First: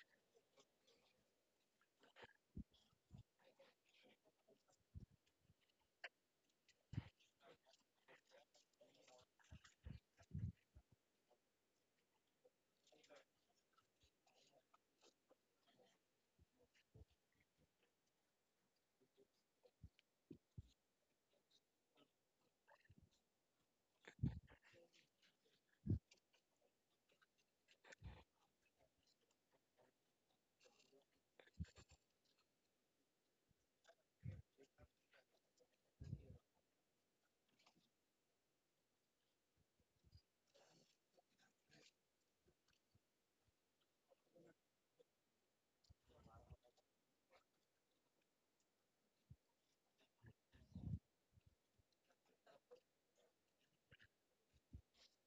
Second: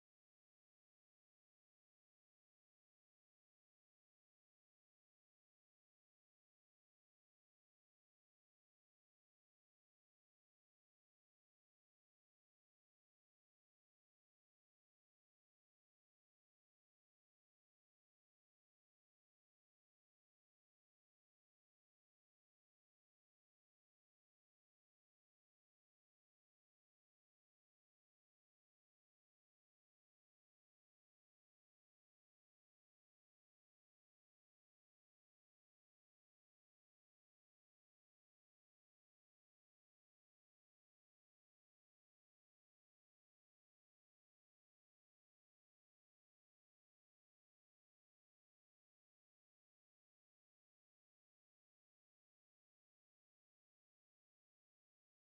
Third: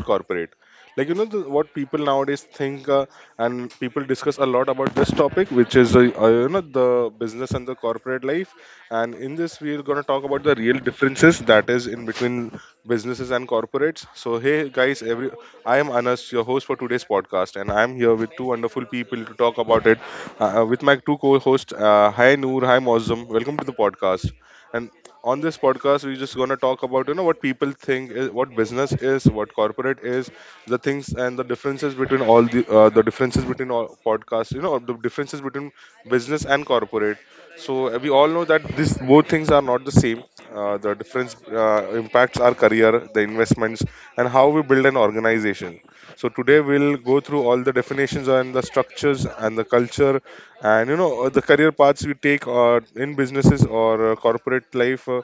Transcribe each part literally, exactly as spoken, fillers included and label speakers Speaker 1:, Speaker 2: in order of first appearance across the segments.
Speaker 1: corporate. Like, you know, the, what people nowadays think, uh, and people discuss a lot about this topic, which is, uh, uh, you know, the business and the corporate life. And in this, we're going to talk about the real differences that is in between businesses and corporates. So, hey, guys, every I am Anas, your host for today's podcast, and I'm here with two wonderful people to talk about it uh, uh, with my two co hosts. Uh, hi, Noor. Hi, Mozum. Welcome to the podcast. And on this podcast, we're just going to talk about, you know what people think is, what business is, what corporate is, the things and the differences between all the uh, the differences between all podcasts, you know the differences between business and corporate. So uh, we all know that these both things are not the same. uh, the difference uh, impacts our career, the investments, and how we build an organization. So today we'll go through all the definitions and the structures and the culture, and you know uh, the career paths we take uh, in businesses or uh, corporate life, uh,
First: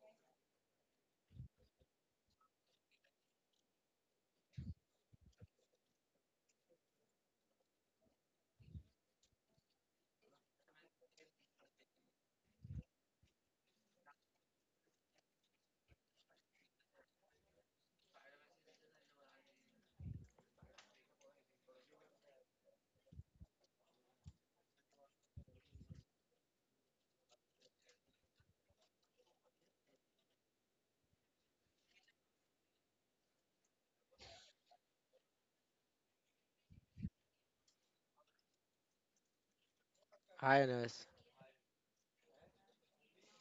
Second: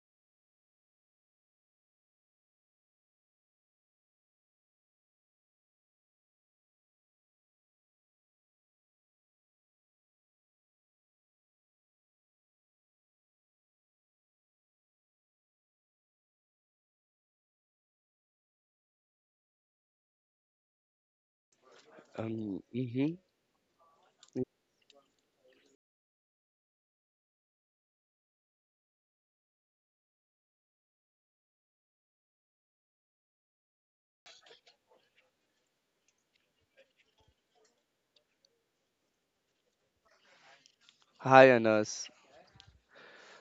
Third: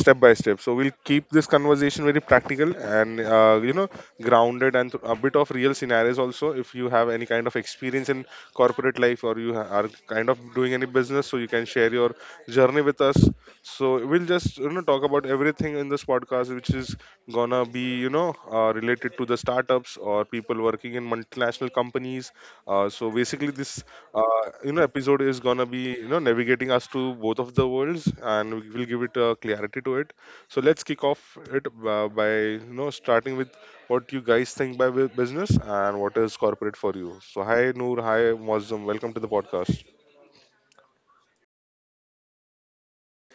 Speaker 1: step by step. So we'll keep this conversation very practical and, uh, you know grounded, and a bit of real scenarios also. If you have any kind of experience in corporate life, or you ha- are kind of doing any business, so you can share your journey with us. So we'll just, you know talk about everything in this podcast, which is gonna be, you know uh, related to the startups or people working in multinational companies.
Speaker 2: Um,
Speaker 1: uh,
Speaker 2: mhm.
Speaker 1: so basically, this uh, you know episode is gonna be, you know navigating us to both of the worlds, and we will give it uh, clarity to it. So let's kick off it uh, by you know starting with what you guys think by bu- business and what is corporate for you. So hi Noor, hi Mozum, welcome to the podcast.
Speaker 3: Hi Anas.
Speaker 2: High on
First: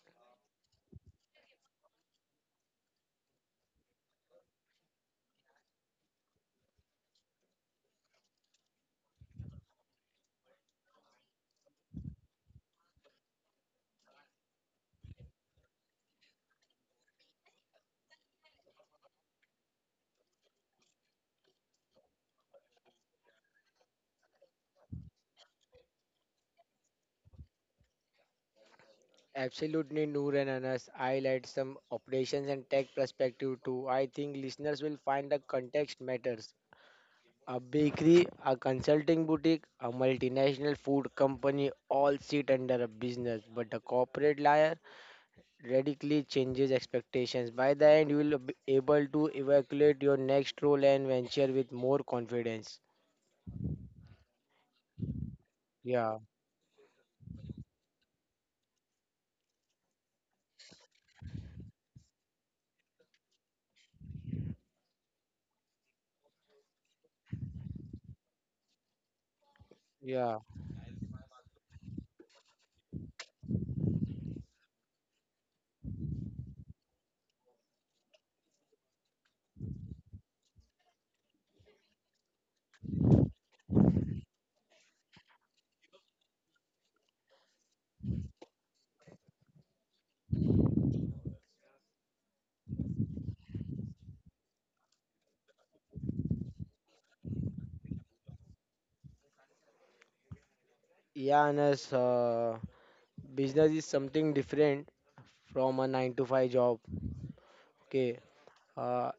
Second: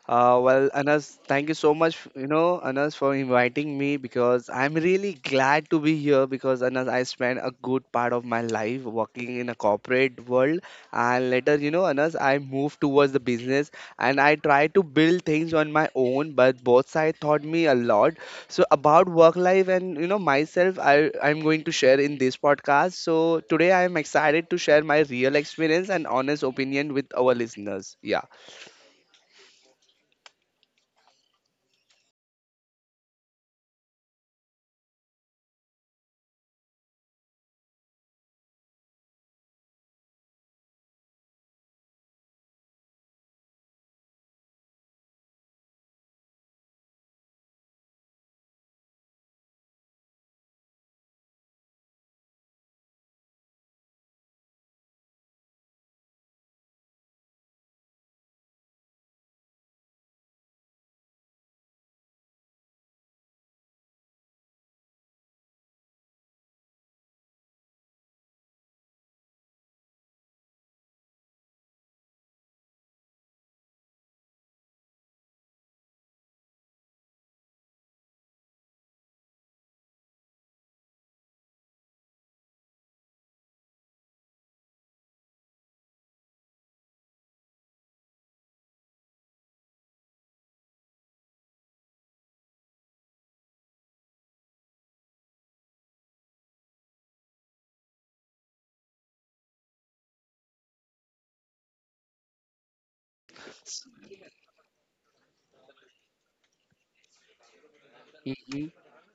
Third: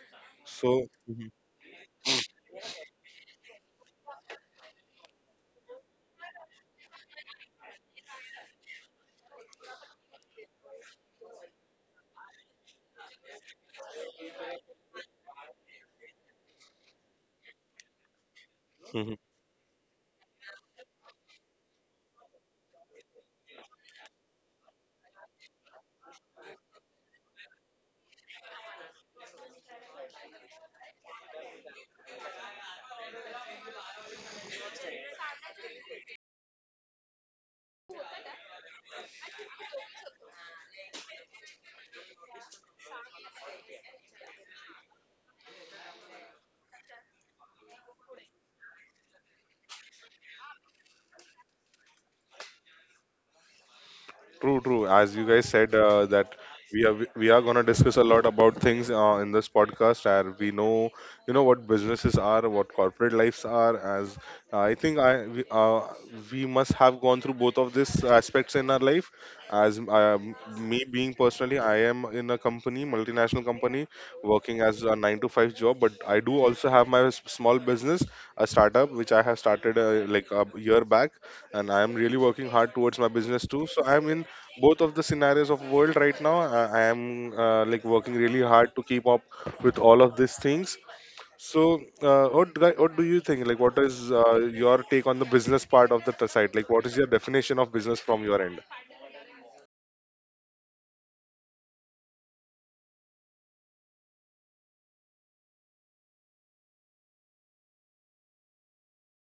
Speaker 2: Uh, well,
Speaker 1: So.
Speaker 2: Anas, thank you so much, you know, Anas, for inviting me because I'm really glad to be here because Anas, I spent a good part of my life working in a corporate world and later, you know, Anas, I moved towards the business and I tried to build things on my own, but both sides taught me a lot. So about
Speaker 1: Mhm.
Speaker 2: work life and you know myself, I I'm going to share in this podcast. So today I am excited to share my real experience and honest opinion with our listeners. Yeah.
Speaker 3: Absolutely, Noor and Anas, I'll add some operations and tech perspective too. I think listeners will find the context matters. A bakery, a consulting boutique, a multinational food company all sit under a business, but the corporate layer radically changes expectations. By the end, you will be able to evaluate your next role and venture with more confidence.
Speaker 1: True, true. As you guys said, uh,
Speaker 3: Yeah,
Speaker 1: that we are we are gonna discuss a lot about things uh, in this podcast, and we know, you know what businesses are, what corporate lives are. As uh, I think I we, uh, We must have gone through both of these aspects in our life. As um,
Speaker 3: yeah,
Speaker 1: Me being personally, I am in a company, multinational company, working as a nine to five job, but I do also have my s- small business, a startup which I have started uh, like a year back, and I am really working hard towards my business too. So I'm in both of the scenarios of world right now. Uh, I am uh, Like working really hard to keep up with all of these things. So uh, what, do- I- what do you think, like what is uh, your take on the business part of the t- side, like what is your definition of business from your end?
Speaker 3: yeah, Anas. Uh, business is something different from a nine to five job. Okay.
Speaker 2: Mhm.
Speaker 3: uh,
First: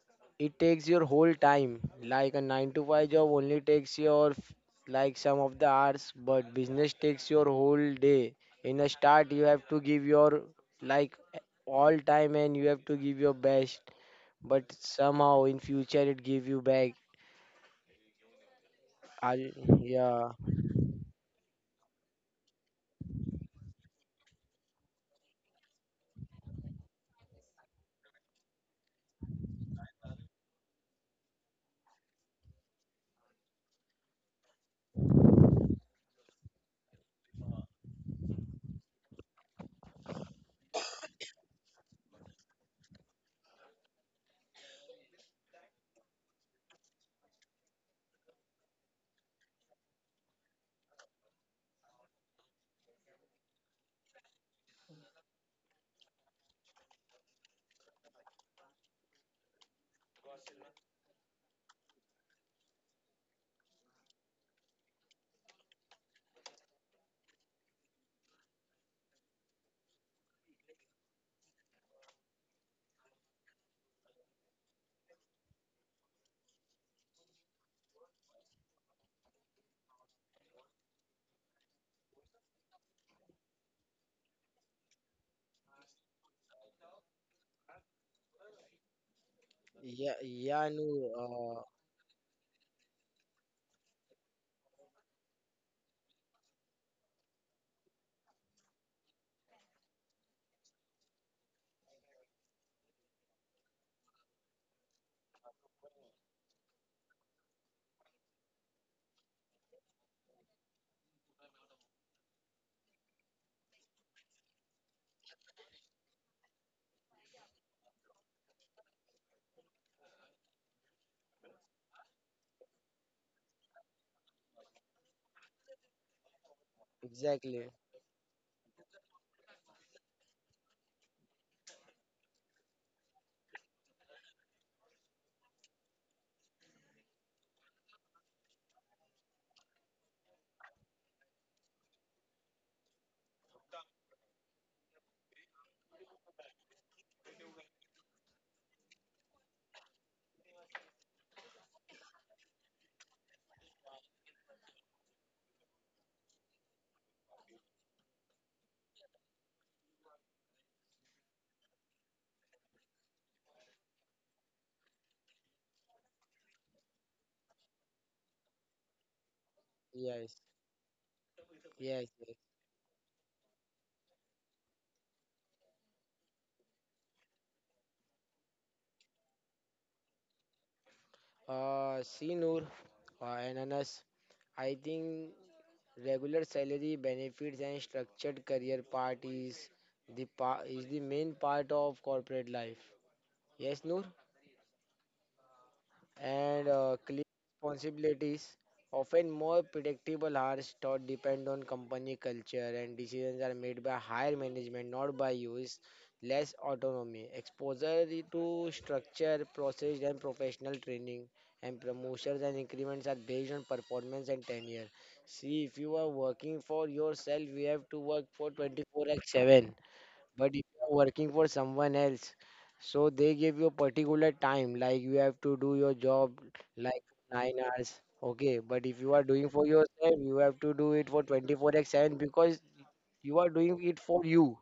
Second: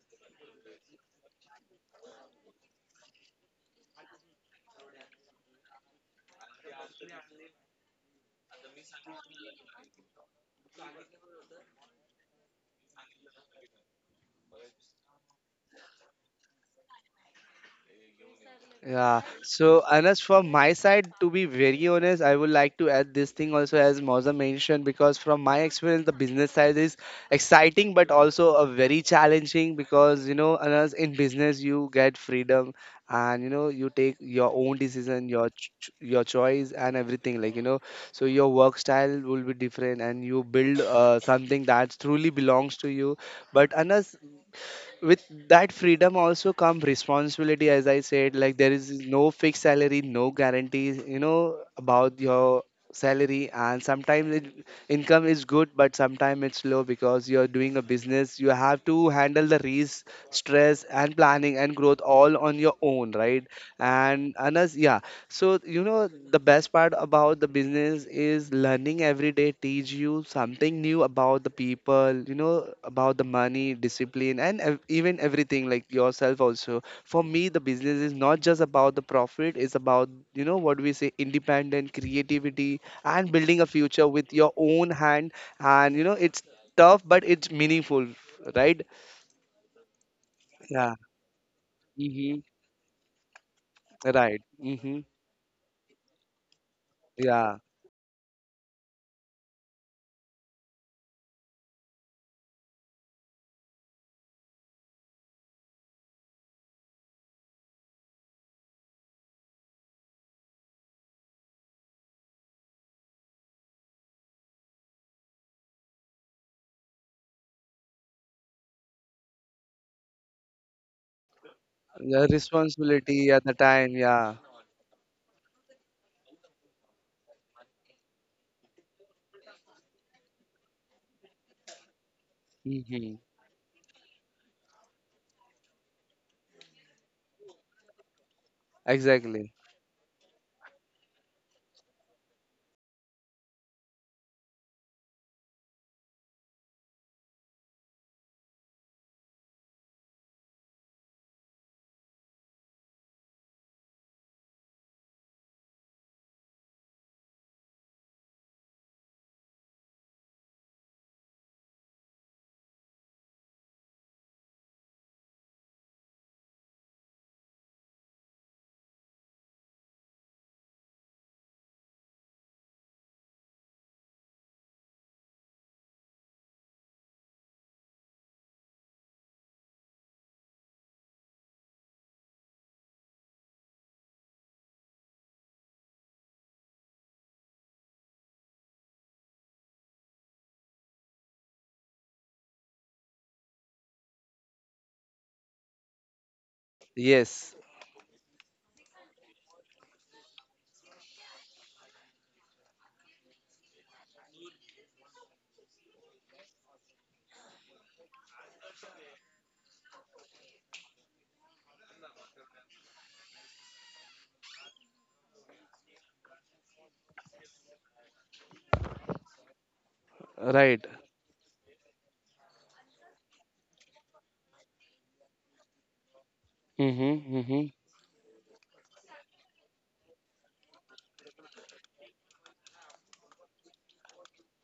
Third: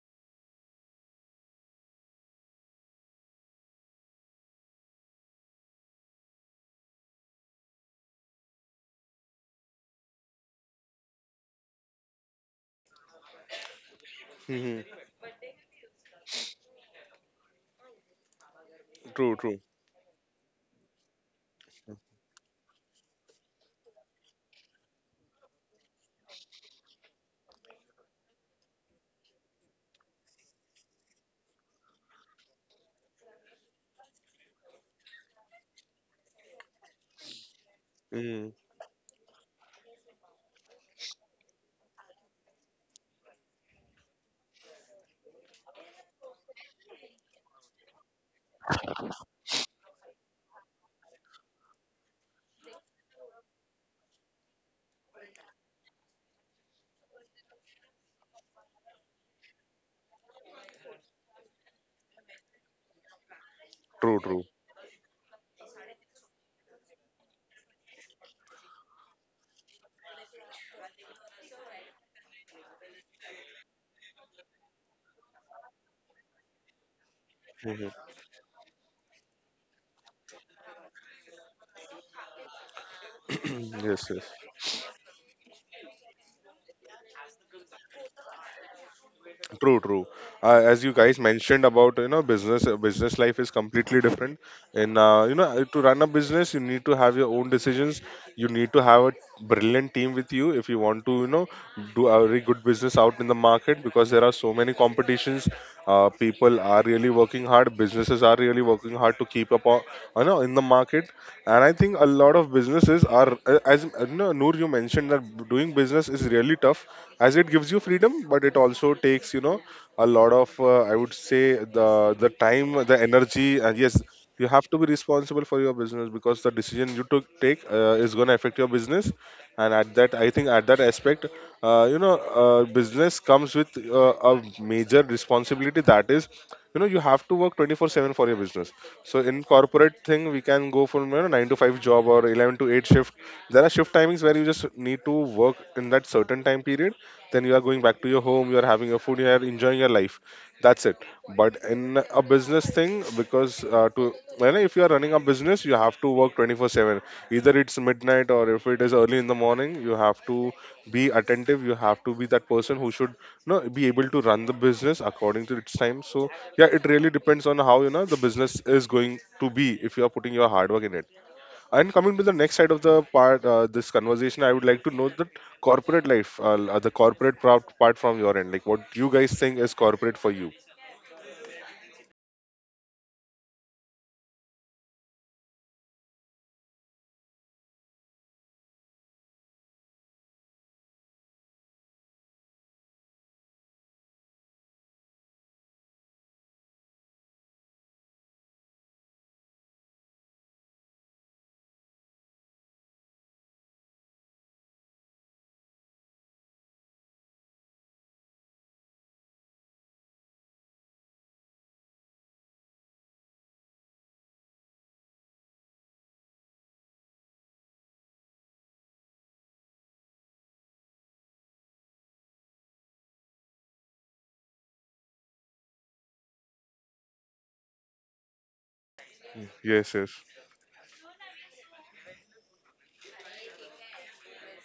Speaker 3: it takes your whole time. Like a nine to five job only takes your f- like some of the hours, but business takes your whole day. In a start, you have to give your like all time, and you have to give your best, but
Speaker 1: Hmm.
Speaker 3: somehow in future it give you back.
Speaker 2: Yeah.
Speaker 3: I
Speaker 1: True, true.
Speaker 2: So, Anas,
Speaker 3: Yeah,
Speaker 2: from my side, to be very honest, I would like to add this thing also, as Mauza mentioned, because from my experience, the business side is exciting but also a very challenging because you know, Anas, in business you get freedom and you know you take your own decision, your ch- ch- your choice and everything. Like you know, so
Speaker 1: Hmm.
Speaker 2: your work style will be different and you build uh, something that truly belongs to you. But Anas, with that freedom also come responsibility as I said, like there is no fixed salary, no guarantees, you know, about your salary, and sometimes it, income is good but sometimes it's low, because you're doing a business you have to handle the risk, stress and planning and growth all on your own, right?
Speaker 1: True,
Speaker 2: And
Speaker 1: true.
Speaker 2: anas, yeah. So, you know, the best part about the business is learning every day teach you something new about the people, you know, about the money, discipline, and ev- even everything like yourself also. For me, the business is not just about the profit, it's about, you know, what we say, independent creativity and building a
Speaker 1: Hmm. Yes,
Speaker 2: future
Speaker 1: yes.
Speaker 2: with your own hand. And, you know, it's tough, but it's meaningful, right?
Speaker 1: True, true.
Speaker 3: yeah,
Speaker 1: Uh,
Speaker 3: yeah.
Speaker 1: as
Speaker 3: No.
Speaker 1: you
Speaker 2: Yeah.
Speaker 1: guys
Speaker 3: uh,
Speaker 1: mentioned about, you know
Speaker 2: Mm-hmm.
Speaker 1: business, uh, business life is completely different.
Speaker 2: Right.
Speaker 1: And
Speaker 2: Mm-hmm.
Speaker 1: uh, you know uh, to run a business, you need to have your own
Speaker 2: Yeah.
Speaker 1: decisions. You need to have a brilliant team with you if you want to, you know do a very good business out in the market, because there are so many competitions. Uh, people are really working hard. Businesses are really working hard to keep up, uh, you know, in the market. And I think a lot of businesses are uh, as uh, no, noor, you mentioned that doing business is really tough, as it gives you freedom, but it also takes, you know a lot of, uh, I would say, the
Speaker 2: Your
Speaker 1: the time, the
Speaker 2: responsibility at the
Speaker 1: energy, and
Speaker 2: time.
Speaker 1: yes,
Speaker 2: Yeah.
Speaker 1: you have to be responsible for your business, because the decision you took take
Speaker 3: exactly.
Speaker 1: uh, is going to affect your business. And at that i think at that aspect, uh, you know uh,
Speaker 2: Mhm.
Speaker 1: business comes with uh, a major responsibility, that is, you know you have to work twenty-four seven for your business. So in
Speaker 2: Exactly.
Speaker 1: corporate thing, we can go from, you know nine to five job, or eleven to eight shift. There are shift timings where you just need to work in that certain time period, then you are going back to your home, you are having your food, you are enjoying your life, that's it. But in a business thing, because, uh, to you know, if you are running a business, you have to work twenty-four seven, either it's midnight or if it is early in the morning. You have to be attentive, you have to be that person who should, you know, be able to run the business according to its time. So yeah, it really depends on how, you know the business is going to be, if you are putting
Speaker 3: Yes,
Speaker 1: your hard work in it. And
Speaker 3: yes,
Speaker 1: coming to the
Speaker 3: yes.
Speaker 1: next side of the part, uh, this conversation, I would like to know that corporate life, uh, the corporate pro- part from your end, like what you guys think is corporate for you.
Speaker 3: Uh see, Noor, uh, and Anas, I think regular salary benefits and structured career part is the pa- is the main part of corporate life. Yes, Noor? and uh, clear
Speaker 2: Yes.
Speaker 3: responsibilities. Often more predictable hours taught depend on company culture, and decisions are made by higher management, not by use. Less autonomy, exposure to structure, process, and professional training, and promotions and increments are based on performance and tenure. See, if you are working for yourself, you have to work for twenty four by seven. But if
Speaker 2: Right.
Speaker 3: you are working for someone else, so they give you a particular time, like you have to do your job like
Speaker 2: Mm-hmm.
Speaker 3: nine
Speaker 2: Mm-hmm.
Speaker 3: hours. Okay, but if you are doing for
Speaker 1: Yes, yes.
Speaker 3: yourself, you have to do it for twenty four x seven, because you are doing it for you.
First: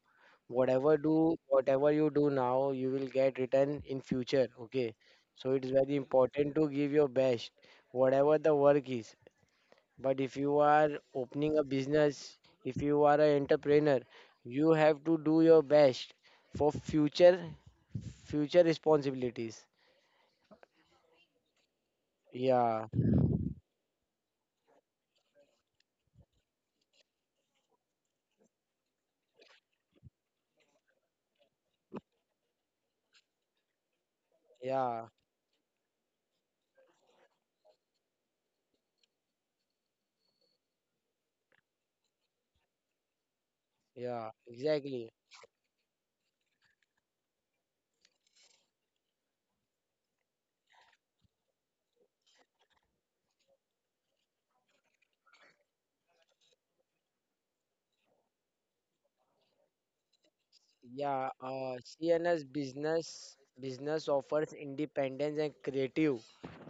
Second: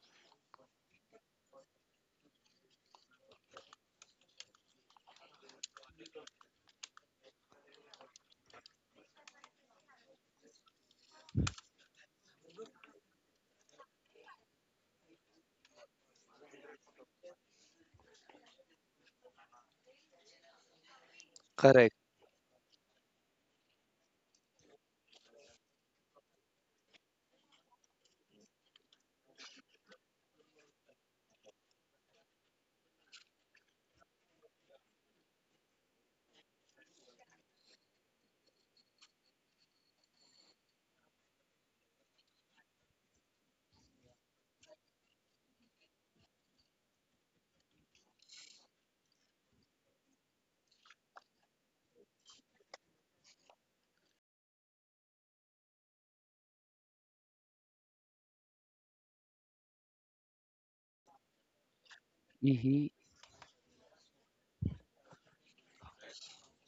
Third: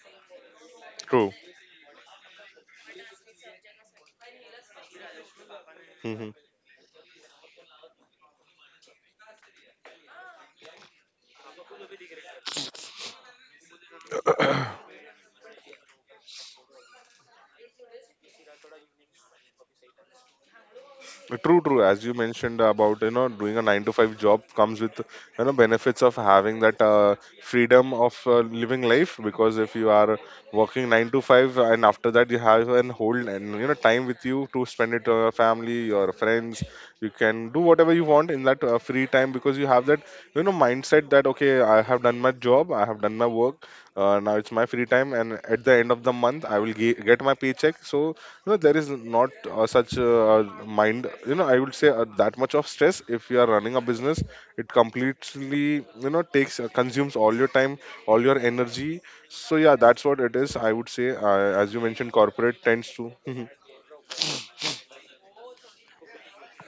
Speaker 3: Whatever
Speaker 1: True.
Speaker 3: do, whatever you do now, you will get return in future. Okay, so it is very
Speaker 1: Hmm.
Speaker 3: important to give your best, whatever the work is. But if you are opening a business, if you are an entrepreneur, you have to do your best for future future responsibilities.
Speaker 1: True, true.
Speaker 2: Correct.
Speaker 1: As you mentioned
Speaker 3: Yeah,
Speaker 1: about, you know, doing a nine to five job comes with, you know, benefits of having that uh, freedom of uh, living life. Because if you are working nine to five, and after that you have an whole, and you know, time with you to spend
Speaker 3: yeah,
Speaker 1: it on your family, your friends, you can do whatever you want in that uh, free time, because you have that, you know, mindset that, okay, I have done my job, I have done my work, uh,
Speaker 3: yeah,
Speaker 1: now it's my free
Speaker 3: exactly.
Speaker 1: time, and at the end of the month I will ge- get my paycheck. So no, there is not uh, such uh, mind. You know, I would say uh, that much of stress. If you are running a business, it completely, you know takes uh, consumes all your time, all your energy. So yeah, that's what it is. I would say,
Speaker 3: Yeah,
Speaker 1: uh, as
Speaker 3: uh,
Speaker 1: you mentioned,
Speaker 3: C N S,
Speaker 1: corporate
Speaker 2: Mm-hmm.
Speaker 1: tends
Speaker 3: business
Speaker 1: to. Mhm.
Speaker 3: business offers independence and creative,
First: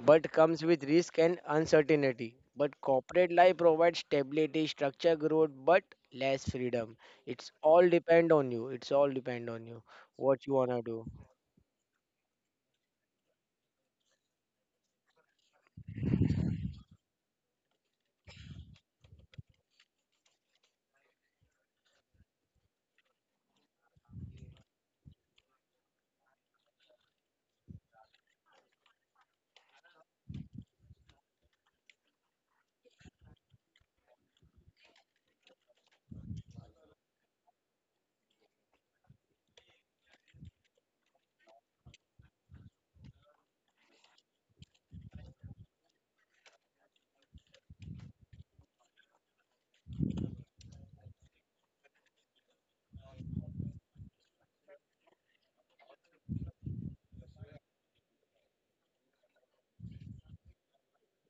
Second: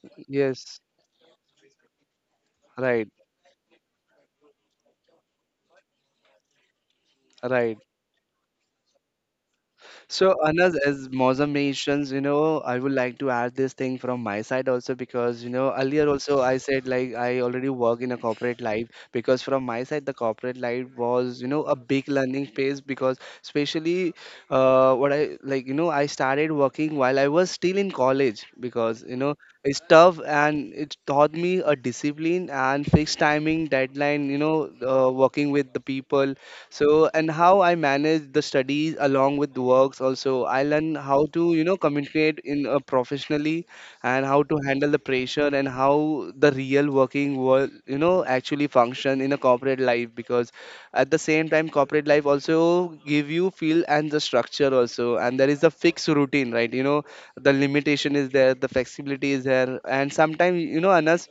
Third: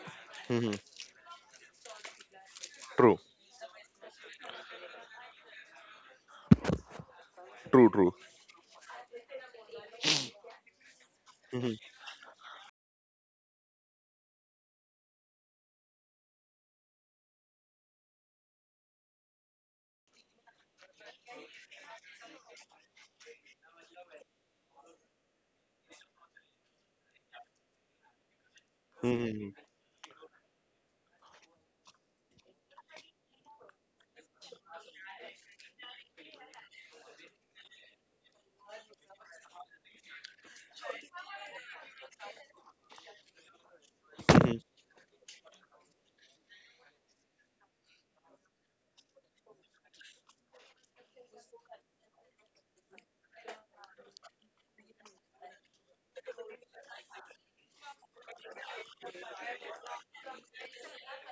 Speaker 3: but comes
Speaker 1: Mhm.
Speaker 2: Yes.
Speaker 3: with risk and uncertainty. But
Speaker 2: Right.
Speaker 1: True,
Speaker 3: corporate life provides stability, structure, growth, but less freedom. It's
Speaker 2: Right.
Speaker 3: all
Speaker 1: true, true.
Speaker 3: depend on you. It's all depend on you.
Speaker 2: So,
Speaker 3: What you
Speaker 2: Anas,
Speaker 3: wanna do.
Speaker 2: as Mozam
Speaker 1: Mhm.
Speaker 2: mentions, you know, I would like to add this thing from my side also because, you know, earlier also I said like I already work in a corporate life because from my side the corporate life was, you know, a big learning phase because especially uh, what I like, you know, I started working while I was still in college because, you know,
Speaker 1: Mhm.
Speaker 2: it's tough and it taught me a discipline and fixed timing, deadline, you know, uh, working with the people, so, and how I manage the studies along with the works also. I learn how to, you know, communicate in a professionally and how to
Speaker 1: Mhm.
Speaker 2: handle the pressure and how the real working world, you know, actually function in a corporate life because at the same time, corporate life also give you feel and the structure also. And there is a fixed routine, right? You know, the limitation is there, the flexibility is there. And sometimes, you know, Anas,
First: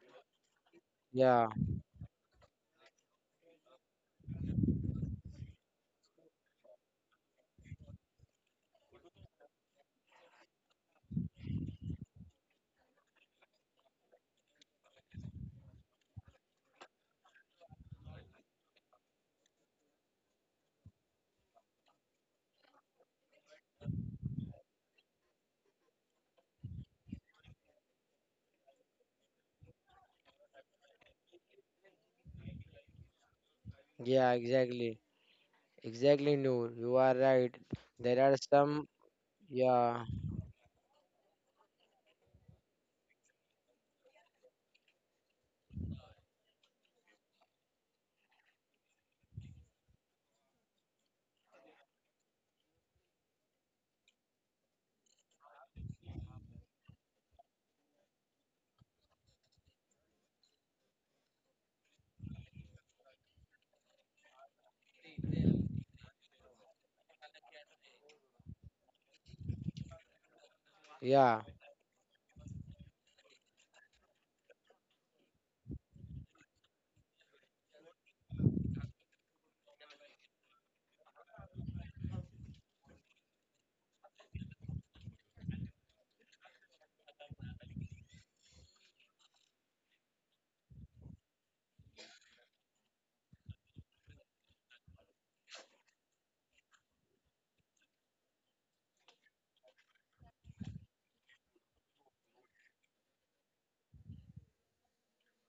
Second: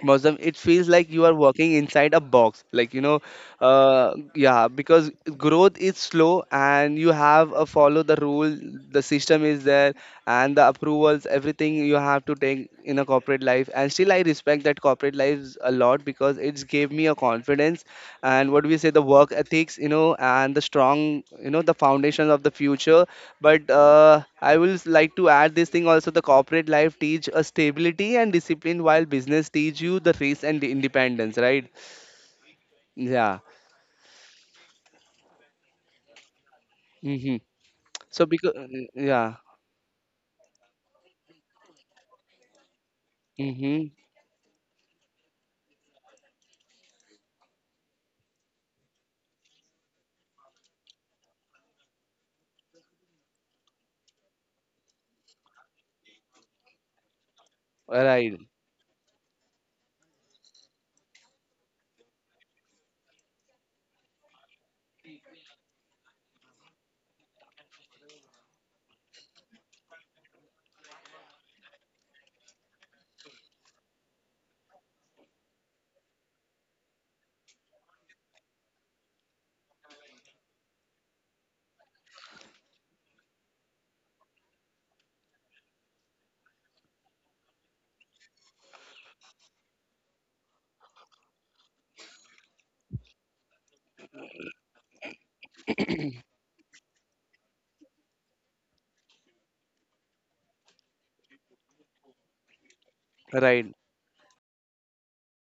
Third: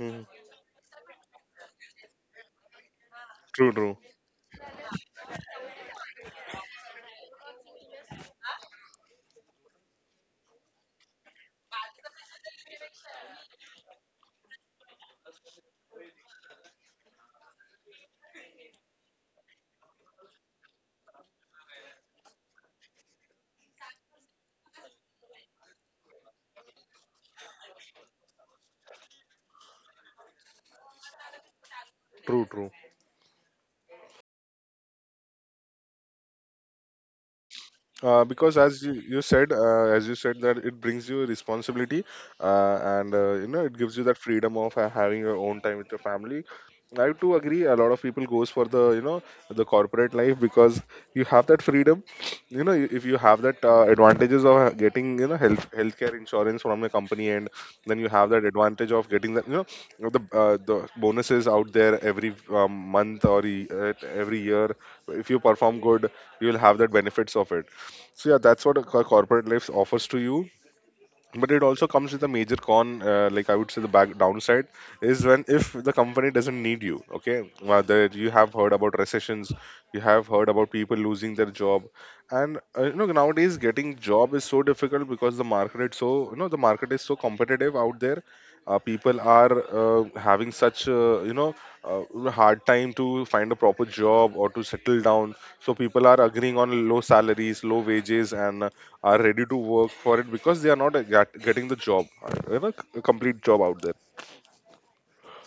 Speaker 1: Mhm.
Speaker 2: Muslim, it feels like you are
Speaker 3: Yeah,
Speaker 2: walking inside a box. Like, you know,
Speaker 1: True, true,
Speaker 2: uh, yeah, because growth is slow and you have a follow the rule, the system is there, and the approvals, everything you have to take in a corporate life. And still, I respect that corporate lives a lot because it's gave me a confidence and what we say, the work ethics, you know, and the strong, you know, the foundations of the future, but uh, I will s- like to add this thing also, the corporate life teach a stability and discipline while business teach you the risk and the independence, right?
Speaker 1: true, true.
Speaker 2: Yeah.
Speaker 3: yeah, exactly. Exactly, Noor. You are
Speaker 2: Mm-hmm.
Speaker 3: right. There
Speaker 1: Uh,
Speaker 2: So
Speaker 3: are
Speaker 2: because
Speaker 1: because as
Speaker 3: some,
Speaker 1: you, you
Speaker 2: yeah.
Speaker 1: said, uh,
Speaker 3: yeah,
Speaker 1: as you said that it brings you responsibility, uh, and uh, you know it
Speaker 2: Mm-hmm.
Speaker 1: gives you that freedom of uh, having your own time with your family. I too agree, a lot of people goes for the, you know the corporate life, because you have that freedom. You know if you have that uh, advantages of uh, getting, you know health healthcare insurance from a company, and then you have
Speaker 2: Right.
Speaker 1: that advantage of getting that, you know the uh, the bonuses out there every um, month, or e- uh, every year. If you perform good, you will have that benefits of it. So yeah, that's what a co- corporate life offers to you.
Speaker 3: yeah,
Speaker 1: But it also comes with a major con, uh, like I would say the back downside is, when if the company doesn't need you. Okay, whether you have heard about recessions, you have heard about people losing their job. And uh, you know nowadays getting job is so difficult, because the market is so you know the market is so competitive out there. uh, people are uh, having such uh, you know uh, hard time to find a proper job or to settle down. So people are agreeing on low salaries, low wages, and are ready to work for it, because they are not, uh, get, getting the job, uh, you know c- a complete job
Speaker 2: Right.
Speaker 1: out there.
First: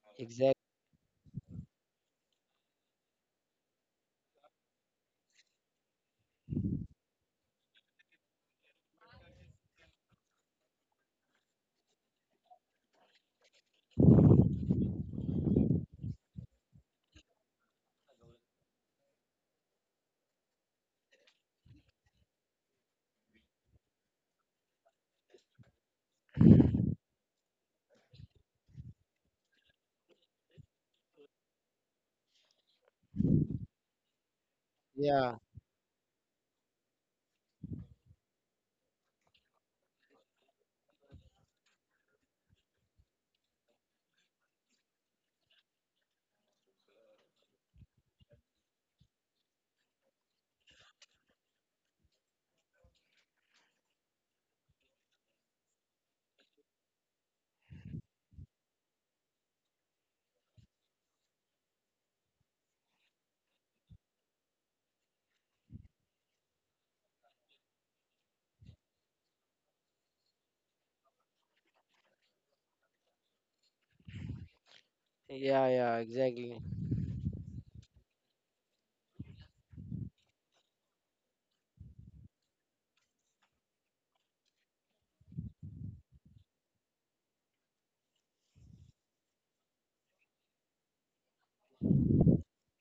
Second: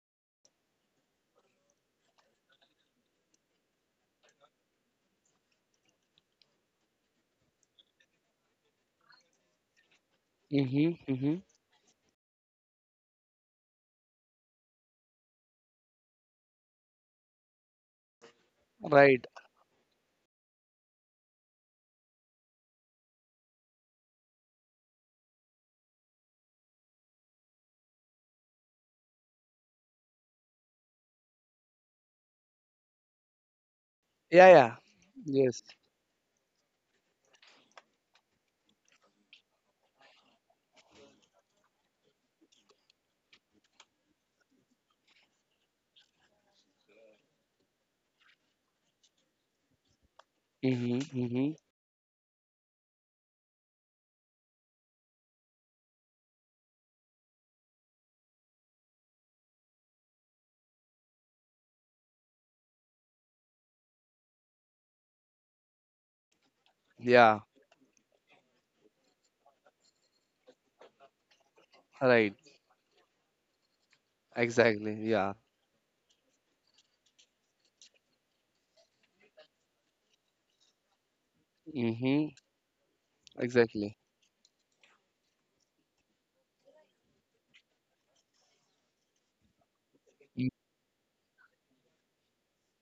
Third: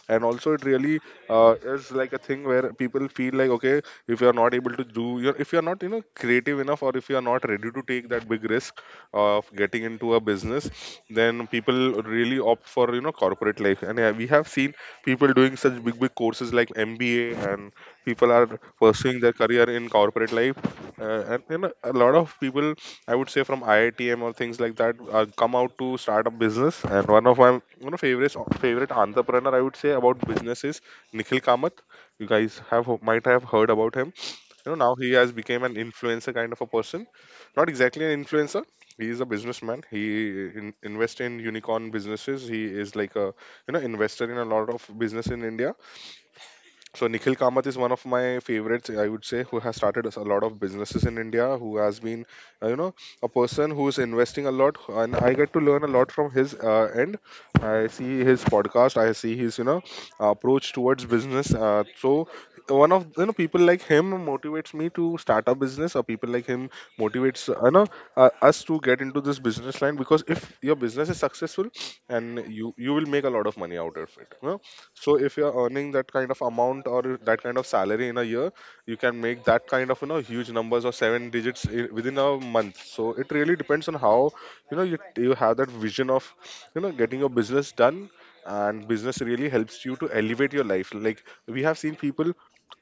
Speaker 1: And also
Speaker 3: exact,
Speaker 1: it really uh, is like a thing where people feel like okay, if you are not able to do your if you are not, you know creative enough, or if you are not ready to take that big risk of getting into a business,
Speaker 2: Mm-hmm. Mm-hmm.
Speaker 1: then people really opt for, you know corporate life. And yeah, we have seen people doing such big big courses like M B A, and people are pursuing
Speaker 2: Right.
Speaker 1: their career in corporate life. uh, and you know, a lot of people, I would say from I I T M or things like that, uh, come out to start a business. And one of my one of favorite favorite entrepreneur, I would say about business, is Nikhil Kamath. You guys have might have heard about him.
Speaker 2: Yeah.
Speaker 1: You
Speaker 2: Yeah.
Speaker 1: know, now he has
Speaker 3: yeah,
Speaker 2: Yes.
Speaker 1: become an influencer kind of a person. Not exactly an influencer. He is a businessman. He in, invests in unicorn businesses. He is like a, you know, investor in a lot of business in India. So Nikhil Kamath is one of my favorites, I would say, who has started us a lot of
Speaker 2: Mm-hmm.
Speaker 1: businesses in
Speaker 2: Mm-hmm.
Speaker 1: India, who has been, uh, you know, a person who is investing a lot, and I get to learn a lot from his uh, end. I see his podcast, I see his, you know, approach towards business. Uh, so one of, you know, people like him motivates me to start a business, or people like him
Speaker 2: Yeah.
Speaker 1: motivates, uh, you know, uh, us to get into this business line, because if your business is successful,
Speaker 2: Right.
Speaker 1: and you you will make a lot of money out of it, huh?
Speaker 2: Exactly.
Speaker 1: So
Speaker 2: Yeah.
Speaker 1: if you're
Speaker 3: yeah,
Speaker 1: earning
Speaker 3: yeah,
Speaker 1: that kind of
Speaker 3: exactly.
Speaker 1: amount or that kind of salary in a year, you can make that kind of, you know, huge numbers, or seven digits, i- within a
Speaker 2: Mm-hmm.
Speaker 1: month. So it really depends on
Speaker 2: Exactly.
Speaker 1: how, you know, you, you have that vision of, you know, getting your business done. And business really helps you to
Speaker 2: Mm.
Speaker 1: elevate your life. Like, we have seen people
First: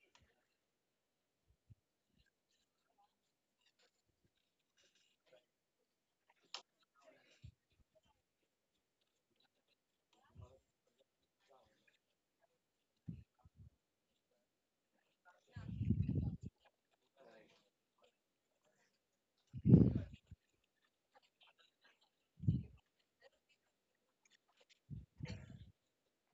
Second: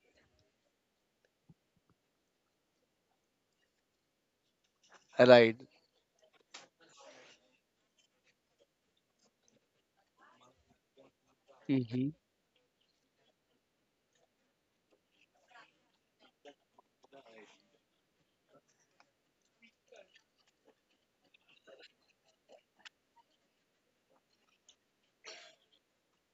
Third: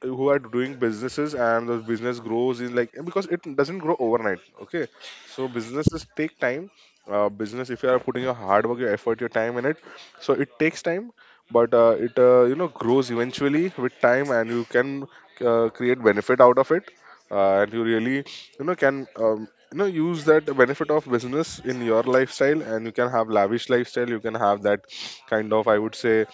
Speaker 1: who are doing businesses, and the business grows in, like, because it doesn't grow overnight, okay? So
Speaker 2: Right.
Speaker 1: businesses take time. Uh, business, if you are putting your hard work, your effort, your time in it, so it takes time, but uh,
Speaker 2: Mm-hmm.
Speaker 1: it, uh, you know, grows eventually with time, and you can uh, create benefit out of it, uh, and you really, you know, can, um, you know, use that benefit of business in your lifestyle, and you can have lavish lifestyle, you can have that kind of, I would say,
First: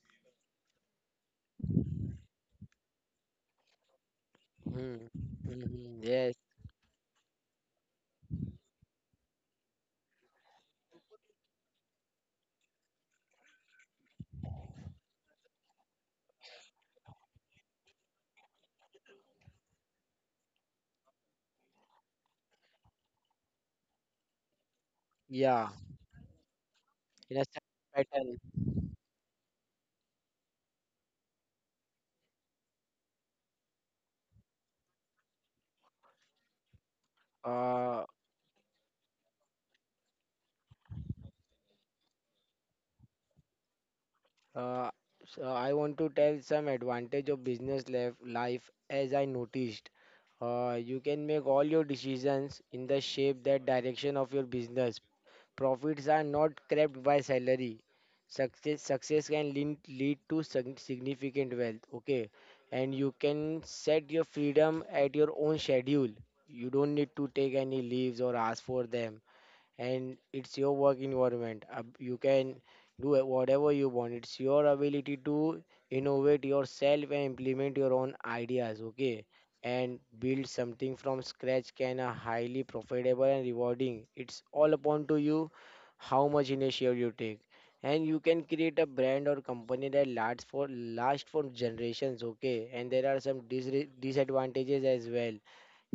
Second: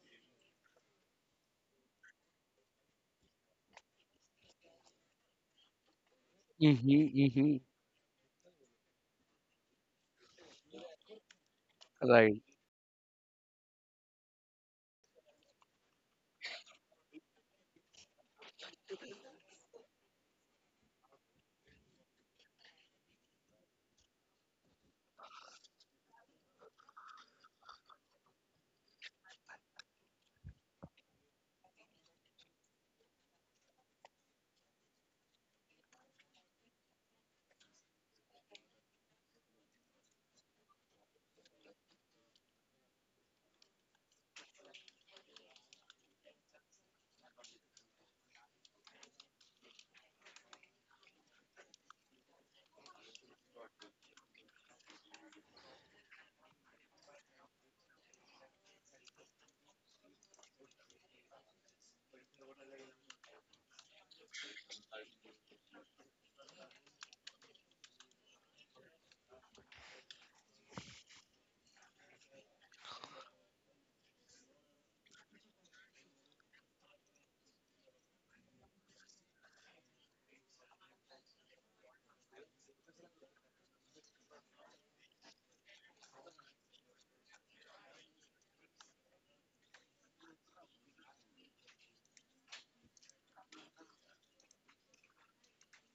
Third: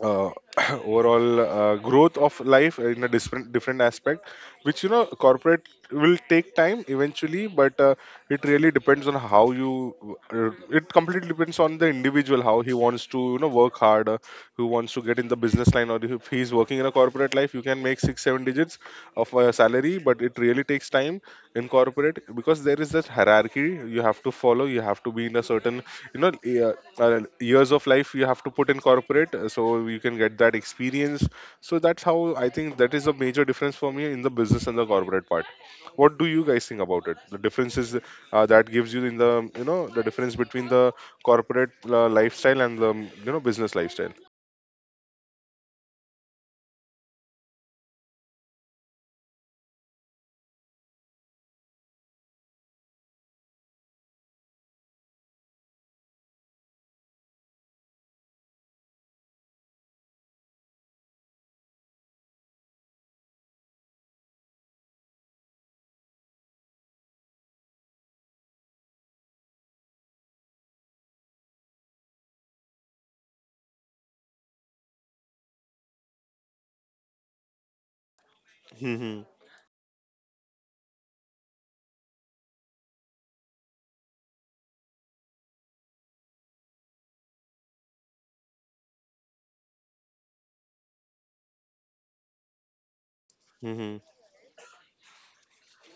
Speaker 1: uh, overall uh, growth of life in a different different aspect, which, you know, corporate
Speaker 3: Mm-hmm.
Speaker 1: will
Speaker 3: Yes,
Speaker 1: take time
Speaker 2: Mm-hmm.
Speaker 1: eventually.
Speaker 2: Mm-hmm.
Speaker 1: But uh, it really depends on how you, uh, it completely depends on the
Speaker 2: Right.
Speaker 1: individual, how he wants to, you know, work hard. Uh, who wants to get in the business line, or if he's working in a corporate life, you can make six seven digits of a salary, but it really takes time in corporate, because there is this hierarchy you have to follow. You have to be in a
Speaker 3: yeah,
Speaker 1: certain, you know, uh, uh,
Speaker 3: in a
Speaker 1: years of
Speaker 3: certain
Speaker 1: life you
Speaker 3: pattern.
Speaker 1: have to put in corporate, uh, so you can get that experience. So that's how I think that is a major difference for me in the business and the corporate part. What do you guys think about it, the differences
Speaker 3: Uh,
Speaker 1: uh, that gives you in the, you know, the difference between the corporate uh, lifestyle and the, you know, business lifestyle?
Speaker 3: Uh, so I want to tell some advantage of business life, life as I noticed. Uh, you can make all your decisions in the shape that direction of your business. Profits are not capped by salary. Success, success can lead, lead to sig- significant wealth. Okay, and you can set your freedom at your own schedule. You don't need to take any leaves or ask for them, and it's your work environment. Uh, You can do it whatever you want. It's your ability to innovate yourself and implement your own ideas,
Speaker 1: Mm-hmm.
Speaker 3: okay? And build something from scratch can a highly profitable and rewarding. It's all upon to you how much initiative you take. And you can create a brand or company that lasts for last for generations, okay? And there are some dis
Speaker 1: Mm-hmm.
Speaker 3: disadvantages as well.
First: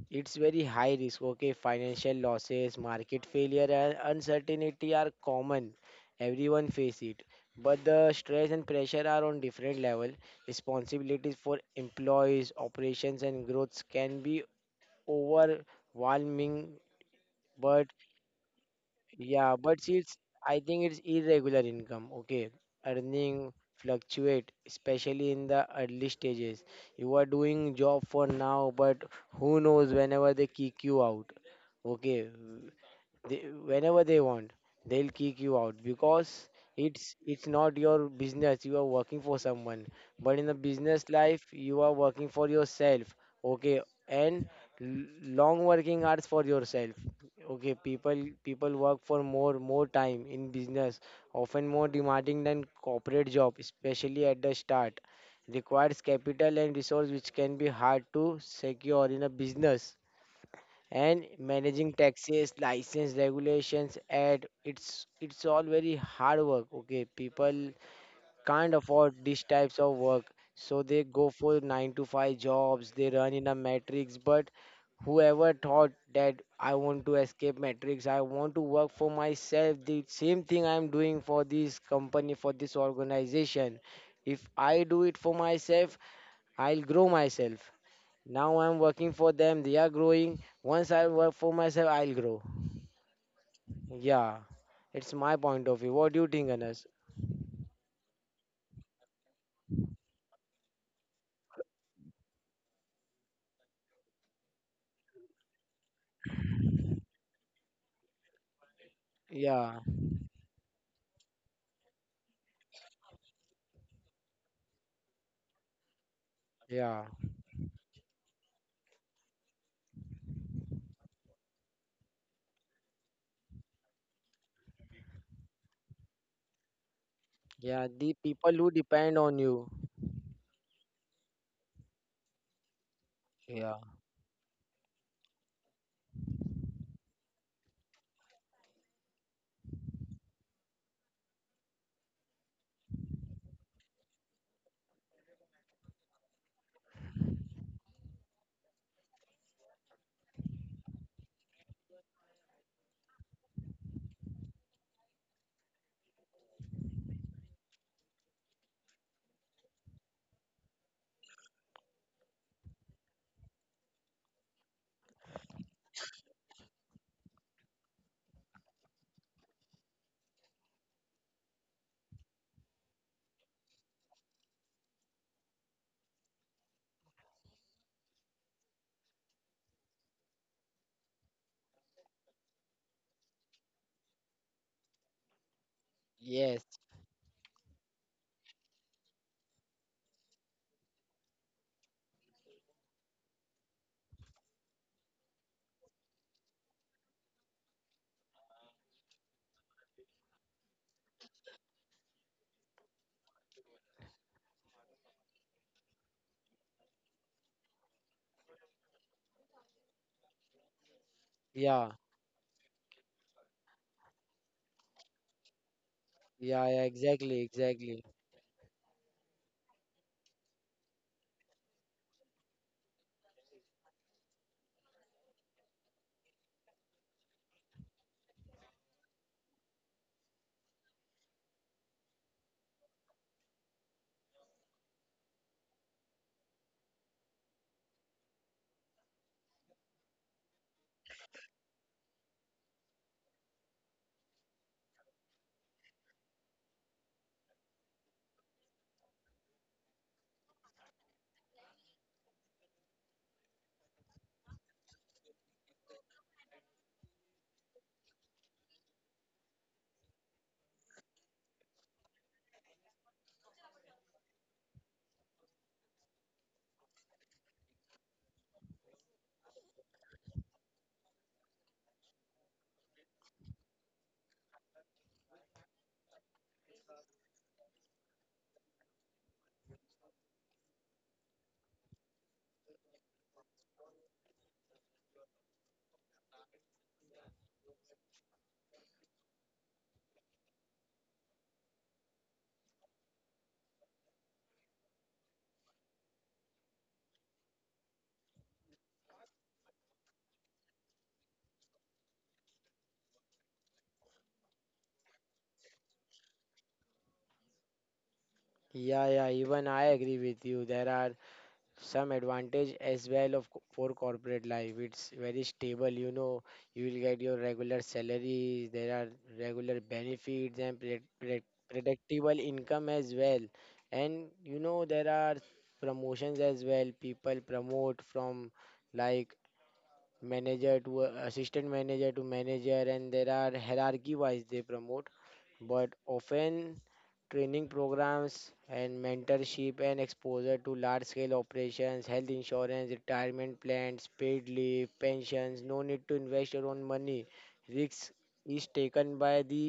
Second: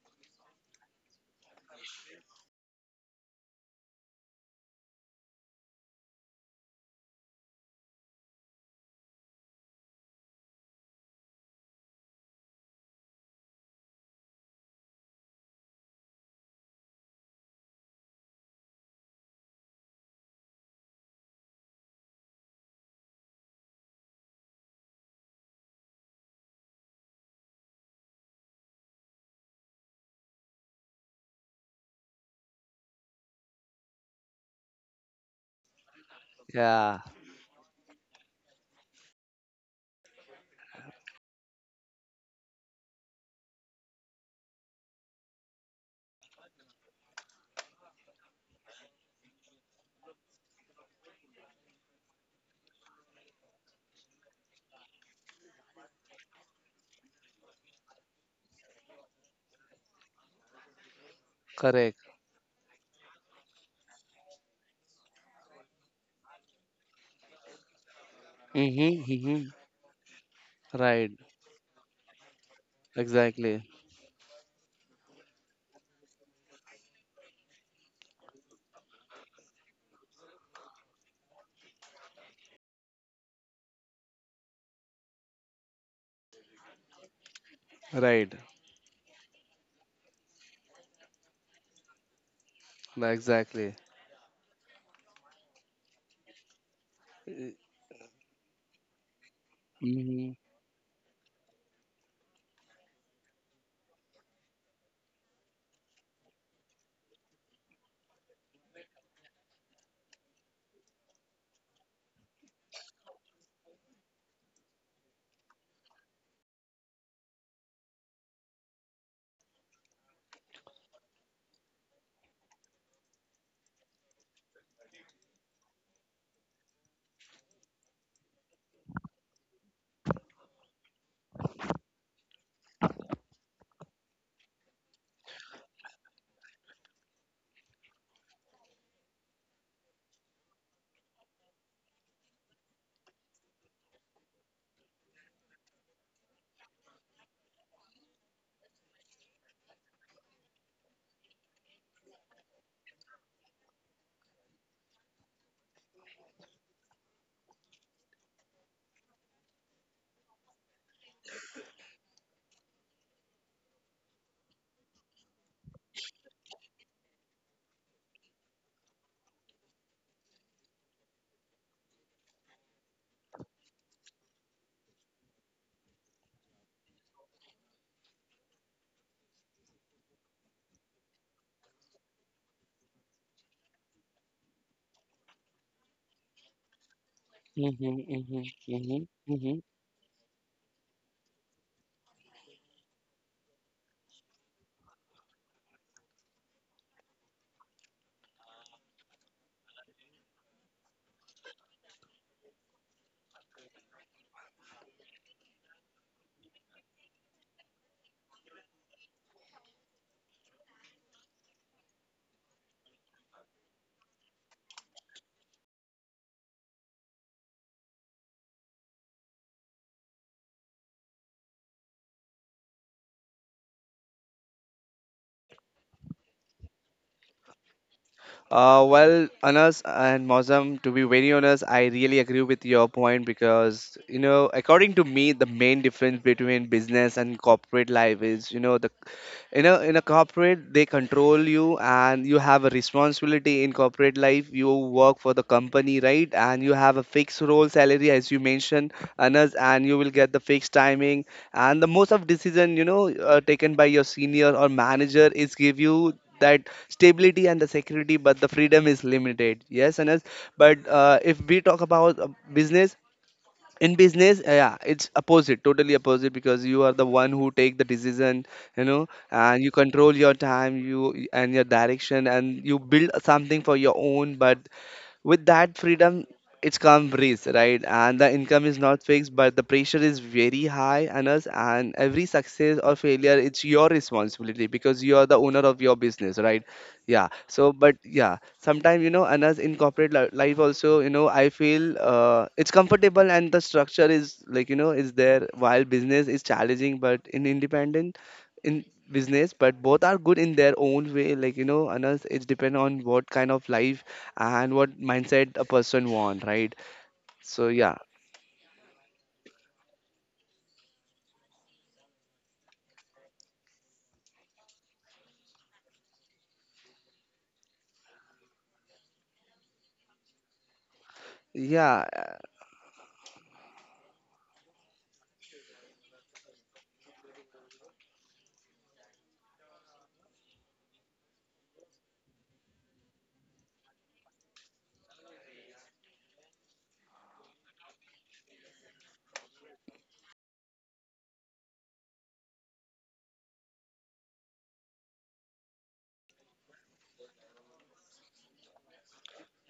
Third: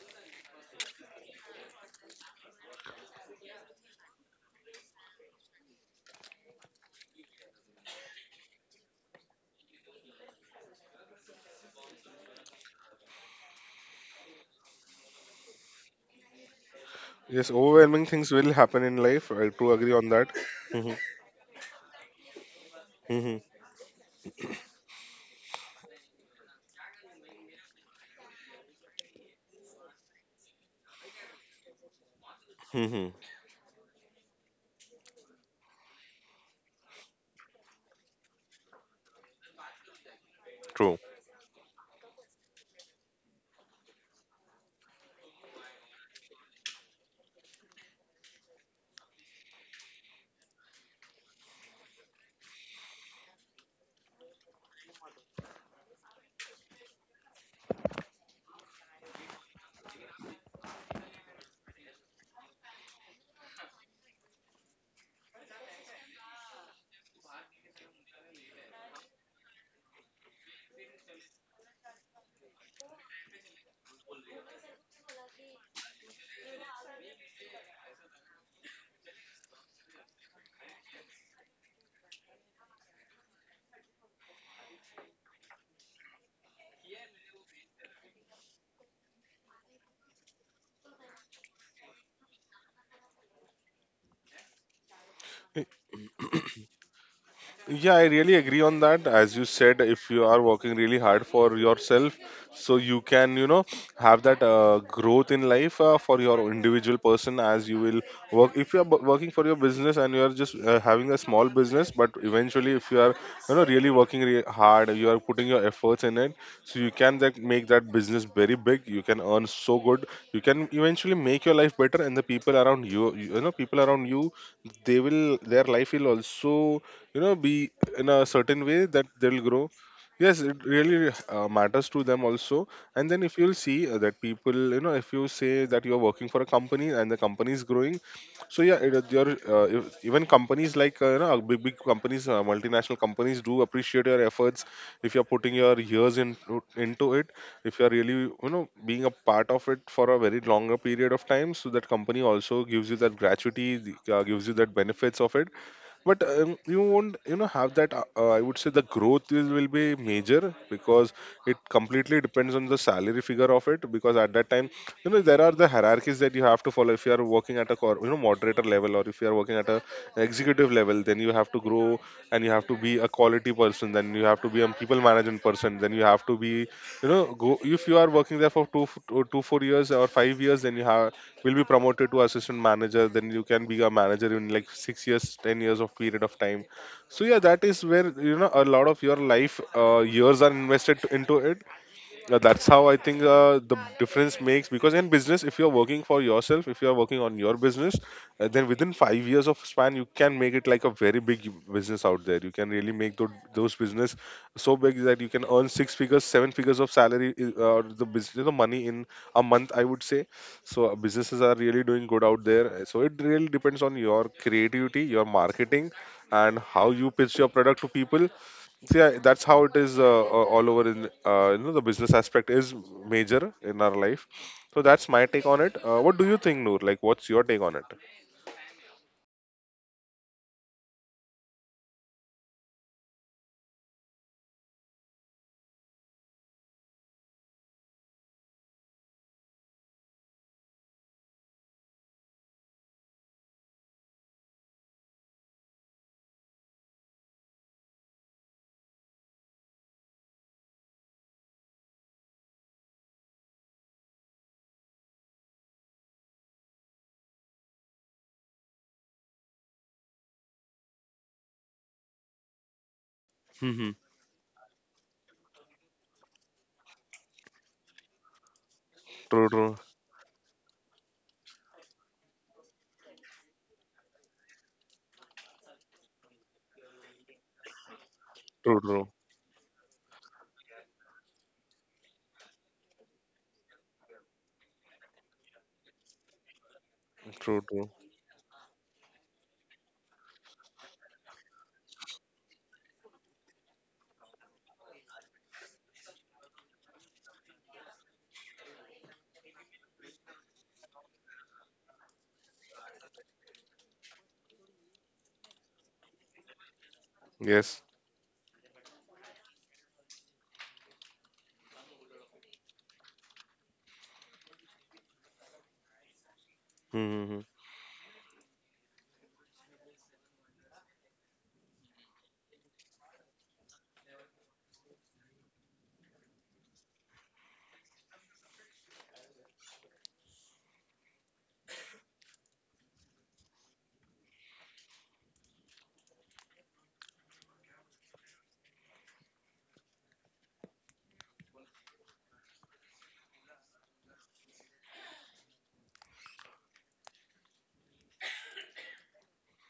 Speaker 3: It's very high risk. Okay, financial losses, market failure, and uncertainty are common. Everyone face it. But the stress and pressure are on different level. Responsibilities for employees, operations, and growths can be overwhelming.
Speaker 1: Yes,
Speaker 3: But
Speaker 1: overwhelming things will happen in life, I
Speaker 3: yeah,
Speaker 1: do
Speaker 3: but
Speaker 1: agree
Speaker 3: see,
Speaker 1: on
Speaker 3: it's
Speaker 1: that.
Speaker 3: I think
Speaker 1: Mm-hmm.
Speaker 3: it's irregular income. Okay,
Speaker 1: Mm-hmm.
Speaker 3: earning fluctuate, especially in the early stages. You are doing job for now, but who knows whenever they kick you out. Okay,
Speaker 1: Mm-hmm.
Speaker 3: they, whenever they want, they'll kick you out, because
Speaker 2: Yeah.
Speaker 3: it's it's not your business. You are working for someone, but in the
Speaker 1: True.
Speaker 3: business life you are working for yourself. Okay, and l- long working hours for yourself. Okay, people people work for more more time in business, often more demanding than corporate job, especially at the start. Requires capital and resource, which can be hard to secure in a business. And managing
Speaker 2: Correct.
Speaker 3: taxes, license regulations, and it's it's all very hard work. Okay, people can't
Speaker 2: Mm-hmm.
Speaker 3: afford these
Speaker 2: Mm-hmm.
Speaker 3: types of work, so they
Speaker 2: Right.
Speaker 3: go for nine to five jobs. They run in a
Speaker 2: Exactly.
Speaker 3: matrix, but whoever thought that I want to escape matrix, I want to work for myself. The same thing I'm doing for this company, for this organization. If I do it for myself, I'll grow myself.
Speaker 2: Right.
Speaker 3: Now I'm working for them, they are growing. Once I work for myself, I'll grow.
Speaker 2: Exactly.
Speaker 3: Yeah, it's my point of view. What do you think, Anas?
Speaker 1: Yeah, I really agree on that. As you said, if you
Speaker 2: Mm-hmm.
Speaker 1: are working really hard for yourself, so you can, you know, have that uh, growth in life uh, for your individual person, as you will work. If you are bu- working for your
Speaker 3: Yeah,
Speaker 1: business and you are just uh, having a small business, but eventually, if you are, you know, really working re- hard, you are putting your efforts in it, so you
Speaker 3: yeah,
Speaker 1: can that make that business very big. You can earn so good. You can eventually make your life better, and the people around you, you know, people around you, they will, their life will also, you know, be
Speaker 3: yeah.
Speaker 1: in
Speaker 3: The
Speaker 1: a
Speaker 3: people
Speaker 1: certain
Speaker 3: who
Speaker 1: way that
Speaker 3: depend on
Speaker 1: they'll
Speaker 3: you.
Speaker 1: grow. Yes, it really uh, matters to them also. And then if you'll
Speaker 3: Yeah,
Speaker 1: see uh, that people, you know, if you say that you're working for a company and the company is growing, so yeah, it, your uh, ev- even companies like, uh, you know, big big companies, uh, multinational companies, do appreciate your efforts if you're putting your years into into it, if you're really, you know, being a part of it for a very longer period of time, so that company also gives you that gratuity, the- uh, gives you that benefits of it. But um, you won't, you know, have that, uh, uh, I would say, the growth is, will be major, because it completely depends on the salary figure of it. Because at that time, you know, there are the hierarchies that you have to follow. If you are working at a cor- you know, moderator level, or if you are working at a executive level, then you have to grow. And you have to be a quality person, then you have to be a people management person, then you have to be, you know, go. If you are working there for two, f- two, two four years or five years, then you have will be promoted to assistant manager, then you can be a manager in like six years ten years of period of
Speaker 3: yes,
Speaker 1: time. So yeah, that is
Speaker 2: Mm-hmm.
Speaker 1: where, you
Speaker 2: Mm-hmm.
Speaker 1: know, a lot
Speaker 2: Mm-hmm.
Speaker 1: of your
Speaker 2: Mm-hmm.
Speaker 1: life uh, years are invested into it. Uh, that's how I think uh, the difference makes, because in business, if you're working for yourself, if you're working on your business, uh, then within five years of span, you can make it like a very big business out there. You can really make those, those business so big that you can earn six figures, seven figures of salary, i- uh, or the business, the money in a month, I would say. So uh, businesses are really
Speaker 3: yeah,
Speaker 1: doing good out there. Uh, So it really depends on your creativity, your marketing, and
Speaker 3: yeah, yeah,
Speaker 1: how you pitch
Speaker 3: exactly,
Speaker 1: your product to
Speaker 3: exactly.
Speaker 1: people. See, I- that's how it is uh, uh, all over in, uh, you know, the business aspect is major in our life. So that's my take on it. Uh, what do you think, Noor? Like, what's your take on it?
Speaker 2: Uh, well, Anas and Mozam, to be very honest, I really agree with your point because, you know, according to me, the main difference between business and corporate life is, you know, the in a in a corporate they control you and you have a responsibility in corporate life, you work for the company, right? And you have a fixed role salary, as you mentioned, Anas, and you will get the fixed timing and the most of decision, you know, uh, taken by your senior or manager is give you that stability and the security, but the freedom is limited, yes Anas. But uh, if we talk about uh, business,
Speaker 1: Mm-hmm.
Speaker 2: in business uh, yeah, it's opposite, totally opposite, because you are the one who take the decision, you know,
Speaker 1: True,
Speaker 2: and you
Speaker 1: true,
Speaker 2: control your time, you and your direction, and you build something for your own, but with that freedom it's calm breeze, right? And the income is
Speaker 1: true,
Speaker 2: not
Speaker 1: true,
Speaker 2: fixed but the pressure is very high on us, and every success or failure it's your responsibility because you are the owner of your business, right? Yeah.
Speaker 1: true,
Speaker 2: So
Speaker 1: true.
Speaker 2: but yeah, sometimes you know, anas, in corporate li- life also, you know, I feel uh, it's comfortable and the structure is like you know is there, while business is challenging but in independent in business, but both are good in their own way. Like you know, anas, it's depend on what kind of life and what mindset a person want, right? So
Speaker 1: Yes.
Speaker 2: yeah,
Speaker 3: Yeah, yeah, even I agree with you. There are some advantage as well of co- for corporate life. It's very stable. You know, you will get your
Speaker 1: Mm-hmm.
Speaker 3: regular salary. There are regular benefits and pre- pre-
Speaker 2: yeah, uh,
Speaker 3: predictable income as well. And you know there are promotions as well. People promote from like manager to a assistant manager to manager, and there are hierarchy wise they promote. But often training programs and mentorship and exposure to large scale operations, health insurance, retirement plans, paid leave, pensions. No need to invest your own money. Risks is taken by the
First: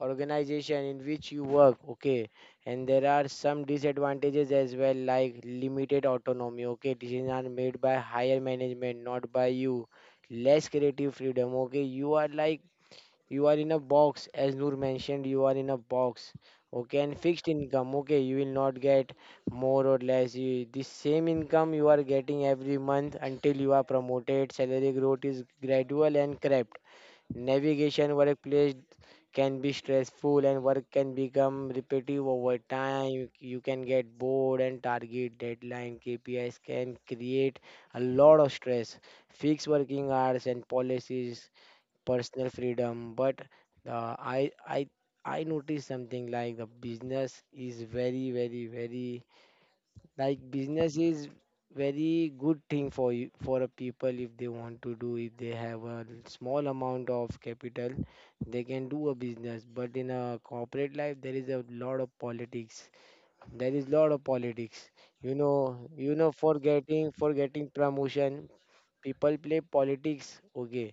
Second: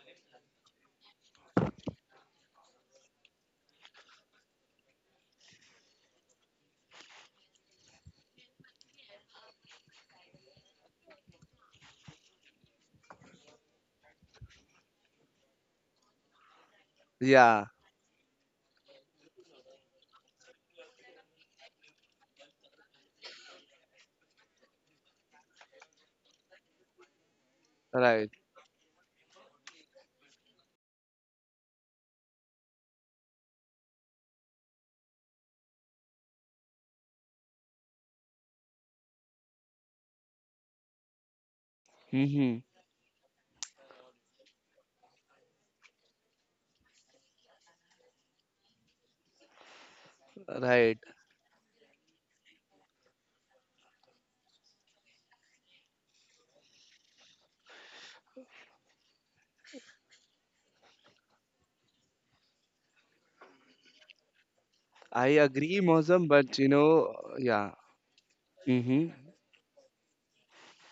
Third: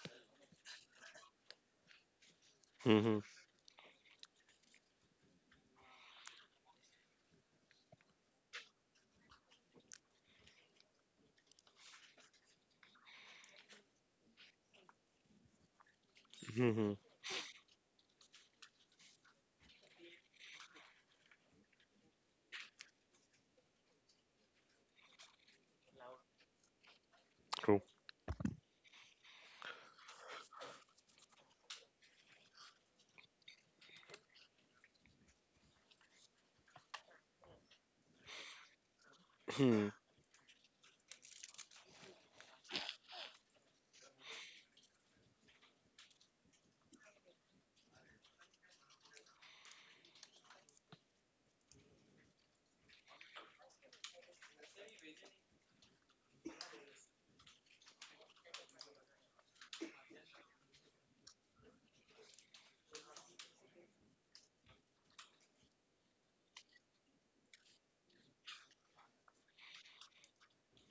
Speaker 3: organization in which you work, okay. And there
Speaker 1: Mm-hmm.
Speaker 3: are some disadvantages as well, like limited autonomy. Okay, decisions are made by higher management, not by you. Less creative freedom. Okay, you are like you are in a box, as Noor mentioned. You are in a box.
Speaker 1: Mm-hmm.
Speaker 3: Okay, and fixed
Speaker 2: yeah,
Speaker 3: income. Okay, you will not get more or less. You, the same income you are getting every month until you are promoted. Salary growth is gradual and crap.
Speaker 1: True.
Speaker 3: Navigation
Speaker 2: right.
Speaker 3: workplace can be stressful, and work can become repetitive over time. You can get bored, and target deadline K P Is can create a lot of stress. Fixed working hours and policies, personal
Speaker 2: Mm-hmm.
Speaker 3: freedom. But uh, I I I noticed something like the business is very, very, very, like business
Speaker 2: Right.
Speaker 3: is very good thing for you for a people, if they want to do, if they have a small amount of capital. They can do a business, but in a corporate life there is a lot of politics. There is lot of politics.
Speaker 2: I
Speaker 3: you know
Speaker 2: agree,
Speaker 3: you
Speaker 2: Mosam,
Speaker 3: know for
Speaker 2: but you
Speaker 3: getting
Speaker 2: know,
Speaker 3: for getting
Speaker 2: yeah.
Speaker 3: promotion,
Speaker 2: Mm-hmm.
Speaker 3: people play politics. Okay,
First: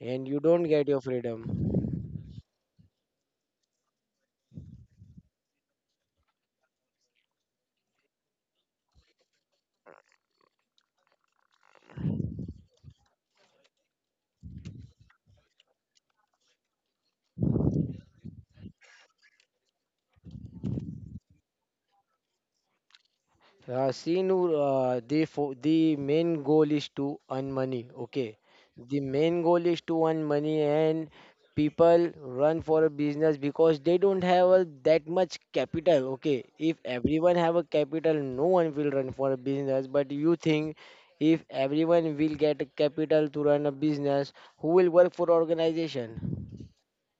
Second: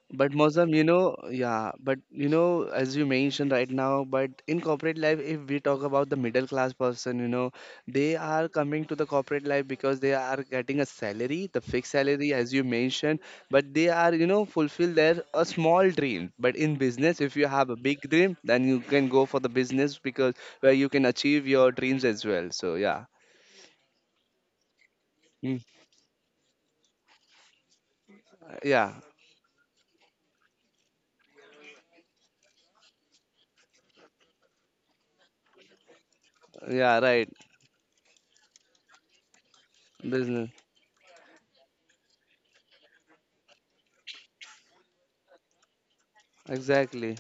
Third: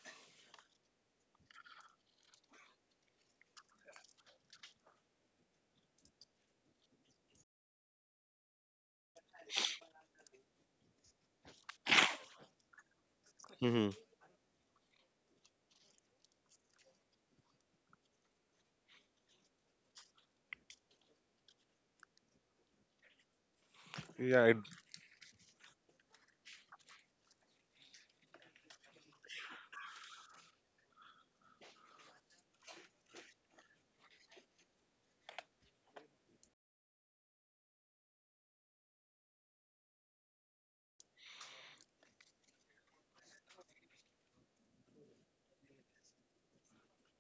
Speaker 3: and
Speaker 2: But
Speaker 3: you don't
Speaker 2: Mozam, you
Speaker 3: get your
Speaker 2: know,
Speaker 3: freedom.
Speaker 2: yeah, but you know, as you mentioned right now, but in corporate life, if we talk about the middle class person, you know, they are coming to the corporate life because they are getting a salary, the fixed salary, as you mentioned, but they
Speaker 1: Mm-hmm.
Speaker 2: are, you know, fulfill their a small dream. But in business, if you have a big dream, then you can go for the business because where you can achieve your dreams as well. So yeah,
Speaker 3: Uh, see, Noor,
Speaker 1: Yeah.
Speaker 3: uh, the fo-
Speaker 2: Mm.
Speaker 3: the main goal is to earn money. Okay,
Speaker 2: Yeah,
Speaker 3: the main goal is to earn money, and people run for a business because they don't have a, that much capital. Okay, if
Speaker 2: yeah, right,
Speaker 3: everyone have a capital, no one will run for a business. But you
Speaker 2: business,
Speaker 3: think if everyone will get a capital to run a business, who will work for organization?
Speaker 2: exactly.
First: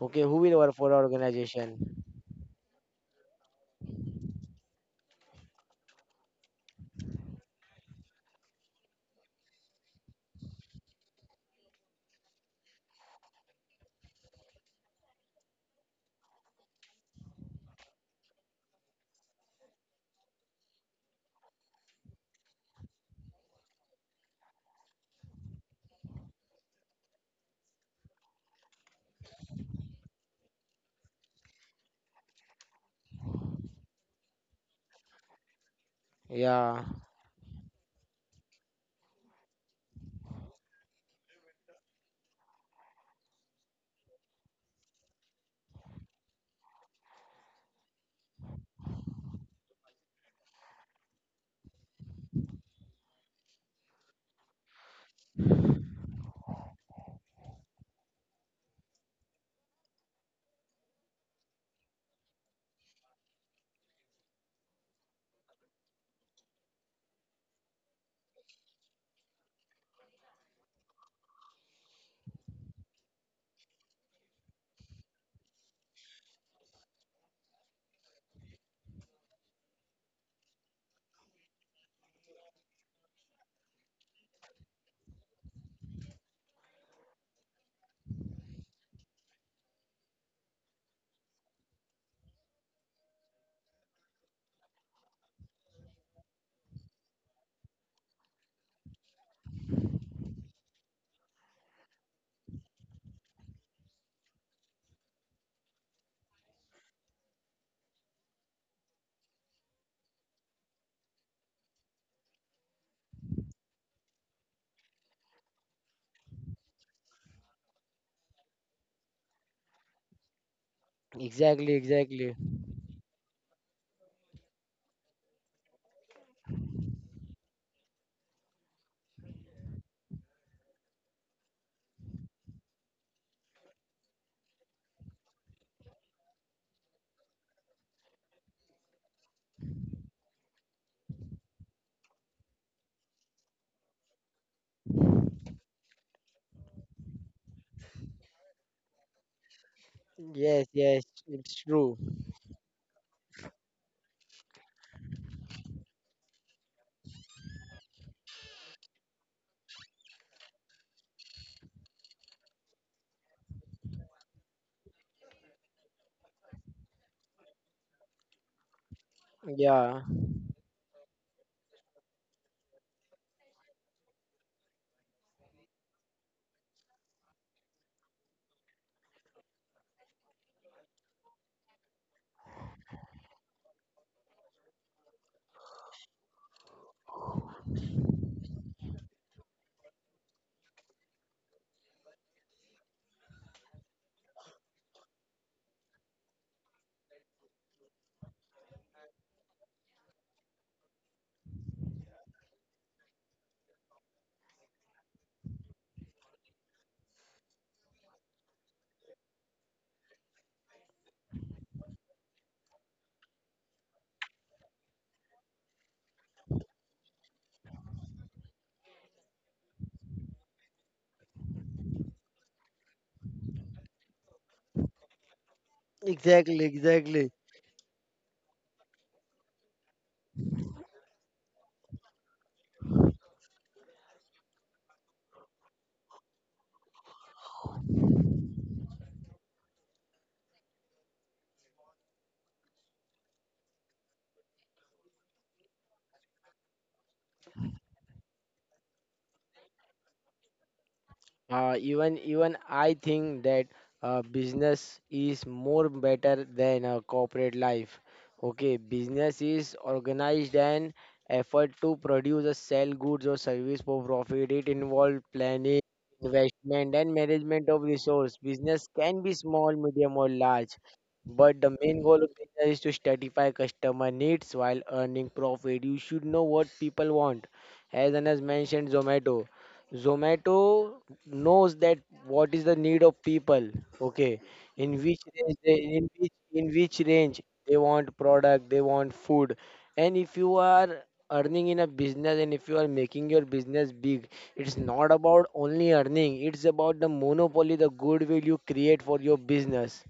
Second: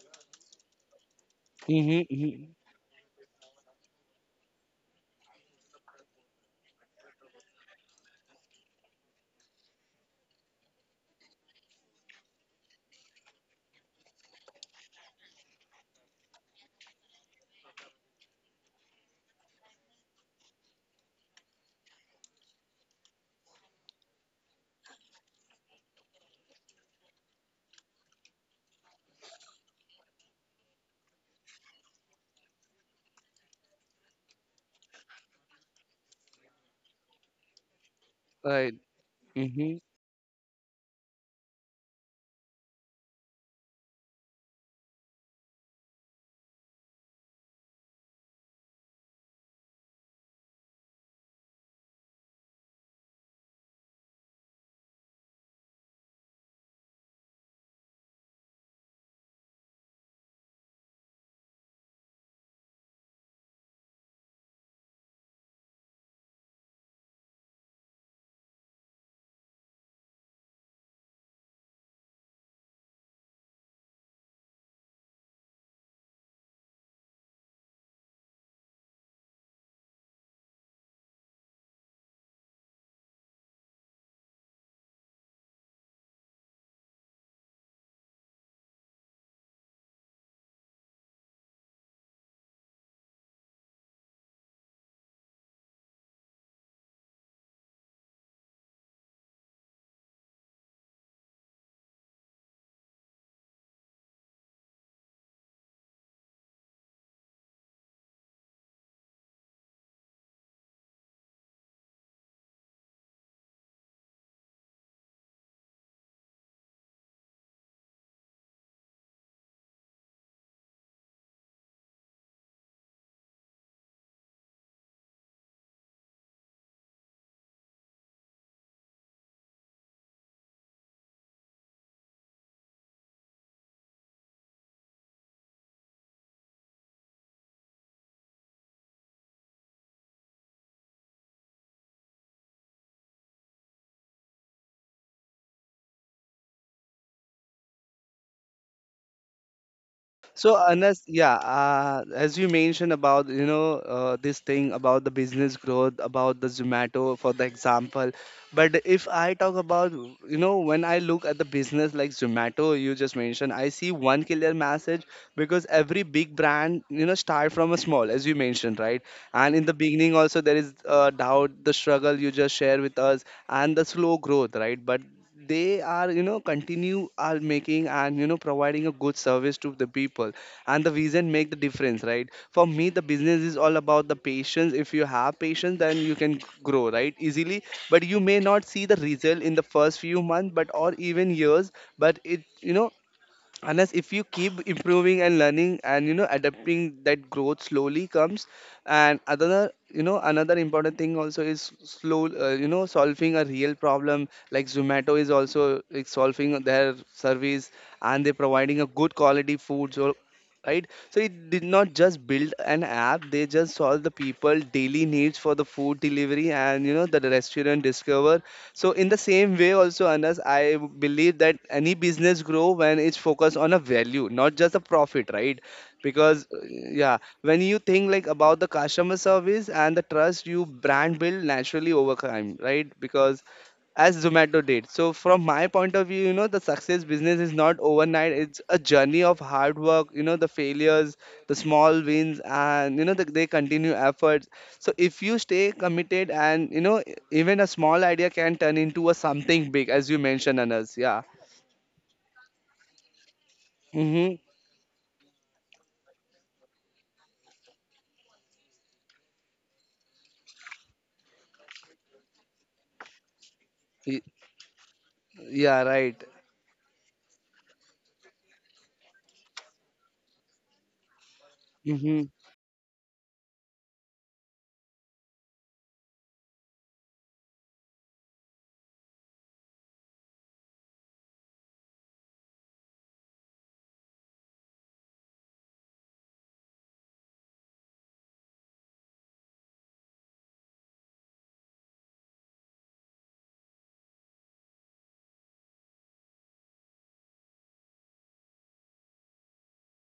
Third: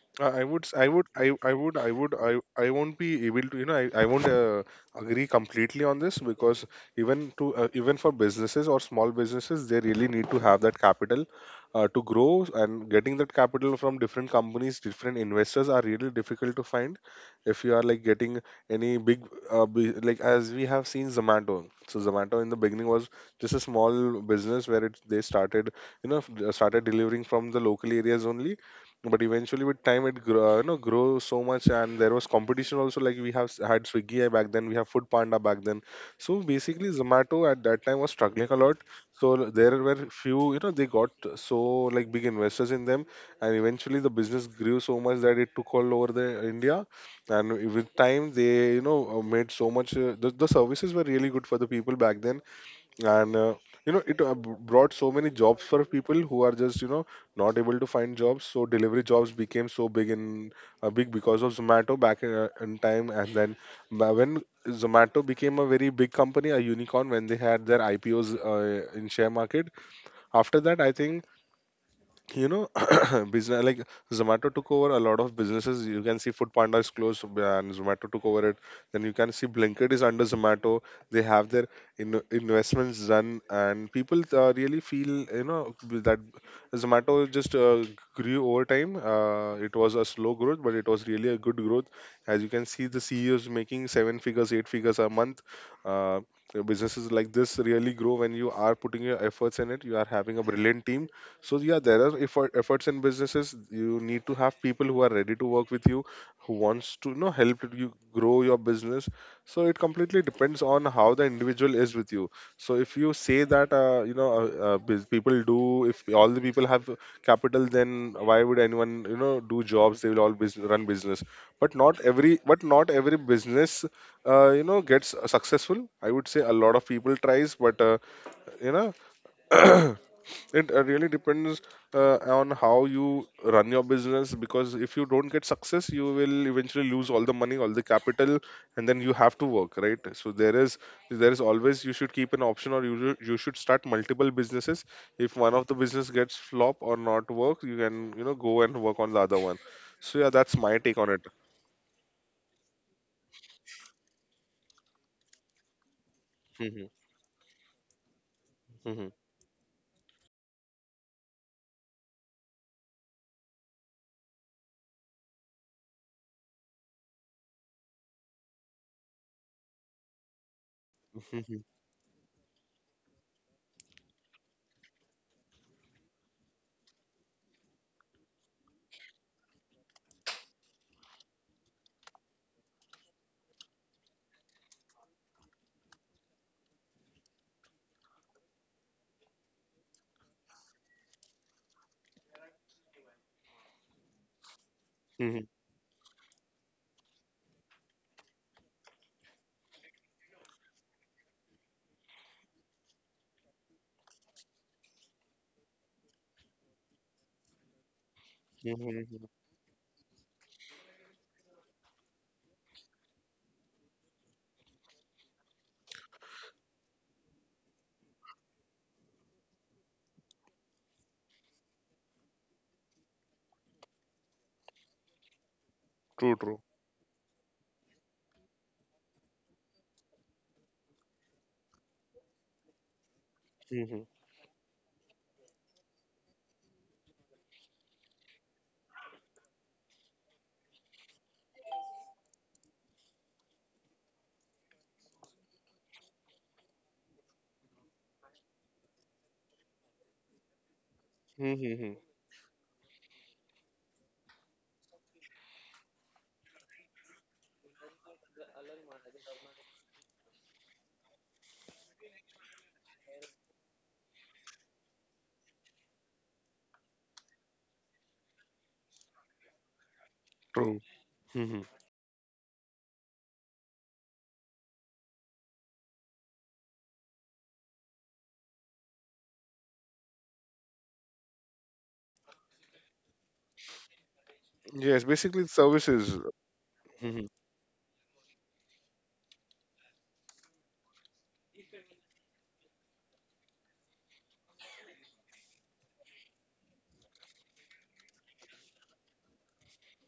Speaker 3: Okay,
Speaker 1: Uh,
Speaker 3: who
Speaker 1: I
Speaker 3: will
Speaker 1: would, s-
Speaker 3: work
Speaker 1: I
Speaker 3: for
Speaker 1: would, I, I would,
Speaker 3: organization?
Speaker 1: I
Speaker 2: Mm-hmm,
Speaker 1: would, I,
Speaker 2: mm-hmm.
Speaker 1: I won't be able to, you know, I, I won't uh, agree completely on this, because even to, uh, even for businesses or small businesses, they really need to have that capital uh, to grow, and getting that capital from different companies, different investors are really difficult to find. If you are like getting any big, uh, bu- like as we have seen Zomato. So Zomato in the beginning was just a small business where it, they started, you know, f- started delivering from the local areas only, but eventually with time it grow, you know, grow so much. And there was competition also, like we have s- had Swiggy uh, back then, we have Food Panda back then. So
Speaker 3: Yeah,
Speaker 1: basically Zomato at that time was struggling a
Speaker 2: Right.
Speaker 1: lot. So l-
Speaker 2: Mm-hmm.
Speaker 1: there were few, you know, they got, so, like, big investors in them, and eventually the business grew so much that it took all over the India. And with time they, you know, uh, made so much, uh, the, the services were really good for the people back then. And uh, you know, it, uh, b- brought so many jobs for people who are just, you know, not able to find jobs. So delivery jobs became so big in, uh, big because of Zomato back in, uh, in time. And then, ba- when Zomato became a very big company, a unicorn, when they had their IPOs uh, in share market, after that, I think, you know, business like Zomato took over a lot of businesses. You can see Food Panda is closed and Zomato took over it. Then you can see Blinkit is under Zomato. They have their in- investments done, and people, uh, really feel, you know, that Zomato just, uh, grew over time. Uh, it was a slow growth, but it was really a good growth. As you can see, the CEOs making seven figures, eight figures a month. uh, Businesses like this really grow when you are putting your efforts in it, you are having a brilliant team. So yeah, there are effort, efforts in businesses. You need to have people who are ready to work with you, who wants to, you know, help you grow your business. So it completely depends on how the individual is with you. So if you say that, uh, you know uh, uh, bus- people do, if all the people have capital, then why would anyone, you know, do jobs? They will all, bus- run business.
Speaker 3: exactly,
Speaker 1: But not
Speaker 3: exactly.
Speaker 1: every, but not every business, uh, you know, gets successful. I would say a lot of people tries, but uh, you know. It uh, really depends uh, on how you run your business, because if you don't get success, you will eventually lose all the money, all the capital, and then you have to work, right? So there is there is always, you should keep an option, or you should- you should start multiple businesses. If one of the business gets flop or not work, you can, you know, go and work on the other one. So yeah,
Speaker 2: So
Speaker 1: that's
Speaker 3: Yes,
Speaker 1: my take
Speaker 2: Anas,
Speaker 3: yes,
Speaker 1: on it.
Speaker 2: yeah,
Speaker 3: it's true.
Speaker 2: uh, as you mentioned about you know uh, this thing about the business growth, about the
Speaker 1: Mhm,
Speaker 2: Zomato for the example, but if
Speaker 1: mhm,
Speaker 2: I talk about you know when I look at the business like Zomato, you just mentioned, I see one clear message because every big brand you know start from a small, as you mentioned, right? And in the
Speaker 3: Yeah,
Speaker 2: beginning also there is uh, doubt,
Speaker 1: mhm,
Speaker 2: the struggle you just share with us, and the slow growth, right? But they are you know continue are making and you know providing a good service to the people, and the vision make the difference, right? For me the business is all about the patience, if you have patience then you can grow right easily, but you may not see the result in the first few months but or even years, but it you know, unless if you keep improving and
Speaker 1: mhm,
Speaker 2: learning and you know adapting, that growth slowly comes. And another you know another important thing also is slow uh, you know solving a real problem, like Zomato is also like, solving their service and they're
Speaker 1: mhm,
Speaker 2: providing a good
Speaker 1: mhm.
Speaker 2: quality food, so right, so it did not just build an app, they just solve the people daily needs for the food delivery and you know the restaurant discover. So in the same way also, Anas, I believe that any business grow when it's focused on a value, not just a profit, right?
Speaker 1: True,
Speaker 2: Because uh,
Speaker 1: true.
Speaker 3: exactly,
Speaker 2: yeah,
Speaker 3: exactly.
Speaker 2: when you think like about the customer service and the trust you brand build naturally over time, right? Because
Speaker 1: Mhm,
Speaker 2: as Zomato did. So from my point of view, you know, the success business is not overnight. It's a journey of hard work, you know, the failures, the small wins, and you know, the, they continue efforts, so if you stay committed and you know e- even a small idea can turn into a something big, as you mentioned Anas. Yeah.
Speaker 1: mhm,
Speaker 3: uh,
Speaker 1: mhm.
Speaker 3: even even I think that uh,
Speaker 2: Mhm.
Speaker 3: business is more better than a corporate life. Okay, business is organized and effort to produce or sell goods or service for
Speaker 2: Y-
Speaker 3: profit. It involves planning,
Speaker 2: Yeah, right.
Speaker 3: investment, and management of resource. Business can be small, medium, or large,
Speaker 1: True.
Speaker 3: but
Speaker 1: Mhm.
Speaker 3: the main goal
Speaker 2: Mhm.
Speaker 3: of business is to satisfy customer needs while earning profit. You should know what people want. As Anas mentioned, Zomato. Zomato knows that what is the need of people. Okay, in
Speaker 1: Yes,
Speaker 3: which
Speaker 1: basically
Speaker 3: range they, in
Speaker 1: services.
Speaker 3: which in which
Speaker 1: Mhm.
Speaker 3: range they want product, they want food. And if you are earning in a business and if you are making your business big, it's not about only earning, it's about the monopoly, the goodwill you create for your business,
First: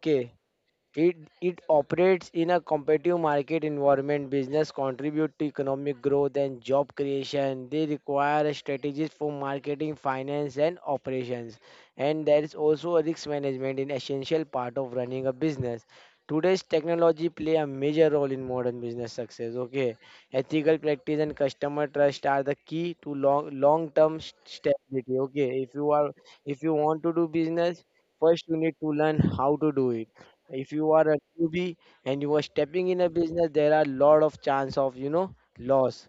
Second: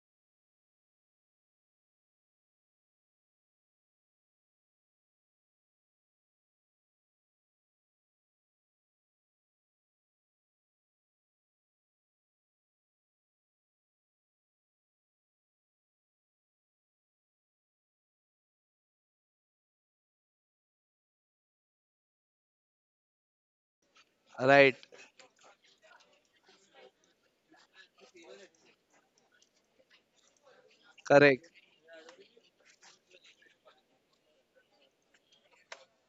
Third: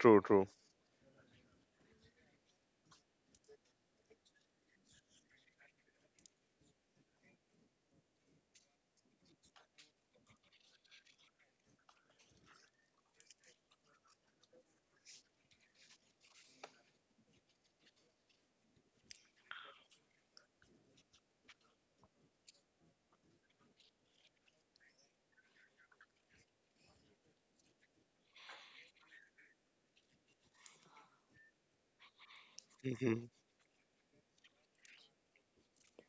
Speaker 1: True, true.
Speaker 3: It it operates in a competitive market environment. Business contribute to economic growth and job creation. They require strategies for marketing, finance, and operations. And there is also a risk management in essential part of running a business. Today's technology play a major role in modern business success. Okay, ethical practice and customer trust are the key to long long term
Speaker 2: Right.
Speaker 3: stability. Okay, if you are if you want to do business, first you need to learn how to do it, if you are a
Speaker 2: Correct.
Speaker 3: newbie and you are stepping in a
Speaker 1: Hmm.
Speaker 3: business, there are a lot of chance of you know loss.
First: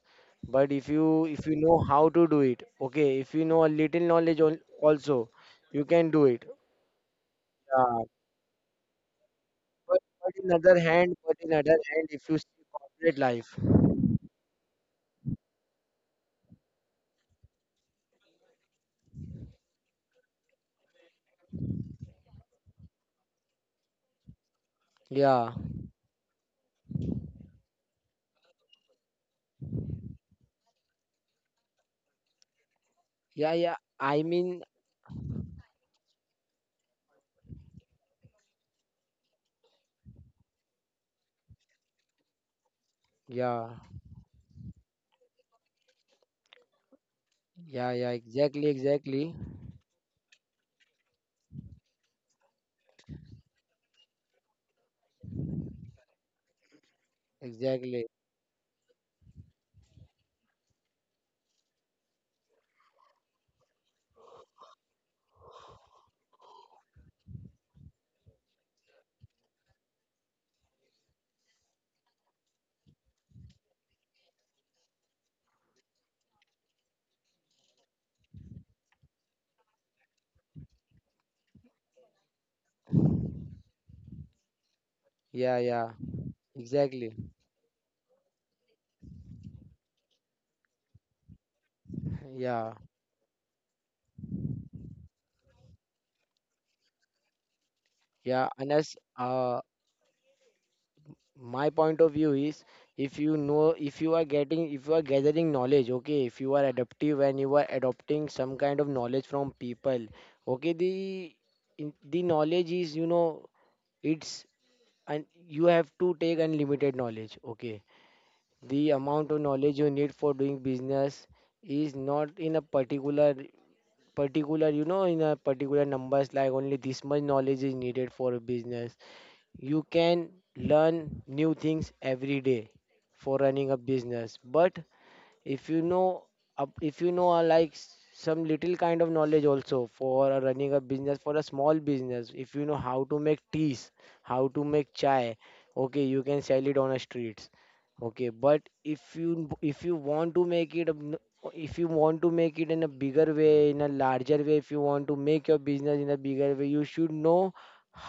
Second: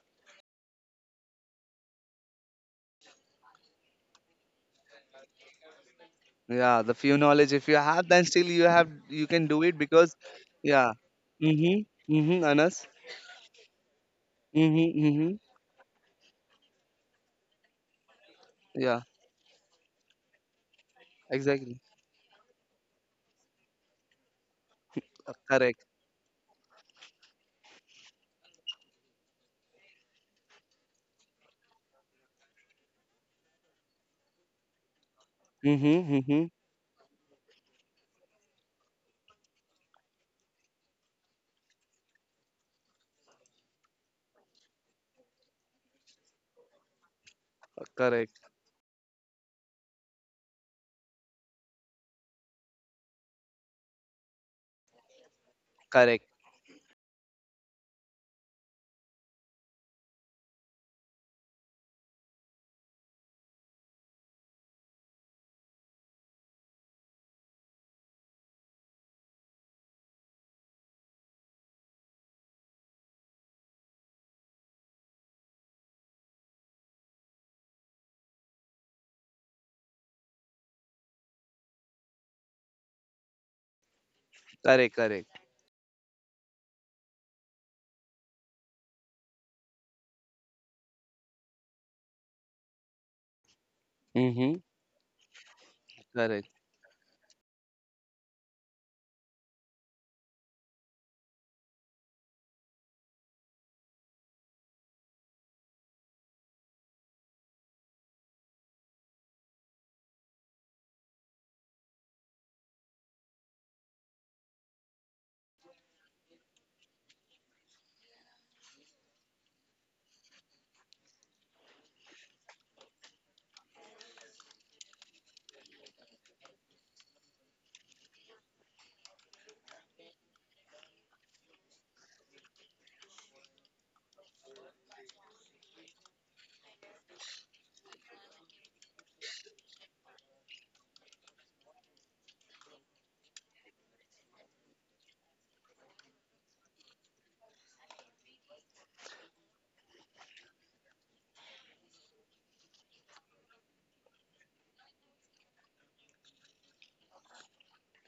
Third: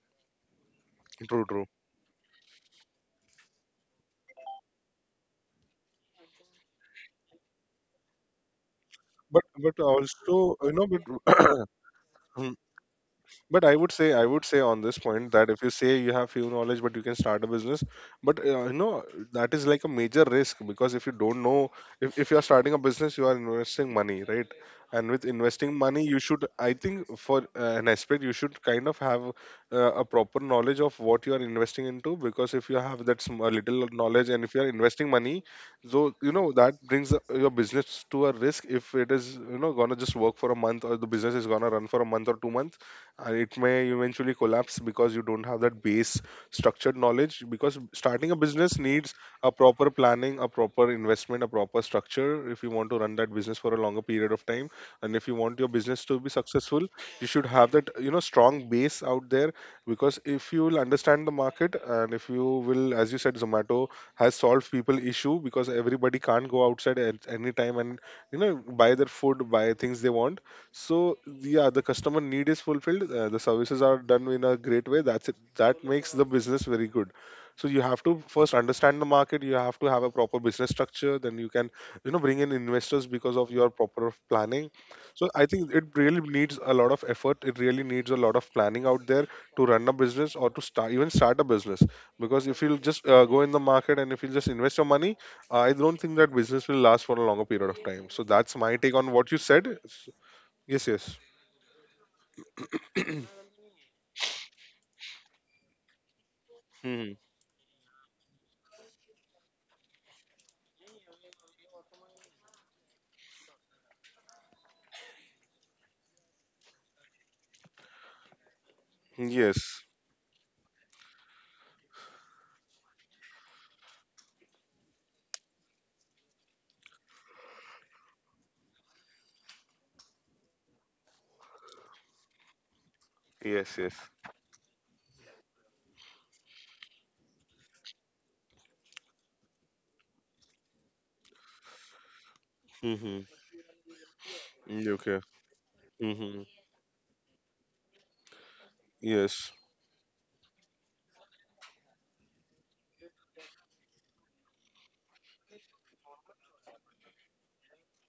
Speaker 3: But if you
Speaker 1: True,
Speaker 3: if you
Speaker 1: true.
Speaker 3: know how to do it, okay. If you know a little knowledge al- also, you can do it.
Speaker 2: Yeah, the few knowledge if you
Speaker 3: Yeah.
Speaker 2: have then still you have you
Speaker 1: But
Speaker 2: can do
Speaker 1: but
Speaker 2: it
Speaker 3: But,
Speaker 2: because
Speaker 3: but in
Speaker 1: also you
Speaker 3: other
Speaker 1: know
Speaker 2: yeah.
Speaker 1: but
Speaker 3: hand, but in other
Speaker 2: Mhm.
Speaker 3: hand, if you
Speaker 2: Mhm
Speaker 1: Mm,
Speaker 3: see
Speaker 2: Anas.
Speaker 3: corporate life,
Speaker 1: but i would say i would say on
Speaker 2: Mhm.
Speaker 1: this point
Speaker 2: Mhm.
Speaker 1: that if you say you have few knowledge but you can start a business but uh, you
Speaker 2: Yeah,
Speaker 1: know that is like a major risk because if you don't know
Speaker 2: exactly.
Speaker 1: if, if you are starting a business, you are investing money, right? And with
Speaker 2: Uh,
Speaker 3: yeah,
Speaker 1: investing
Speaker 2: correct.
Speaker 1: money, you should, I think, for uh, an aspect, you should kind of have uh, a proper knowledge of what you are investing into, because if you have that sm- a
Speaker 3: yeah, yeah.
Speaker 1: little
Speaker 3: I
Speaker 1: knowledge and if you
Speaker 3: mean,
Speaker 1: are investing money,
Speaker 2: Mhm.
Speaker 1: so you
Speaker 2: Mhm.
Speaker 1: know that brings uh, your business to a risk if it is you know gonna just work for a month or the business is gonna run for a month or two months, and it
Speaker 3: yeah,
Speaker 1: may eventually collapse because you don't have that base structured knowledge, because
Speaker 2: Uh,
Speaker 3: yeah, yeah.
Speaker 1: starting a
Speaker 2: correct.
Speaker 3: Exactly,
Speaker 1: business needs
Speaker 3: exactly,
Speaker 1: a proper planning, a proper investment, a proper structure if you want to run that business for a longer period of time and if you want your business to
Speaker 2: Correct.
Speaker 1: be successful. You should have that
Speaker 3: exactly.
Speaker 1: you know strong base out there, because if you will understand the market, and if you will, as you said, zomato has solved people issue because everybody can't go outside at any time and you know buy their food, buy things they want. So yeah, the customer need is fulfilled, uh, the services are done in a great way, that's it, that makes the business very good. So you have to first understand the market, you have to have a proper business structure, then you can you know bring in investors because of your proper planning.
Speaker 2: Correct.
Speaker 1: So
Speaker 2: Correct.
Speaker 1: I
Speaker 3: Yeah,
Speaker 1: think
Speaker 3: yeah,
Speaker 1: it really needs a lot of
Speaker 3: exactly.
Speaker 1: effort, it really needs a lot of planning out there to run a business or to start, even start a business, because if
Speaker 3: Yeah,
Speaker 1: you'll just uh, go in the market and if you just
Speaker 2: Mhm.
Speaker 1: invest your money, uh, I don't think that
Speaker 2: Correct.
Speaker 1: business will last for a longer period of time. So
Speaker 3: yeah.
Speaker 1: that's my take
Speaker 3: Unless,
Speaker 1: on what you
Speaker 3: uh,
Speaker 1: said. Yes, yes.
Speaker 3: my point of view is, if you know if you are getting if you are gathering knowledge, okay, if you are
Speaker 1: Mm-hmm.
Speaker 3: adaptive and you are adopting some kind of knowledge from people, okay, the in- the knowledge is, you know it's and you have to take unlimited knowledge, okay. The amount of knowledge
Speaker 1: Yes.
Speaker 3: you need for doing business is not in a particular particular you know in a particular numbers, like only this much knowledge is needed for a business. You can learn new things every day for running
Speaker 1: Yes.
Speaker 3: a
Speaker 1: Yes.
Speaker 3: business. But if you know up if you know, uh, like s- some little kind of knowledge also for uh, running a business, for a small business, if you know how to
Speaker 1: Mm-hmm.
Speaker 3: make teas, how to make
Speaker 1: Okay.
Speaker 3: chai, okay, you can
Speaker 1: Mm-hmm.
Speaker 3: sell it on the streets, okay. But if you—
Speaker 1: Yes.
Speaker 3: if you want to make it a n- if you want to make it in a bigger way, in a larger way, if you want to make your business in a bigger way, you should know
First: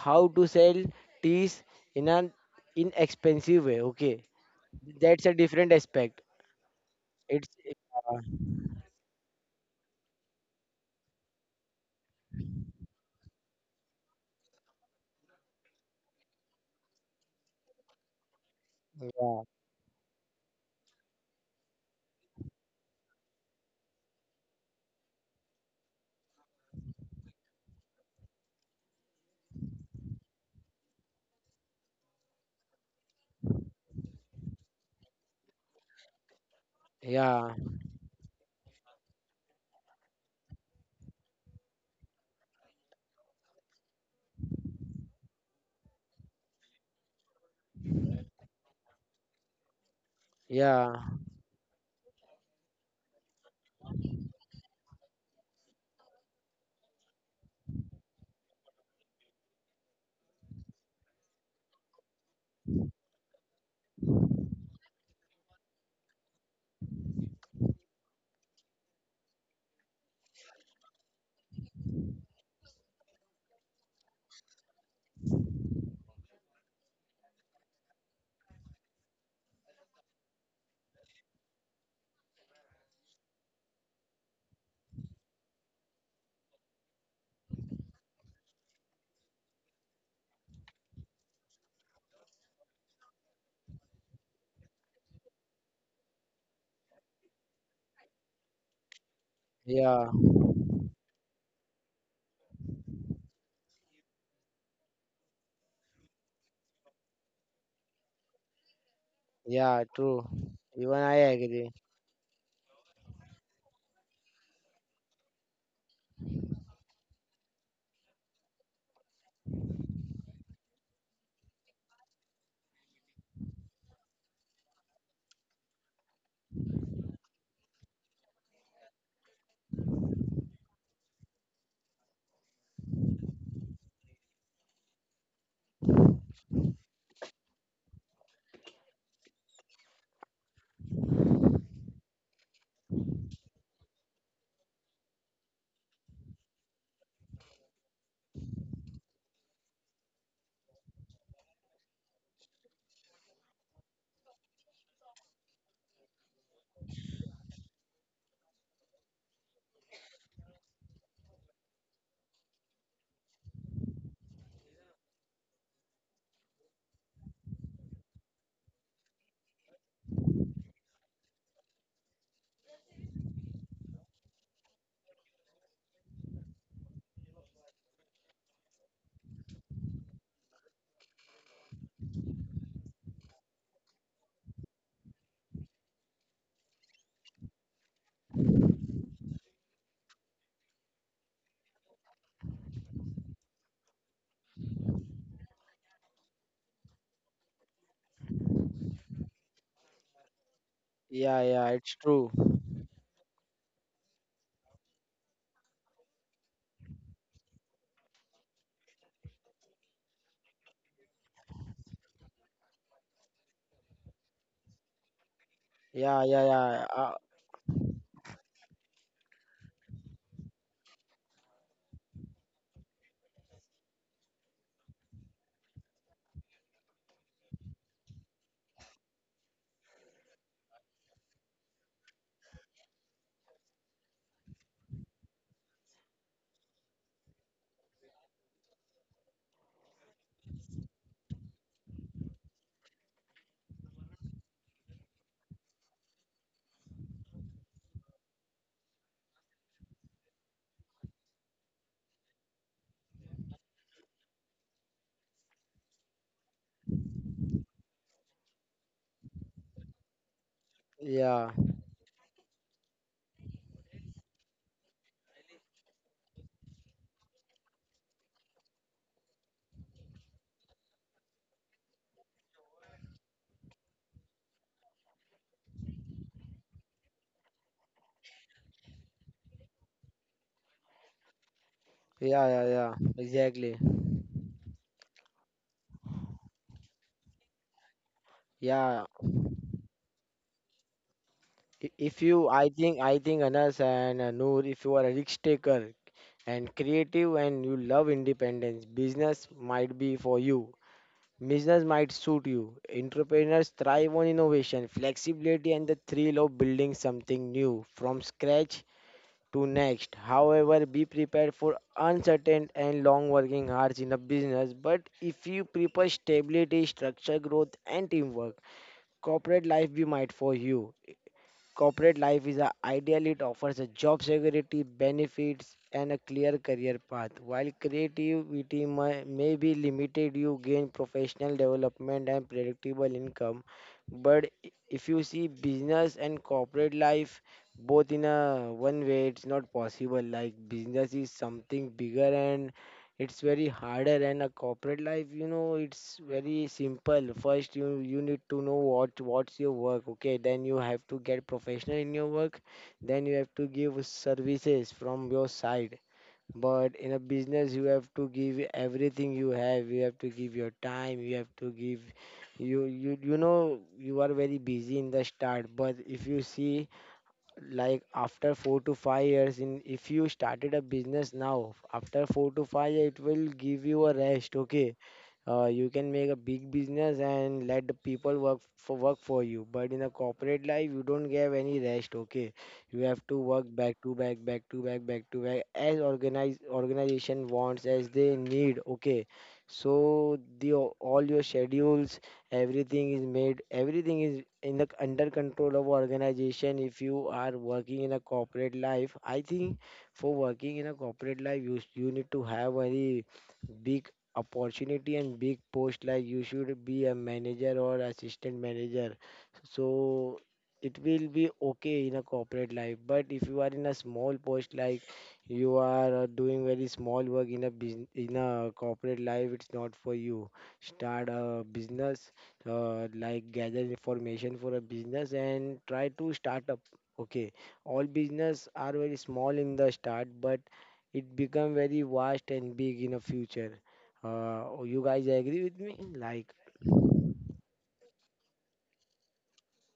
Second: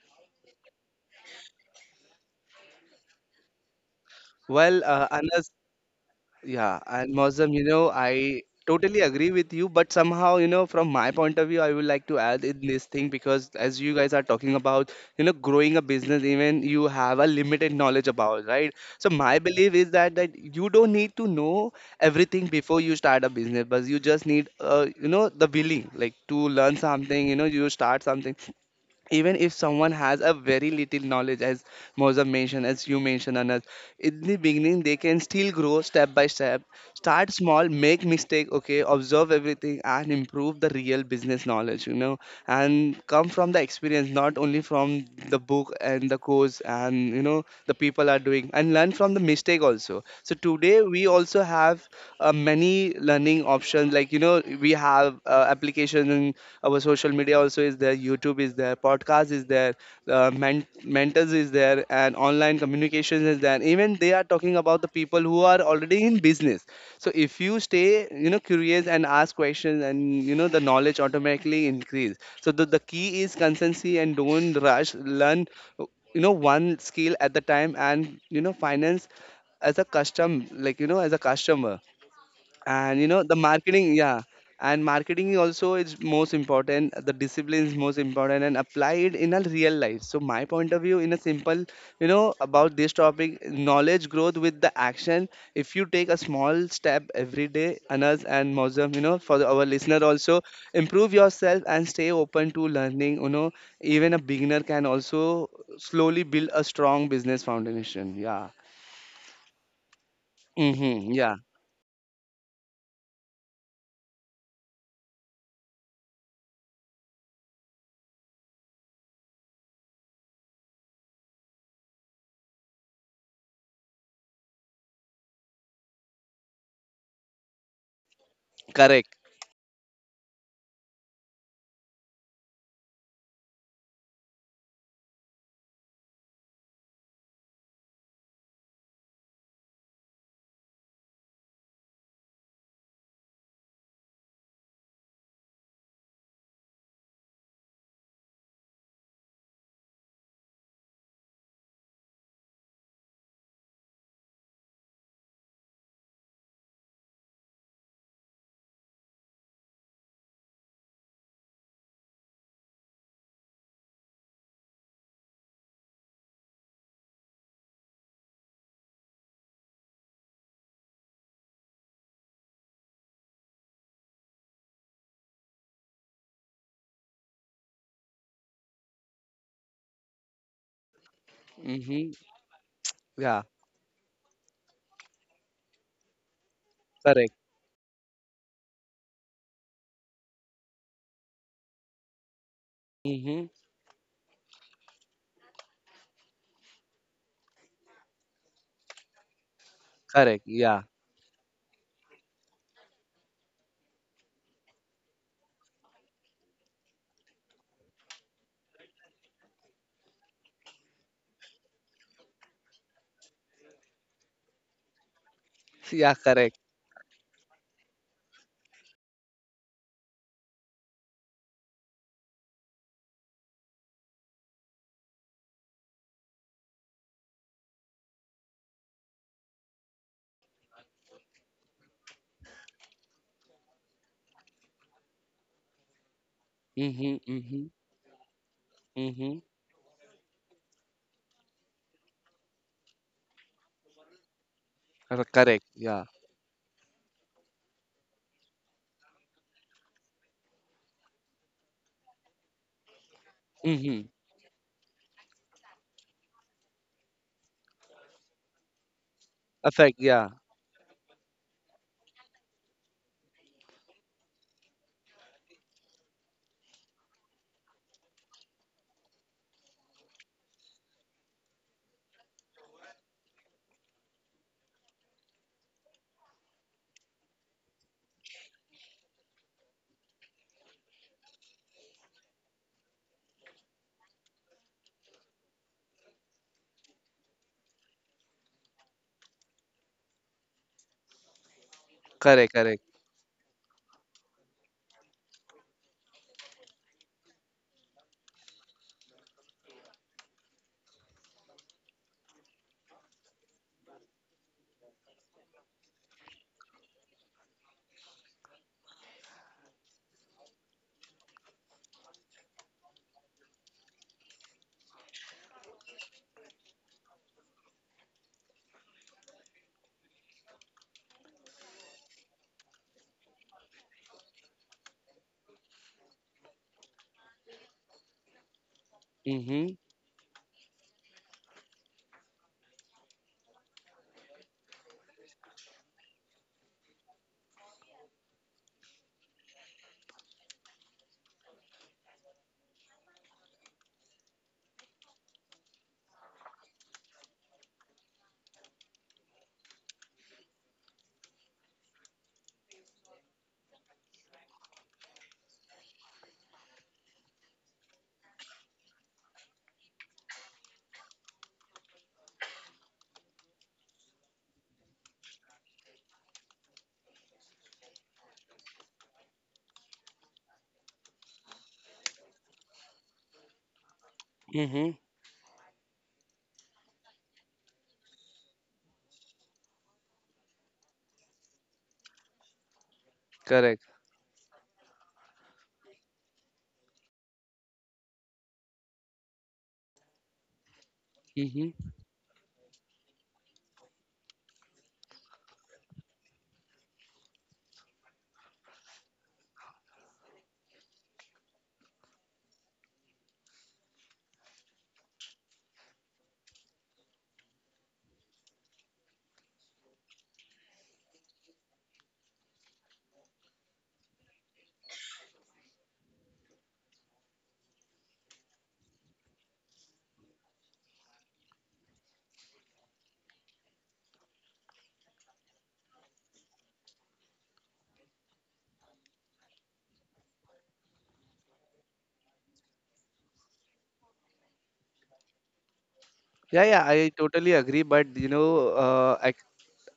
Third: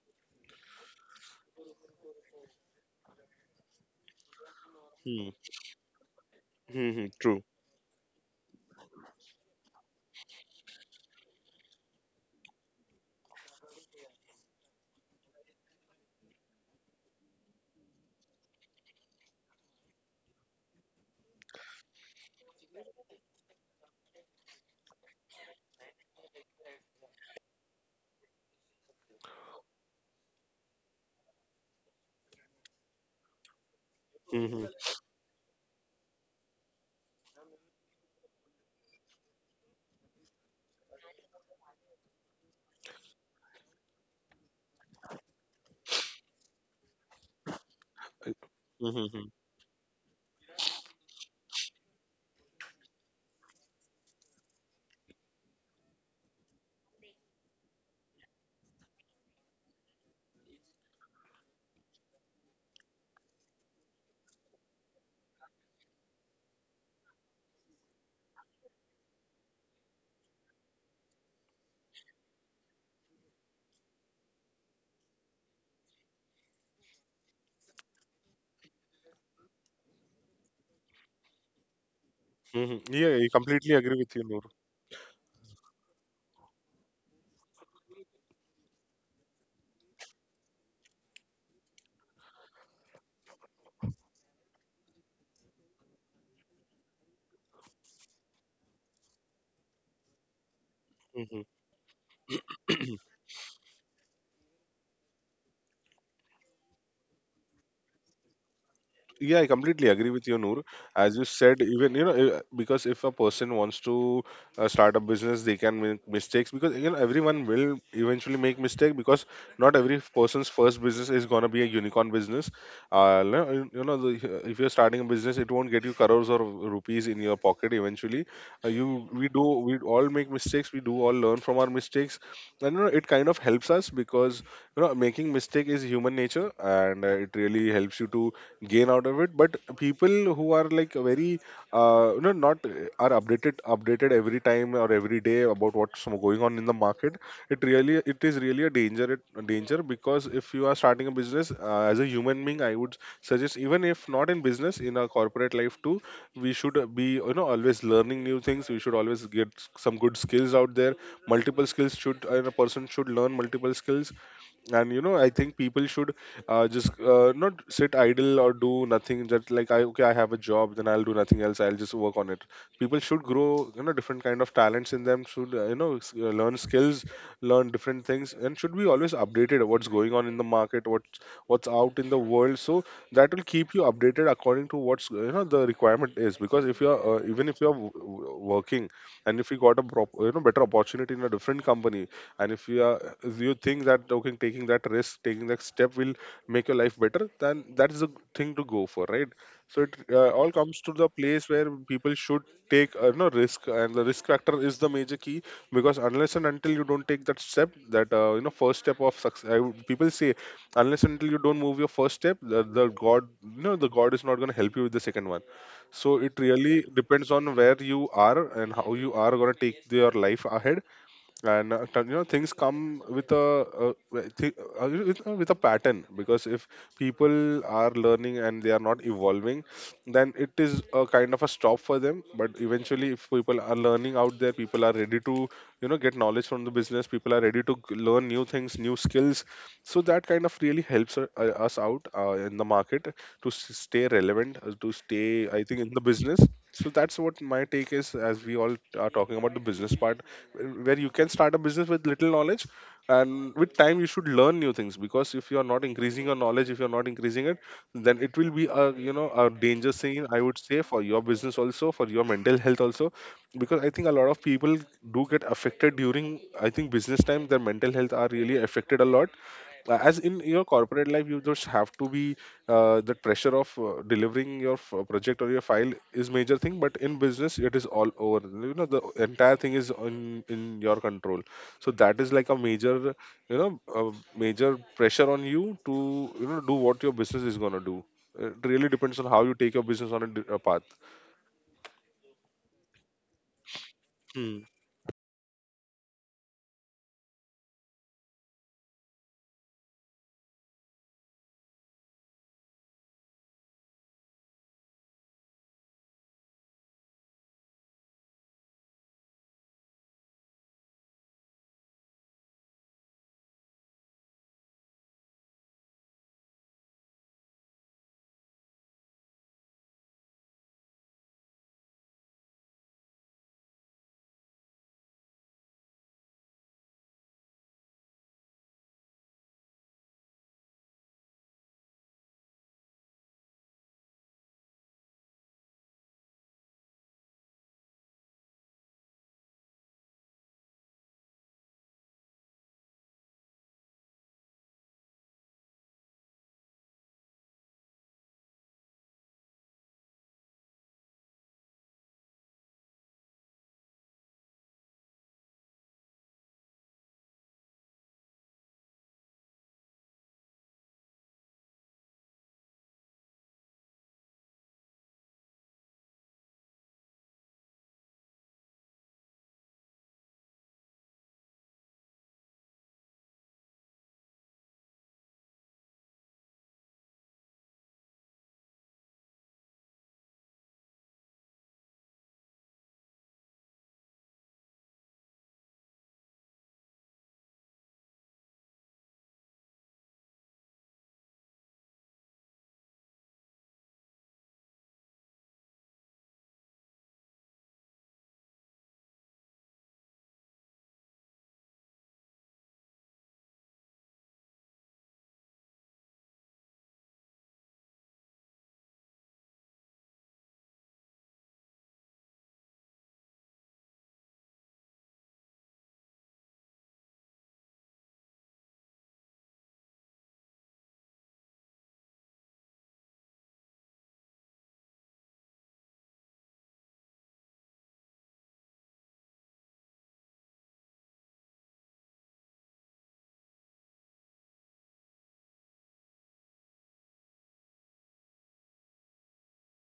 Speaker 3: how to sell teas in an inexpensive way, okay.
Speaker 2: Well, uh,
Speaker 3: That's a
Speaker 2: Anas,
Speaker 3: different aspect.
Speaker 2: yeah,
Speaker 1: Mm-hmm.
Speaker 2: and
Speaker 1: True.
Speaker 3: It's
Speaker 2: Mozam, you know,
Speaker 3: uh,
Speaker 2: I totally agree with you, but somehow, you know, from my point of view, I would like to add in this thing because as you guys are talking about, you know, growing a business, even you have a limited knowledge about, right? So my
Speaker 3: Yeah,
Speaker 2: belief is that that you don't need to know everything before you start a business, but you just need, uh, you know, the willing, like to learn something, you know, you start something even if someone has a very little knowledge as Mozam mentioned, as you mentioned Anas, in the
Speaker 1: Mm-hmm.
Speaker 2: beginning they can still grow step by step. Start
Speaker 3: yeah,
Speaker 2: small, make mistake, okay, observe everything and improve the real business knowledge, you know, and come from the experience, not only from the book and the course and you know the people are doing, and learn from the
Speaker 1: Mm-hmm.
Speaker 2: mistake also. So today
Speaker 3: yeah,
Speaker 2: we also have uh, many learning options, like you know we have uh, application in our social media also is there, youtube is there, podcast is there, uh, men- mentors is there, and online communications is there, even they are talking about the people who are already in business. So if you stay, you know, curious and ask questions, and you know the knowledge automatically increase. So the, the key is consistency, and don't rush. Learn, you know, one skill at the time, and you know finance as a custom, like you know as a customer,
Speaker 1: Mm-hmm.
Speaker 2: and you
Speaker 1: Yeah,
Speaker 2: know
Speaker 1: I
Speaker 2: the
Speaker 1: completely
Speaker 2: marketing,
Speaker 1: agree with
Speaker 2: yeah,
Speaker 1: you,
Speaker 2: and marketing also is most important, the discipline is most important, and apply it in a real life. So my point of view in a simple, you know, about this topic, knowledge growth with the action. If you take a small step every day, Anas and Mozam, you know, for the, our listener
Speaker 3: yeah,
Speaker 2: also, improve
Speaker 1: Noor.
Speaker 2: yourself and stay open to learning, you know, even a beginner can also slowly build a strong business foundation, yeah.
Speaker 1: Yeah, I
Speaker 3: yeah,
Speaker 1: completely agree
Speaker 3: true.
Speaker 1: with you, Noor.
Speaker 3: Even
Speaker 2: Mm-hmm,
Speaker 1: As you
Speaker 3: I
Speaker 2: yeah.
Speaker 1: said,
Speaker 3: agree.
Speaker 1: even you know, uh, because if a person wants to uh, start a business, they can make mistakes, because you know everyone will eventually make mistake, because not every person's first business is gonna be a unicorn business. Uh, no, you know, you know, the, if you're starting a business, it won't get you crores or rupees in your pocket eventually. Uh, you,
Speaker 2: Correct.
Speaker 1: we do, we all make mistakes. We do all learn from our mistakes, and you know, it kind of helps us because you know making mistake is human nature, and uh, it really helps you to gain out of it. But people who are like very uh, you know not uh, are updated updated every time or every day about what's going on in the market, it really, it is really a danger, a danger, because if you are starting a business, uh, as a human being, I would suggest, even if not in business, in our corporate life too, we should uh, be you know always learning new things, we should always get some good skills out there. Multiple skills should, and a person should learn multiple skills, and you know I think people should uh, just uh, not sit idle or do nothing, just like I, okay, I have a job, then I'll do nothing else, I'll just work on it. People should grow you know different kind of talents in them, should uh, you know s- uh, learn skills, learn different things, and should be always updated what's going on in the market, what's what's out
Speaker 2: Mm-hmm,
Speaker 1: in the world. So that
Speaker 2: yeah.
Speaker 1: will keep you updated according to what's uh, you know the requirement is, because if you're uh,
Speaker 2: Correct.
Speaker 1: even if you're w- w- working, and if you got a prop, you know, better opportunity in a different company, and if you are, if
Speaker 2: Mhm.
Speaker 1: you think that okay taking that risk, taking that step will make your life better, then that is the thing to go for, right? So it uh,
Speaker 2: Correct,
Speaker 1: all
Speaker 2: yeah.
Speaker 1: comes to the
Speaker 3: Yeah,
Speaker 1: place
Speaker 3: yeah,
Speaker 1: where
Speaker 3: it's
Speaker 1: people
Speaker 3: true.
Speaker 1: should take uh, no risk, and the risk factor is the major key, because unless and until you don't take that step, that uh, you know first step of success, I would, people say, unless and until you don't move your first step, the, the god, you know the god is not going to help you with the second one.
Speaker 2: Yeah,
Speaker 1: So
Speaker 3: Yeah,
Speaker 1: it
Speaker 3: yeah,
Speaker 2: correct.
Speaker 1: really
Speaker 3: yeah, uh,
Speaker 1: depends on where you are and how you are going to take your life ahead. And uh, you know things come with a uh, with thi- uh, with uh, with a pattern, because if people are learning and they are not evolving, then it is a kind of a stop for them. But eventually, if people are learning out there, people are ready to you know get knowledge from the business,
Speaker 2: Mhm,
Speaker 1: people are
Speaker 2: mhm,
Speaker 1: ready to g- learn new things, new
Speaker 2: mhm.
Speaker 1: skills. So that kind of really helps u- uh, us out uh, in the market to s- stay relevant, uh, to
Speaker 2: Cor-
Speaker 1: stay I
Speaker 2: Correct,
Speaker 1: think in the
Speaker 2: yeah.
Speaker 1: business. So that's what my take is, as we all are talking about the business part, wh- where you can start a business with little knowledge, and with time you
Speaker 2: Mhm.
Speaker 1: should learn new things, because if you are not increasing your knowledge, if you are not increasing it, then it will be a you know a danger
Speaker 2: Affect,
Speaker 1: scene,
Speaker 2: yeah.
Speaker 1: I would say, for your
Speaker 3: yeah,
Speaker 1: business, also for your mental health also. Because I think a lot of people do get affected during, I think, business time, their mental health are really affected a lot. Uh, as in your corporate life, you just have to be uh, the pressure of uh, delivering your f- project or your file is major thing, but in business it is all over, you know the entire thing is in in your control. So that is
Speaker 3: yeah,
Speaker 1: like a
Speaker 3: yeah, yeah,
Speaker 1: major, you
Speaker 3: exactly.
Speaker 1: know a major pressure on you to you know do what your business is going to do. It really
Speaker 3: Yeah,
Speaker 1: depends on how you take your business on a, di- a path.
Speaker 3: i- if you,
Speaker 2: Correct,
Speaker 3: I
Speaker 2: correct,
Speaker 3: think, I think Anas and uh,
Speaker 1: Hmm.
Speaker 3: Noor, if you are a risk taker and creative and you love independence, business might be for you. Business might suit you. Entrepreneurs thrive on innovation, flexibility, and the thrill of building something new from scratch to next. However, be prepared for uncertain and long working hours in a business. But if you prefer stability, structure, growth, and teamwork, corporate life be might for you. Corporate life is a ideal, it offers a job security, benefits, and a clear career path. While creativity may, may be
Speaker 2: mhm,
Speaker 3: limited, you gain professional development and predictable income. But i- if you see business and corporate life both in a one way, it's not possible. Like business is something bigger and it's very harder, and a corporate life, you know, it's very simple. First, you you need to know what what's your work, okay. Then you have to get professional in your work, then you have to give services from your side. But in a business, you have to give everything you have. You have to give your time, you have to give— you you you know, you are very busy in the start. But if you see, like, after four to five years in— if you started a business now, after four to five year, it will give you a rest,
Speaker 2: mhm,
Speaker 3: okay. Uh, you can make a big business and let the people work for work for you. But in a corporate life, you don't have any rest, okay. You have to work
Speaker 2: correct,
Speaker 3: back to back, back to back, back to back, as organize organization wants, as they need, okay. So the all your
Speaker 2: mhm.
Speaker 3: schedules, everything is made, everything is in the under control of organization if you are working in a corporate life. I think for working in a corporate life, you you need to have very big opportunity and big post, like you should be a manager or assistant manager. So it will be okay in a corporate life. But if you are in a small post, like you are uh, doing very small work in a business, in a corporate life, it's not for you. Start a business. Uh, like, gather information for a business and try to start up, okay. All business are very small in the start, but it become very vast and big in the future. Uh, you guys agree with me, like,
Speaker 2: Yeah, yeah, I totally agree. But you know, uh, I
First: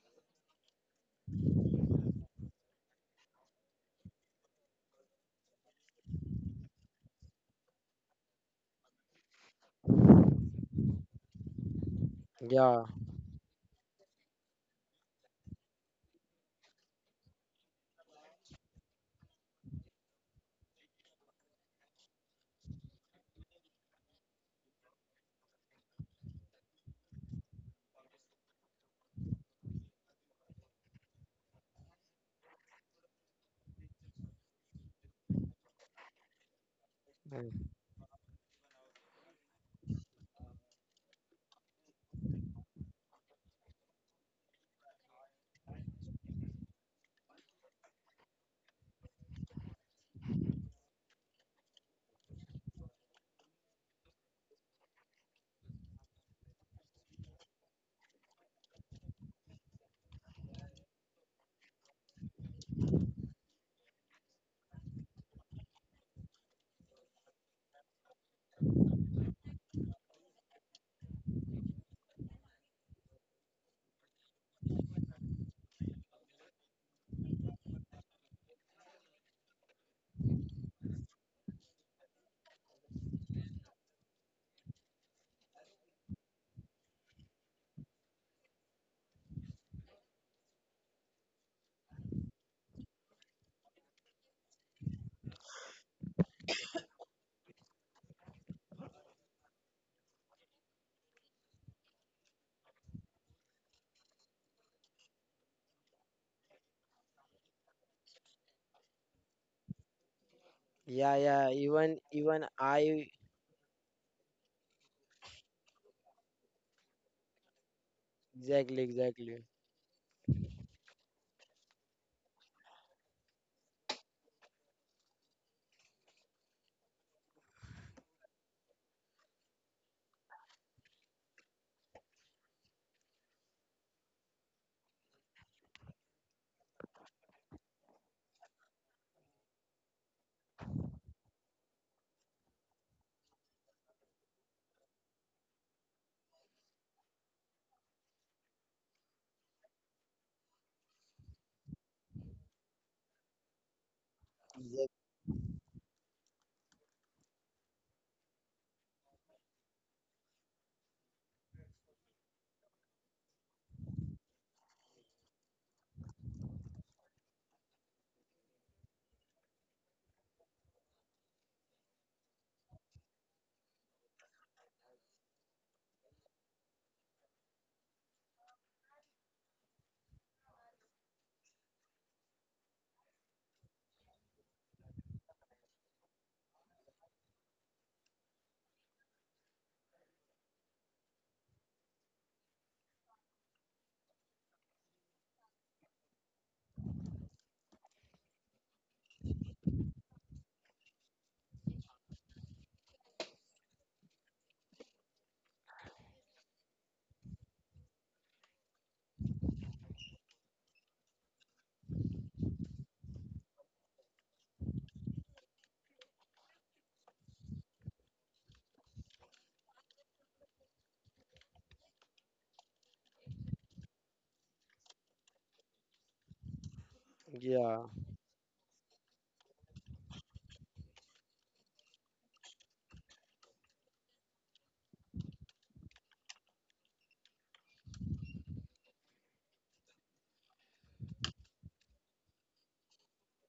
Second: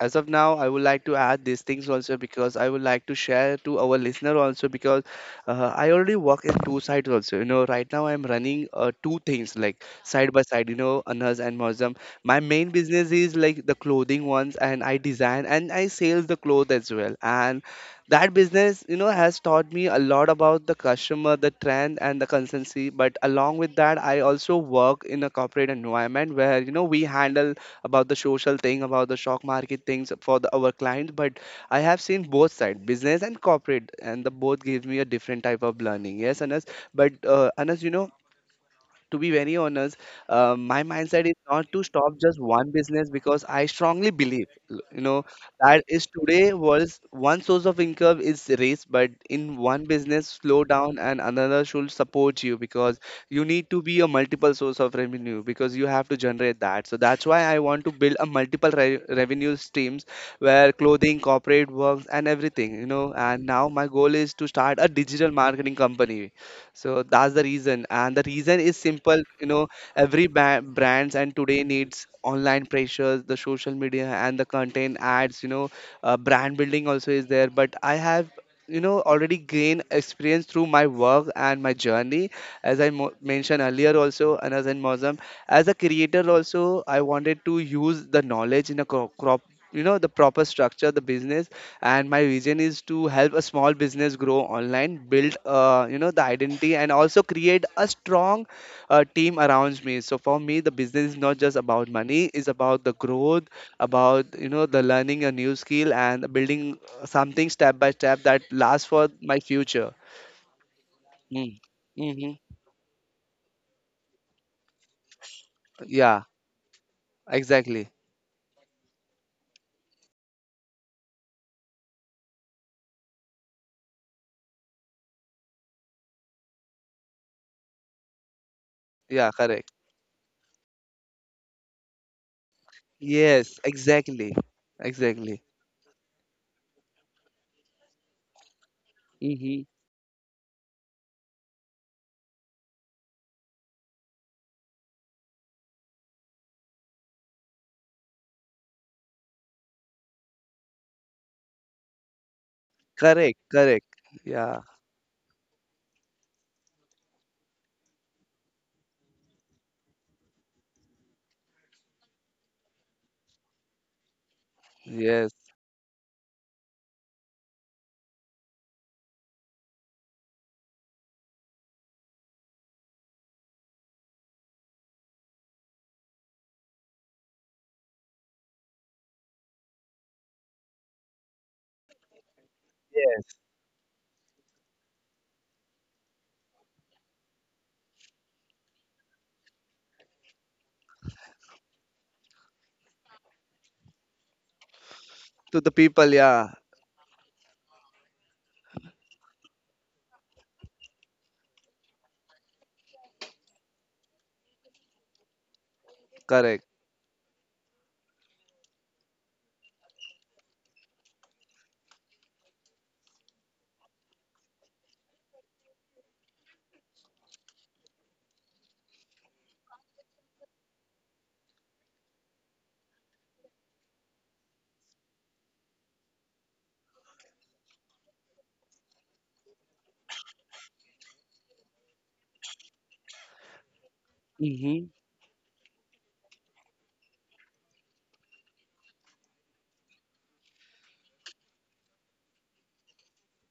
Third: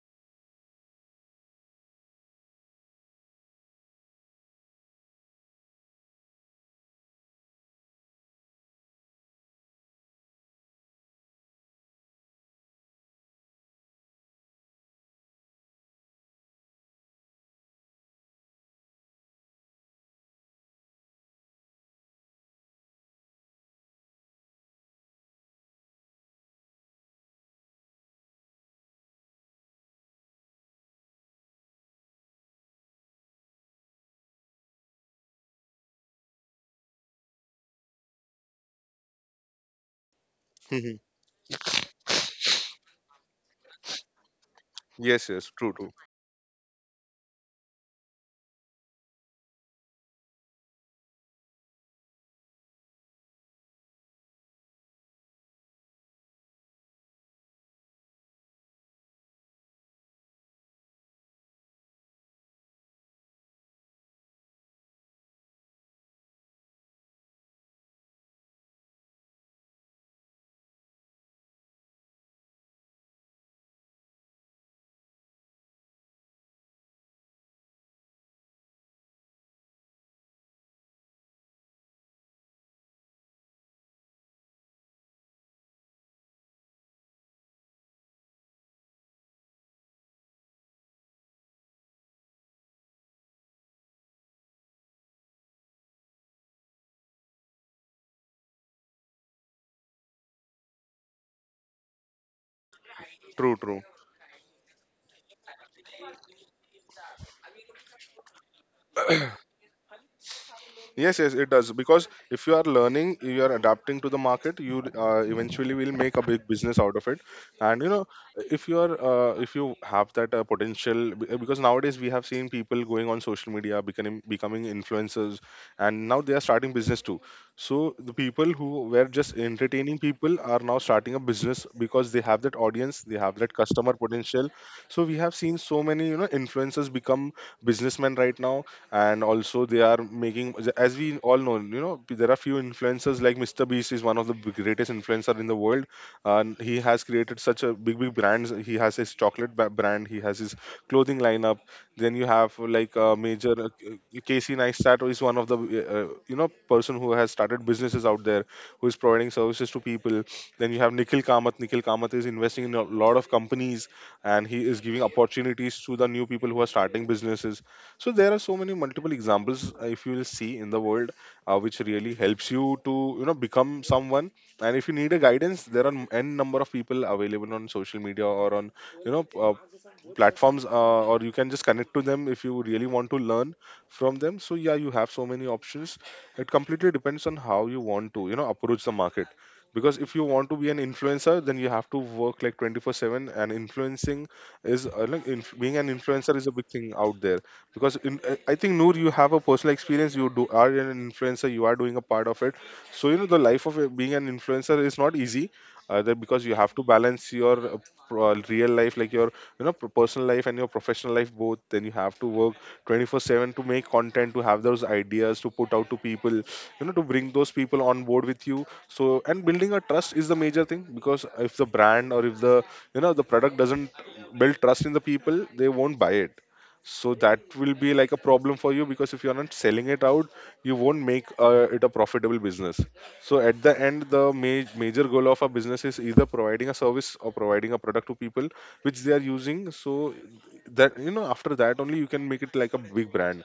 Speaker 2: as of now I would like to add these things also, because I would like to share to our listener also. Because uh, I already work in two sides also, you know, right now I'm running uh, two things like side by side, you know, Anhas and Mozam. My main
Speaker 3: yeah.
Speaker 2: business is like the clothing ones, and I design and I sell the clothes as well. And that business, you know, has taught me a lot about the customer, the trend and the consistency. But along with that I also work in a corporate environment where you know we handle about the social thing, about the stock market things for the, our clients. But I have seen both sides, business and corporate, and the both gives me a different type of learning. Yes, Anas. But uh,
Speaker 3: Mm.
Speaker 2: Anas, you know, to be very honest, uh, my mindset is not to stop just one business, because I strongly believe, l- you know,
Speaker 1: Yes, yes, true,
Speaker 2: that
Speaker 1: true.
Speaker 2: is today was one source of income is raised, but in one business, slow down and another should support you, because you need to be a multiple source of revenue because you have to generate that. So that's why I want to build a multiple re- revenue streams where clothing, corporate works, and everything, you know. And now my goal is to start a digital marketing company, so that's the reason, and the reason is simple, you know, every ba- brands and today needs online pressures, the social media and the content ads, you know, uh, brand building also is there. But I have, you know, already gained experience through my work and my journey, as i mo- mentioned earlier also, and as in Mozam, as a creator also I wanted to use the knowledge in a crop, crop you know, the proper structure the business. And my vision is to help a small business grow online, build uh, you know the identity, and also create a strong uh, team around me. So for me the business is not just about money, it's about the growth,
Speaker 1: True, true.
Speaker 2: about you know the learning a new skill, and building uh, something step by step that lasts for my future.
Speaker 3: Yeah,
Speaker 1: Yes, yes, it
Speaker 3: yeah.
Speaker 2: Mm.
Speaker 1: does.
Speaker 3: even
Speaker 1: Because
Speaker 2: Hmm.
Speaker 3: even
Speaker 1: if you are
Speaker 3: i
Speaker 1: learning, you are adapting to the market, you uh, eventually will make
Speaker 2: Yeah.
Speaker 1: a big business out of it. And
Speaker 2: Exactly.
Speaker 1: you know, if
Speaker 3: exactly,
Speaker 1: you are,
Speaker 3: exactly.
Speaker 1: uh, if you have that uh, potential, be- uh, because nowadays we have seen people going on social media, becoming becoming influencers, and now they are starting business too. So the people who were
Speaker 2: Yeah,
Speaker 1: just
Speaker 2: correct.
Speaker 1: entertaining people are now starting a business, because they have that audience, they have that
Speaker 2: Yes,
Speaker 1: customer
Speaker 2: exactly.
Speaker 1: potential. So we have
Speaker 2: Exactly.
Speaker 1: seen so many you know influencers become businessmen right now, and
Speaker 2: Hmm.
Speaker 1: also they are making, as we all know, you know there are few influencers like Mr Beast is one of the big- greatest influencer in the world. And he has created such a big, big brands, he has his chocolate ba- brand, he has his clothing lineup. Then you have, uh, like a
Speaker 2: Correct,
Speaker 1: major uh,
Speaker 2: correct. Yeah.
Speaker 1: Casey
Speaker 3: Exact-
Speaker 1: Neistat is one of the uh, uh, you know person who has started businesses out there, who is providing services to people. Then you have Nikhil Kamath. Nikhil Kamath is investing in a lot of companies, and he is giving
Speaker 2: Yes.
Speaker 1: opportunities to the new people who are starting businesses. So there are so many multiple examples, uh, if you will see in the world, uh, which really helps you to you know become someone. And if you need a guidance, there are n number of people available on social media or on you know uh, platforms, uh, or you can just connect to them if you really want to learn from them. So yeah, you have so many options. It completely depends on how you want to you know approach the market, because if you want to be an influencer, then you have to work like twenty-four seven, and influencing is uh, like
Speaker 2: To
Speaker 1: inf-
Speaker 2: the
Speaker 1: being an
Speaker 2: people,
Speaker 1: influencer
Speaker 2: yeah.
Speaker 1: is a big thing out there. Because in, uh, I think Noor, you have a personal experience, you do are an influencer, you are doing a part of it. So you know the life of a- being an influencer is not easy, uh, that because you
Speaker 2: Correct.
Speaker 1: have to balance your uh, pro- uh, real life, like your you know pro- personal life and your professional life both. Then you have to work twenty-four seven to make content, to have those ideas to put out to people, you know, to bring those people on board with you. So, and building a trust is the major thing, because if the brand or if the you know the product doesn't build trust in the people, they won't buy it. So that will
Speaker 3: yeah,
Speaker 1: Be like a problem for you because if you're not selling it out, you won't make uh, it a profitable business. So at the end, the ma-
Speaker 2: Mm-hmm.
Speaker 1: major goal of a business is either providing a service or providing a product to people which they are using. So that you know, after that only you can make it like a big brand.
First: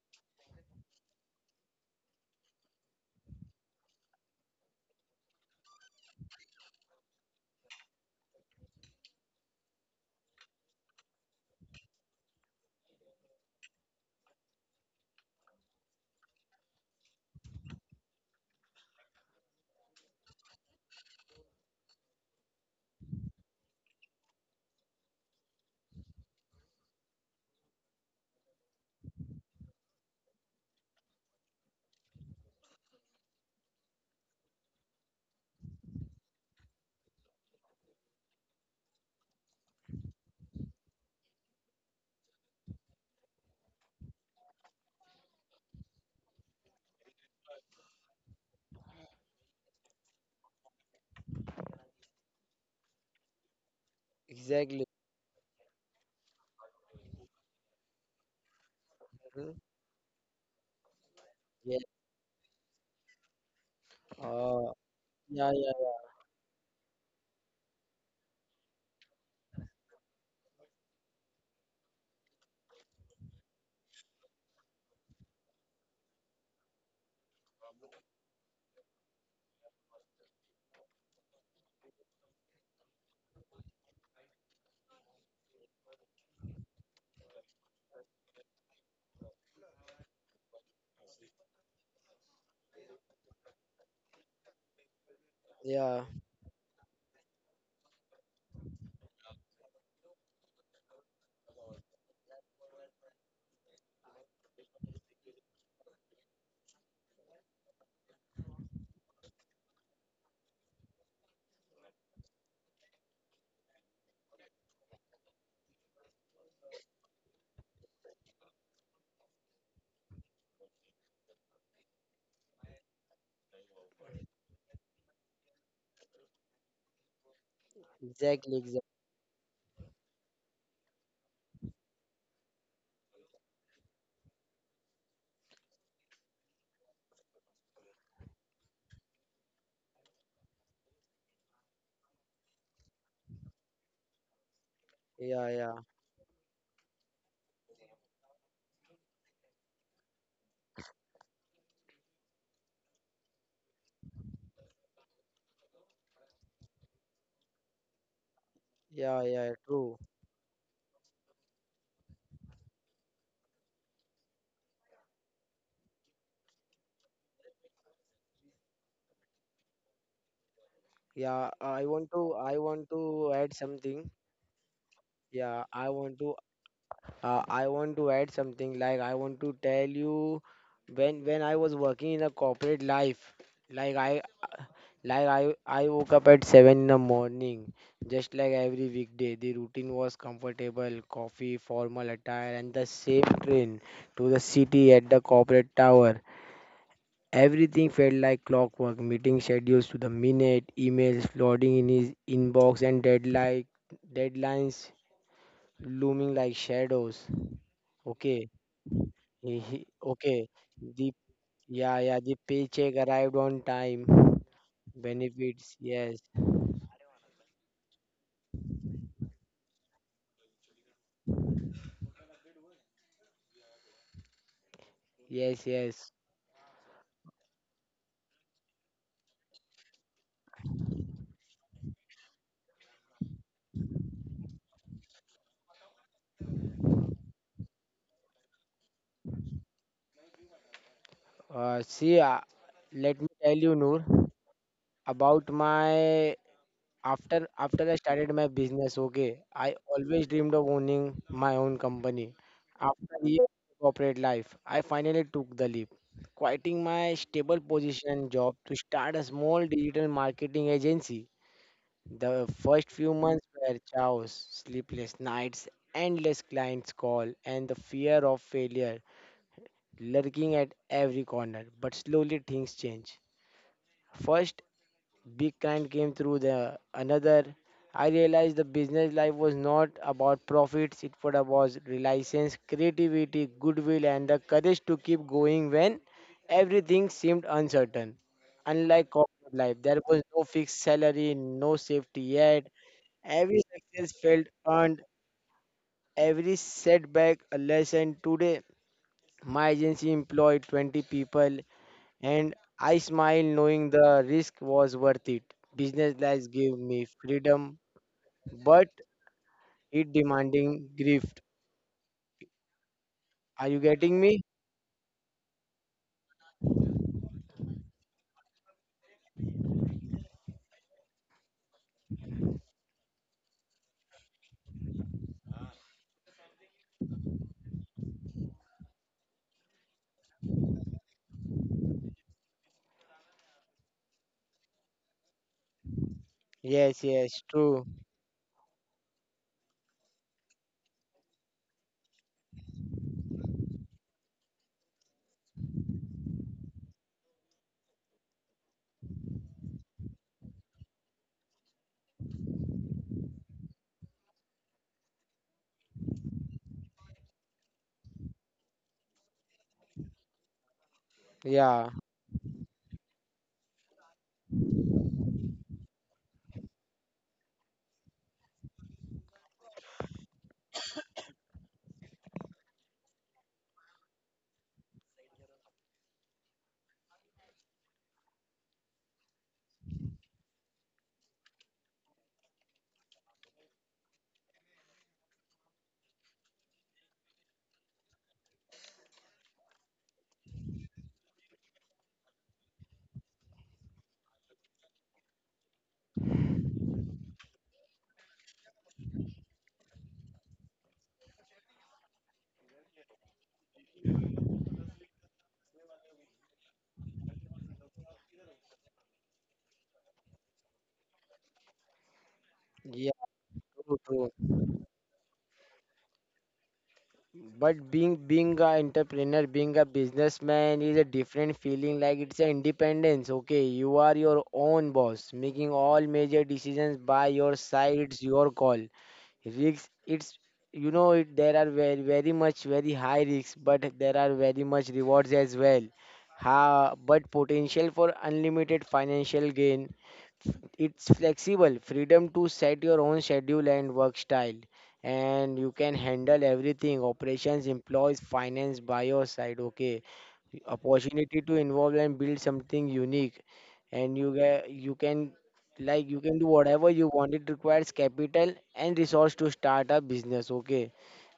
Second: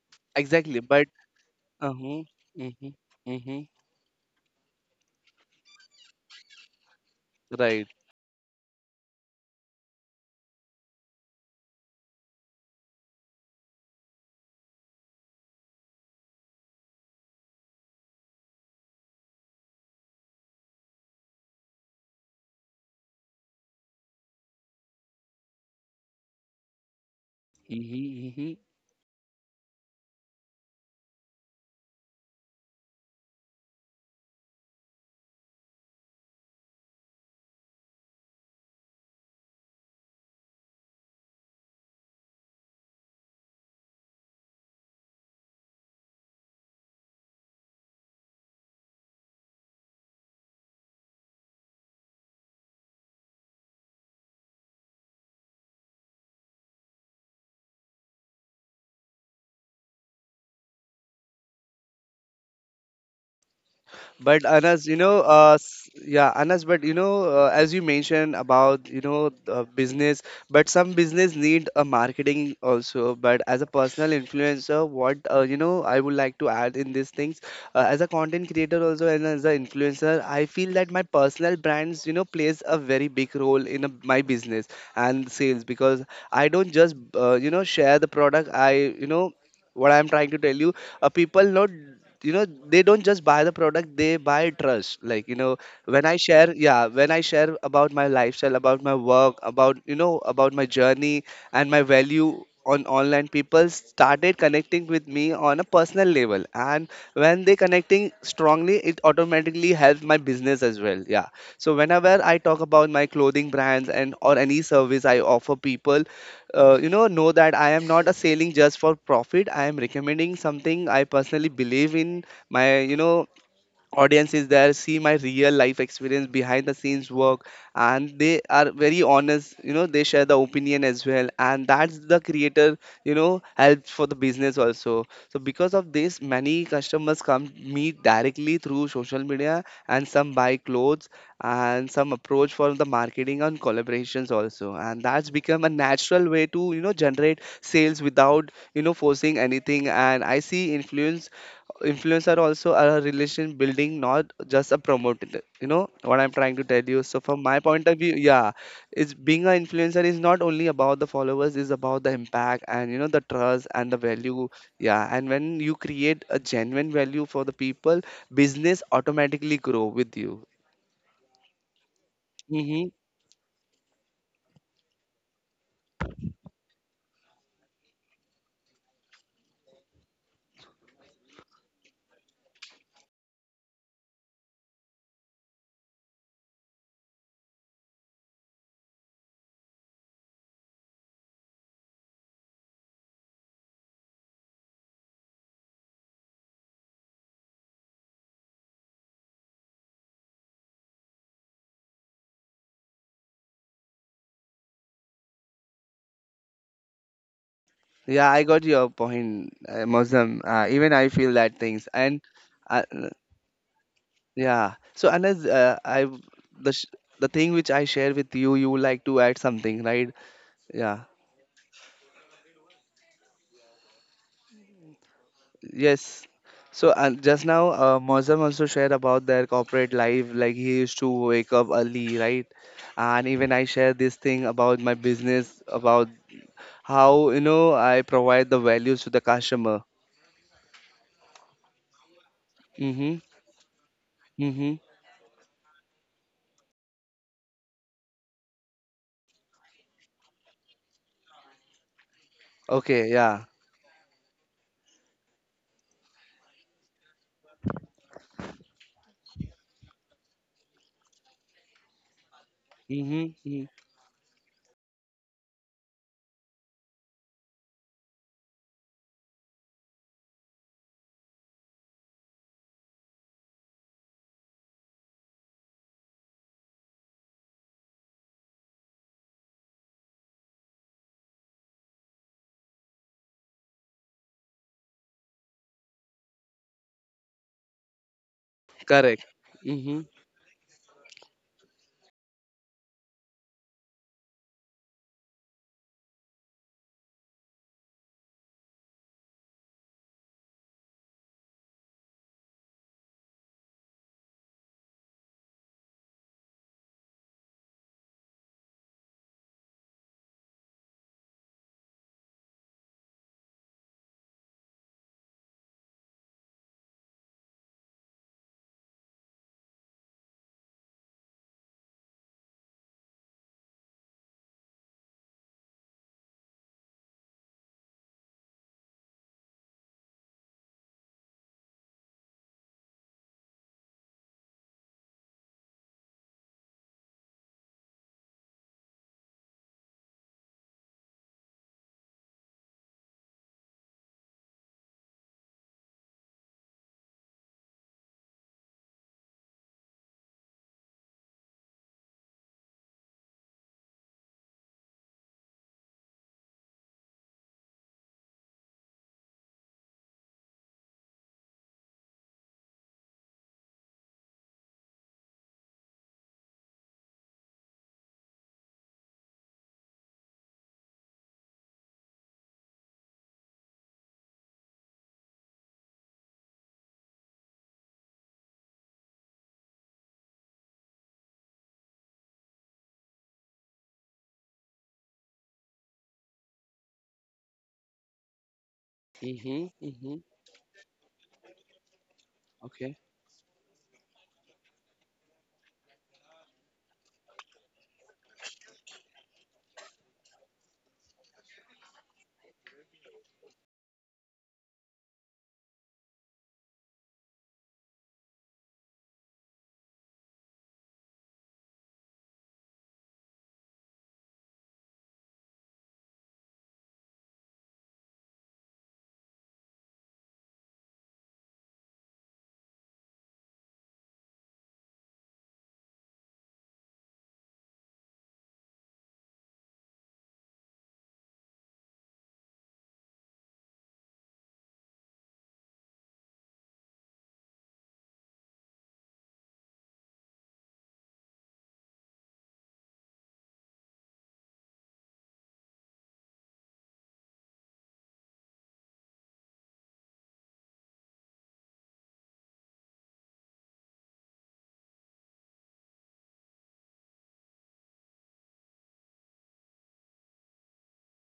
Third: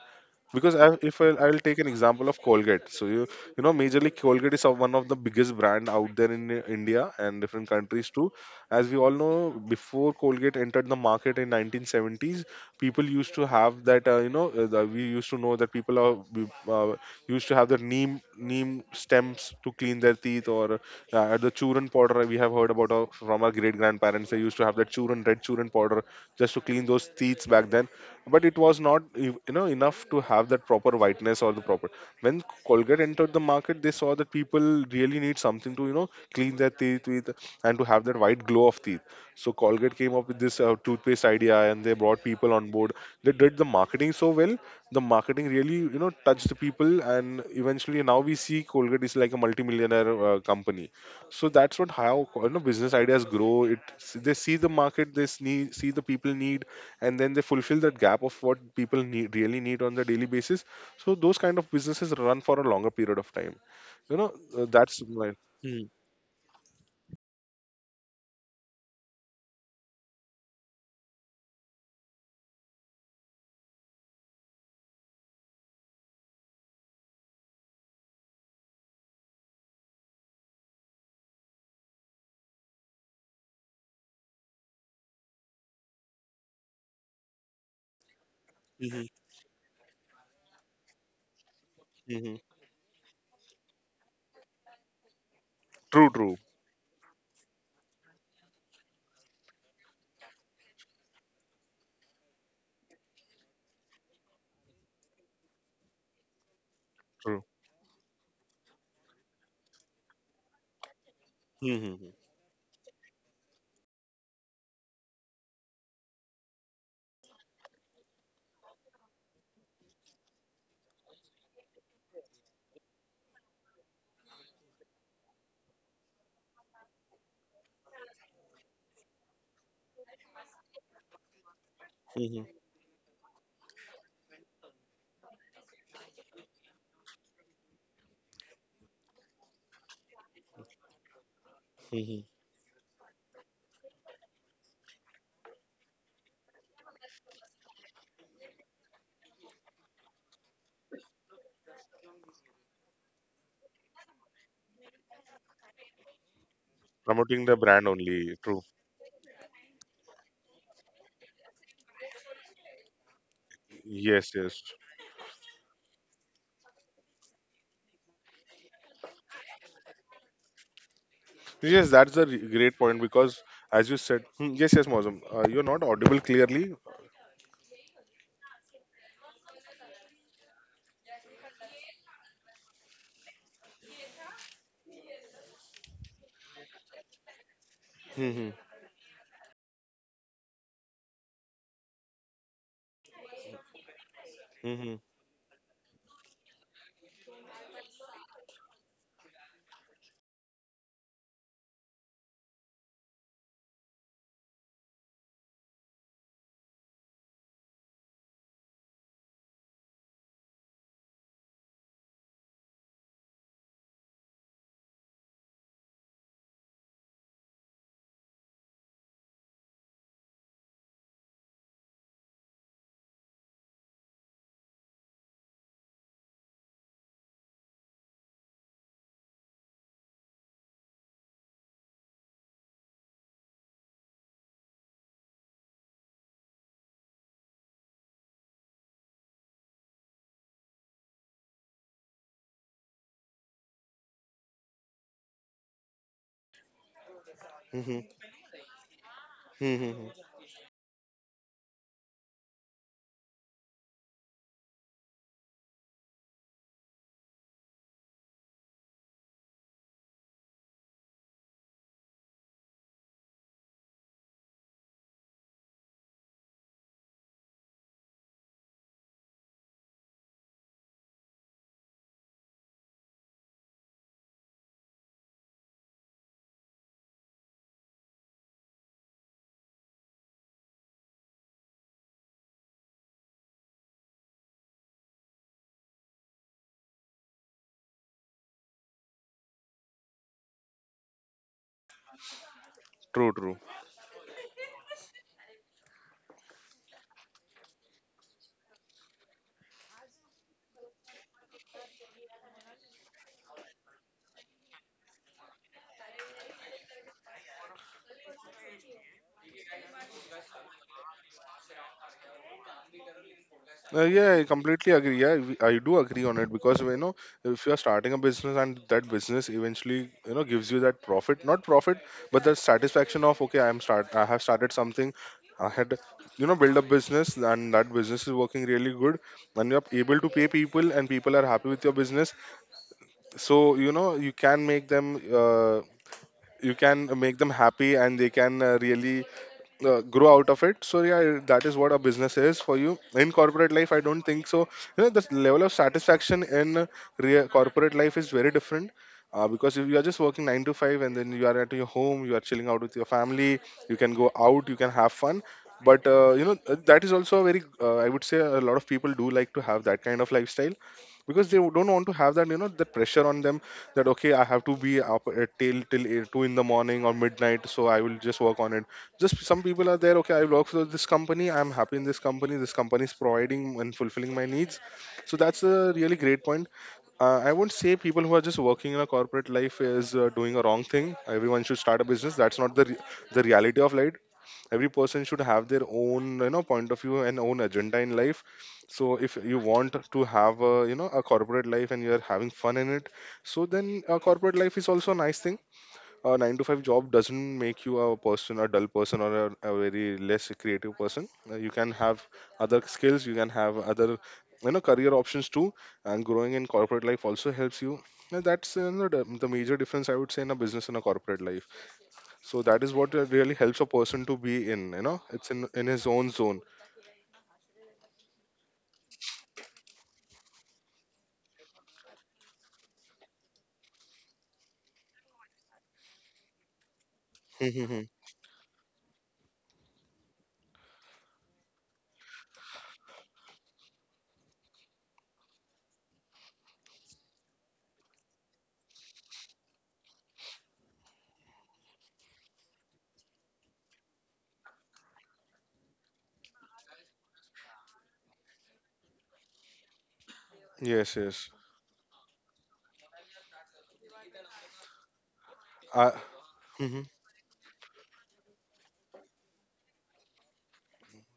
Speaker 1: Because
Speaker 2: Exactly.
Speaker 1: I,
Speaker 2: But.
Speaker 1: if I, I'll take an
Speaker 2: Uh-huh.
Speaker 1: example of Colgate,
Speaker 2: Mm-hmm.
Speaker 1: so you
Speaker 2: Mm-hmm.
Speaker 1: you know, majorly Colgate is of one of the biggest brand out there in uh, India and different
Speaker 2: Right.
Speaker 1: countries too. As we all know, before Colgate entered the market in nineteen seventies, people used to have that uh, you know uh, the, we used to know that people are we, uh, used to have the neem neem stems to clean their teeth, or uh, the churan powder we have heard about our, from our great grandparents. They used to have that churan red churan powder just to clean those teeth back then.
Speaker 2: Mm-hmm.
Speaker 1: But
Speaker 2: Mm-hmm.
Speaker 1: it was not you you know enough to have that proper whiteness or the proper when Colgate entered the market, they saw that people really need something to you know clean their teeth with and to have that white glow of teeth. So Colgate came up with this uh, toothpaste idea, and they brought people on board. They did the marketing so well. The marketing really, you know, touched the people, and eventually now we see Colgate is like a multimillionaire uh, company. So that's what how you know business ideas grow. It They see the
Speaker 3: exactly.
Speaker 1: market, they see, see the people need, and then they fulfill that gap of what people need,
Speaker 3: Mhm.
Speaker 1: really need on the daily basis. So those kind of
Speaker 3: Yeah,
Speaker 1: businesses run for a longer period of time. You know,
Speaker 2: But
Speaker 1: uh,
Speaker 3: uh,
Speaker 2: Anas, you
Speaker 1: that's
Speaker 2: know,
Speaker 1: my
Speaker 3: yeah,
Speaker 2: uh,
Speaker 3: yeah,
Speaker 2: s-
Speaker 3: yeah,
Speaker 2: yeah, Anas. But you know, uh, as you mentioned about you know uh, business, but some business need a marketing also. But as a personal influencer, what uh, you know, I would like to add in these things. Uh, as a content creator also and as an influencer, I feel that my personal brands you know plays a very big role in a, my business and sales, because I don't just uh, you know share the product. I, you know, what I'm trying to tell you, uh, people not, you
Speaker 1: Mm-hmm.
Speaker 2: know, they don't just buy the product, they buy trust, like you know
Speaker 3: yeah,
Speaker 2: when
Speaker 1: True,
Speaker 2: I
Speaker 1: true.
Speaker 2: share, yeah, when I share about my lifestyle, about my work, about you know about my journey and my value on online, people started connecting with me on a personal level, and
Speaker 1: True.
Speaker 2: when they connecting strongly it automatically helps my business as well, yeah. So
Speaker 1: Hmm.
Speaker 2: whenever I talk about my clothing brands, and or any service I offer people, uh, you know know that I am not a selling just for profit, I am recommending something I personally believe in. My, you know, audience is there, see my real life experience, behind the scenes work, and they
Speaker 3: exactly,
Speaker 2: are
Speaker 3: exactly.
Speaker 2: very honest, you know, they share the opinion as well, and that's the
Speaker 1: Hmm.
Speaker 2: creator, you know, helps for the business also. So because of this many customers come meet directly through social media and some buy clothes, and some
Speaker 1: Hmm.
Speaker 2: approach for the marketing and collaborations also, and that's
Speaker 3: Yeah,
Speaker 2: become a
Speaker 3: yeah,
Speaker 2: natural way to, you know, generate sales without, you know, forcing anything. And I see influence influencer also are a relation building, not just a promoter. You know what I'm trying to tell you. So from
Speaker 1: Promoting the
Speaker 2: my point
Speaker 1: brand
Speaker 2: of view,
Speaker 1: only.
Speaker 2: yeah,
Speaker 1: True.
Speaker 2: it's
Speaker 3: yeah,
Speaker 2: being
Speaker 3: yeah,
Speaker 2: an
Speaker 3: true.
Speaker 2: influencer is not only about the followers, is about the impact and you know the trust and the
Speaker 1: Yes,
Speaker 2: value.
Speaker 1: yes.
Speaker 2: Yeah, and when you create a genuine value for the people, business automatically grow with you.
Speaker 3: Yeah, I
Speaker 1: Yes,
Speaker 3: want
Speaker 1: that's
Speaker 3: to,
Speaker 1: a re-
Speaker 3: i
Speaker 1: great
Speaker 3: want
Speaker 2: Mm-hmm.
Speaker 1: point
Speaker 3: to
Speaker 1: because,
Speaker 3: add
Speaker 1: as you
Speaker 3: something.
Speaker 1: said, hmm, yes, yes, Mozum, uh, you're
Speaker 3: Yeah,
Speaker 1: not
Speaker 3: I want
Speaker 1: audible
Speaker 3: to—
Speaker 1: clearly.
Speaker 3: uh, I want to add something, like, I want to tell you, when when I was working in a corporate life, like i like i i woke up at seven in the morning, just
Speaker 1: Hmm.
Speaker 3: like every weekday. The routine was comfortable coffee, formal attire, and the same train to the city,
Speaker 1: Hmm.
Speaker 3: at the corporate tower. Everything felt like clockwork: meeting schedules to the minute, emails flooding in his inbox, and deadline, deadlines looming like shadows.
Speaker 2: Yeah, I
Speaker 3: Okay.
Speaker 2: got your point,
Speaker 3: he, he,
Speaker 2: uh, Mosam.
Speaker 3: okay,
Speaker 2: Uh, even I
Speaker 3: the
Speaker 2: feel that things
Speaker 3: Yeah, yeah,
Speaker 2: and.
Speaker 3: the
Speaker 2: Uh,
Speaker 3: paycheck arrived on time.
Speaker 2: Yeah. So Anas, uh,
Speaker 3: Benefits,
Speaker 2: I,
Speaker 3: yes,
Speaker 2: the sh the thing which I share with you, you like to add something, right? Yeah.
Speaker 3: yes, yes.
Speaker 2: Yes. So uh, just now, uh, Mozam also shared about their corporate life. Like he used to wake up early, right? And even I share this thing about my business, about how you know I provide the values to the customer.
Speaker 3: Uh, see, uh,
Speaker 2: Mm-hmm.
Speaker 3: let me tell you, Noor,
Speaker 2: Mm-hmm.
Speaker 3: about my— After
Speaker 1: Hmm.
Speaker 3: after
Speaker 1: Hmm.
Speaker 3: I started my business, okay, I
Speaker 1: Hmm.
Speaker 3: always dreamed of owning my own company.
Speaker 2: Okay.
Speaker 3: After
Speaker 2: Yeah.
Speaker 3: years of corporate life, I finally took the leap, quitting my stable position job to start a small digital marketing agency. The first few
Speaker 2: Mm-hmm.
Speaker 3: months
Speaker 2: Hmm.
Speaker 3: were chaos: sleepless nights, endless clients call, and the fear of failure lurking at every corner. But slowly things change. First, Big Kind came through the another. I realized the business life was not about profits, it was about reliance, creativity, goodwill, and the courage to keep going when everything seemed uncertain. Unlike
Speaker 2: Correct.
Speaker 3: corporate life, there
Speaker 2: Mm-hmm.
Speaker 3: was no fixed salary, no safety yet.
Speaker 1: True, true.
Speaker 3: Every success felt earned, every setback a lesson. Today, my agency employed twenty people, and I smiled, knowing the risk was worth it. Business life gave me freedom, but it demanding grief. Are you
Speaker 1: Uh,
Speaker 3: getting
Speaker 1: yeah,
Speaker 3: me?
Speaker 1: I completely agree. Yeah, we- I do agree on it because you know if you are starting a business and that business eventually you know gives you that profit, not profit, but the satisfaction of okay, I'm start, I have started something, I had you know build a business and that business is working really good, and you're able to pay people and people are happy with your business. So you know you can make them. Uh, you
Speaker 3: Yes,
Speaker 1: can make
Speaker 3: yes,
Speaker 1: them
Speaker 3: true.
Speaker 1: happy and they can uh, really uh, grow out of it. So yeah, that is what a business is for you. In corporate life, I don't think so, you know, the level of satisfaction in real corporate life is very different. Uh, because if you are just working nine to five and then you are at your home, you are chilling out with your family, you can go out, you can have fun, but uh, you know uh, that is also a very uh, I would say a lot of people do like to have that kind of lifestyle because they don't
Speaker 3: Yeah,
Speaker 1: want to have that you know that pressure on them, that okay, I have to be up at till till eight- two in the morning or midnight, so I will just work on it. Just some people are there, okay, I work for this company, I'm happy in this company, this company is providing and fulfilling my needs. So that's a really great point. uh, I won't say people who are just working in a corporate life is uh, doing a wrong thing, everyone should start a business. That's not the re- the reality of life. Every person should have their own you know point of view and own agenda in life. So if you
Speaker 2: Mm-hmm.
Speaker 1: want
Speaker 2: Mm-hmm.
Speaker 1: to have a you know a corporate life and you're having fun in
Speaker 2: Okay.
Speaker 1: it, so then a corporate life is also a nice thing. A nine to five job doesn't make you a person, a dull person, or a, a very less creative person. Uh, You can have other skills, you can have other, you know, career options too. And growing in corporate life also helps you. And that's you know, the, the major difference I would say in a business and a corporate life. So that is what
Speaker 3: yeah,
Speaker 1: uh, really helps a
Speaker 3: true,
Speaker 1: person
Speaker 3: true.
Speaker 1: to be in. You know, it's in in his own zone.
Speaker 3: But being being a entrepreneur, being a businessman is a different feeling. Like, it's an independence. Okay, you are your own boss, making all major decisions by your side.
Speaker 1: Yes,
Speaker 3: It's your call. Risks, it's you know it, there are very very much very high risks, but there are very much rewards as well. Ha, but potential for unlimited financial gain. It's flexible— freedom to set your own schedule and work style, and you can handle everything: operations, employees, finance, by your side, okay. Opportunity
Speaker 1: yes.
Speaker 3: to involve and build something unique. And you get, you can,
Speaker 1: Uh,
Speaker 3: like, you can do whatever
Speaker 1: true,
Speaker 3: you want. It requires capital and resource to start a business, okay.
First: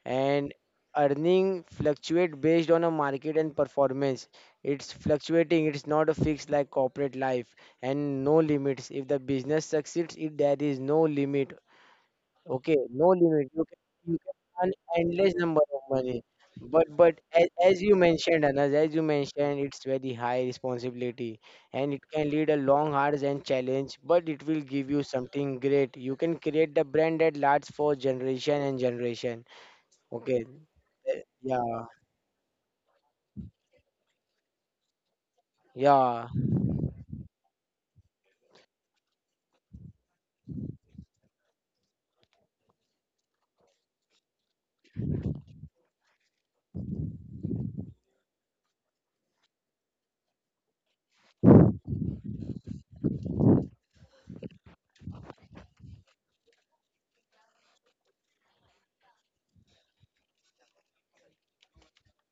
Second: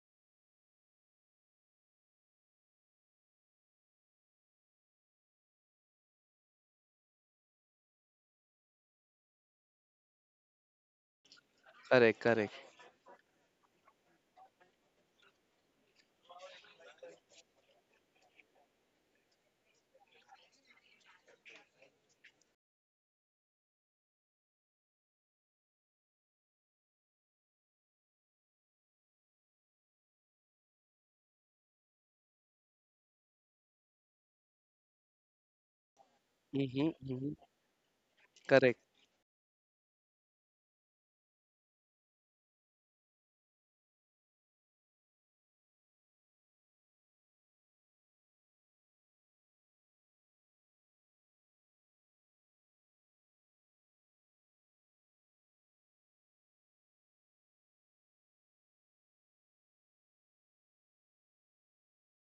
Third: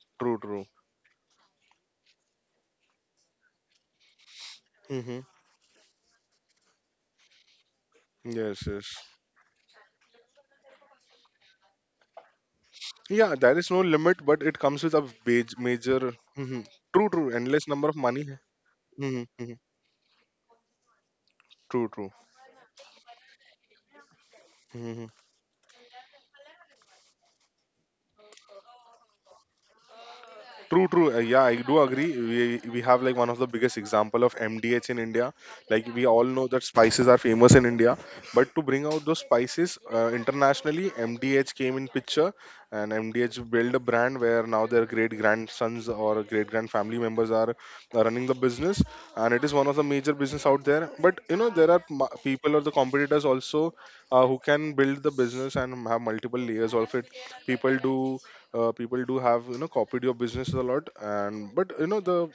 Speaker 3: And
Speaker 1: true.
Speaker 3: earning fluctuate based on a market and performance. It's
Speaker 1: Hmm.
Speaker 3: fluctuating, it's not a fixed like corporate life. And no
Speaker 1: Yes, yes.
Speaker 3: limits. If the business succeeds, if there is no limit,
Speaker 2: Correct. Correct.
Speaker 3: okay, no
Speaker 1: Yeah,
Speaker 3: limit.
Speaker 1: there is
Speaker 3: You
Speaker 1: no
Speaker 3: can, you
Speaker 1: limit,
Speaker 3: can
Speaker 1: but it
Speaker 3: earn
Speaker 1: comes with a
Speaker 3: endless
Speaker 1: baj-
Speaker 3: number of
Speaker 1: major.
Speaker 3: money.
Speaker 1: Mhm.
Speaker 3: But
Speaker 1: True,
Speaker 3: but
Speaker 1: true.
Speaker 3: as,
Speaker 1: Endless
Speaker 3: as
Speaker 1: number of
Speaker 3: you
Speaker 1: money.
Speaker 3: mentioned, Anas, as you
Speaker 1: Mhm, mhm.
Speaker 3: mentioned, it's very high responsibility,
Speaker 1: True,
Speaker 3: and it
Speaker 1: true.
Speaker 3: can lead a long hours and challenge, but it will give you
Speaker 1: Mhm.
Speaker 3: something great. You can create the brand that lasts for generation and generation. Okay.
Speaker 1: True, true. Uh,
Speaker 3: Eh,
Speaker 1: yeah, I do
Speaker 3: yeah.
Speaker 1: agree. We we have like one of the biggest example of M D H in India. Like we all
Speaker 3: Yeah.
Speaker 1: know that
Speaker 2: Mm-hmm.
Speaker 1: spices are
Speaker 2: Mm-hmm.
Speaker 1: famous in India, but to
Speaker 2: Correct.
Speaker 1: bring out those spices uh, internationally, M D H came in picture, and M D H built a brand where now their great grandsons or great grand family members are uh, running the business, and it is one of the major business out there. But you know there are ma- people or the competitors also uh, who can build the business and have multiple layers of it. People do uh, People do have you know copied your business a lot and but you know the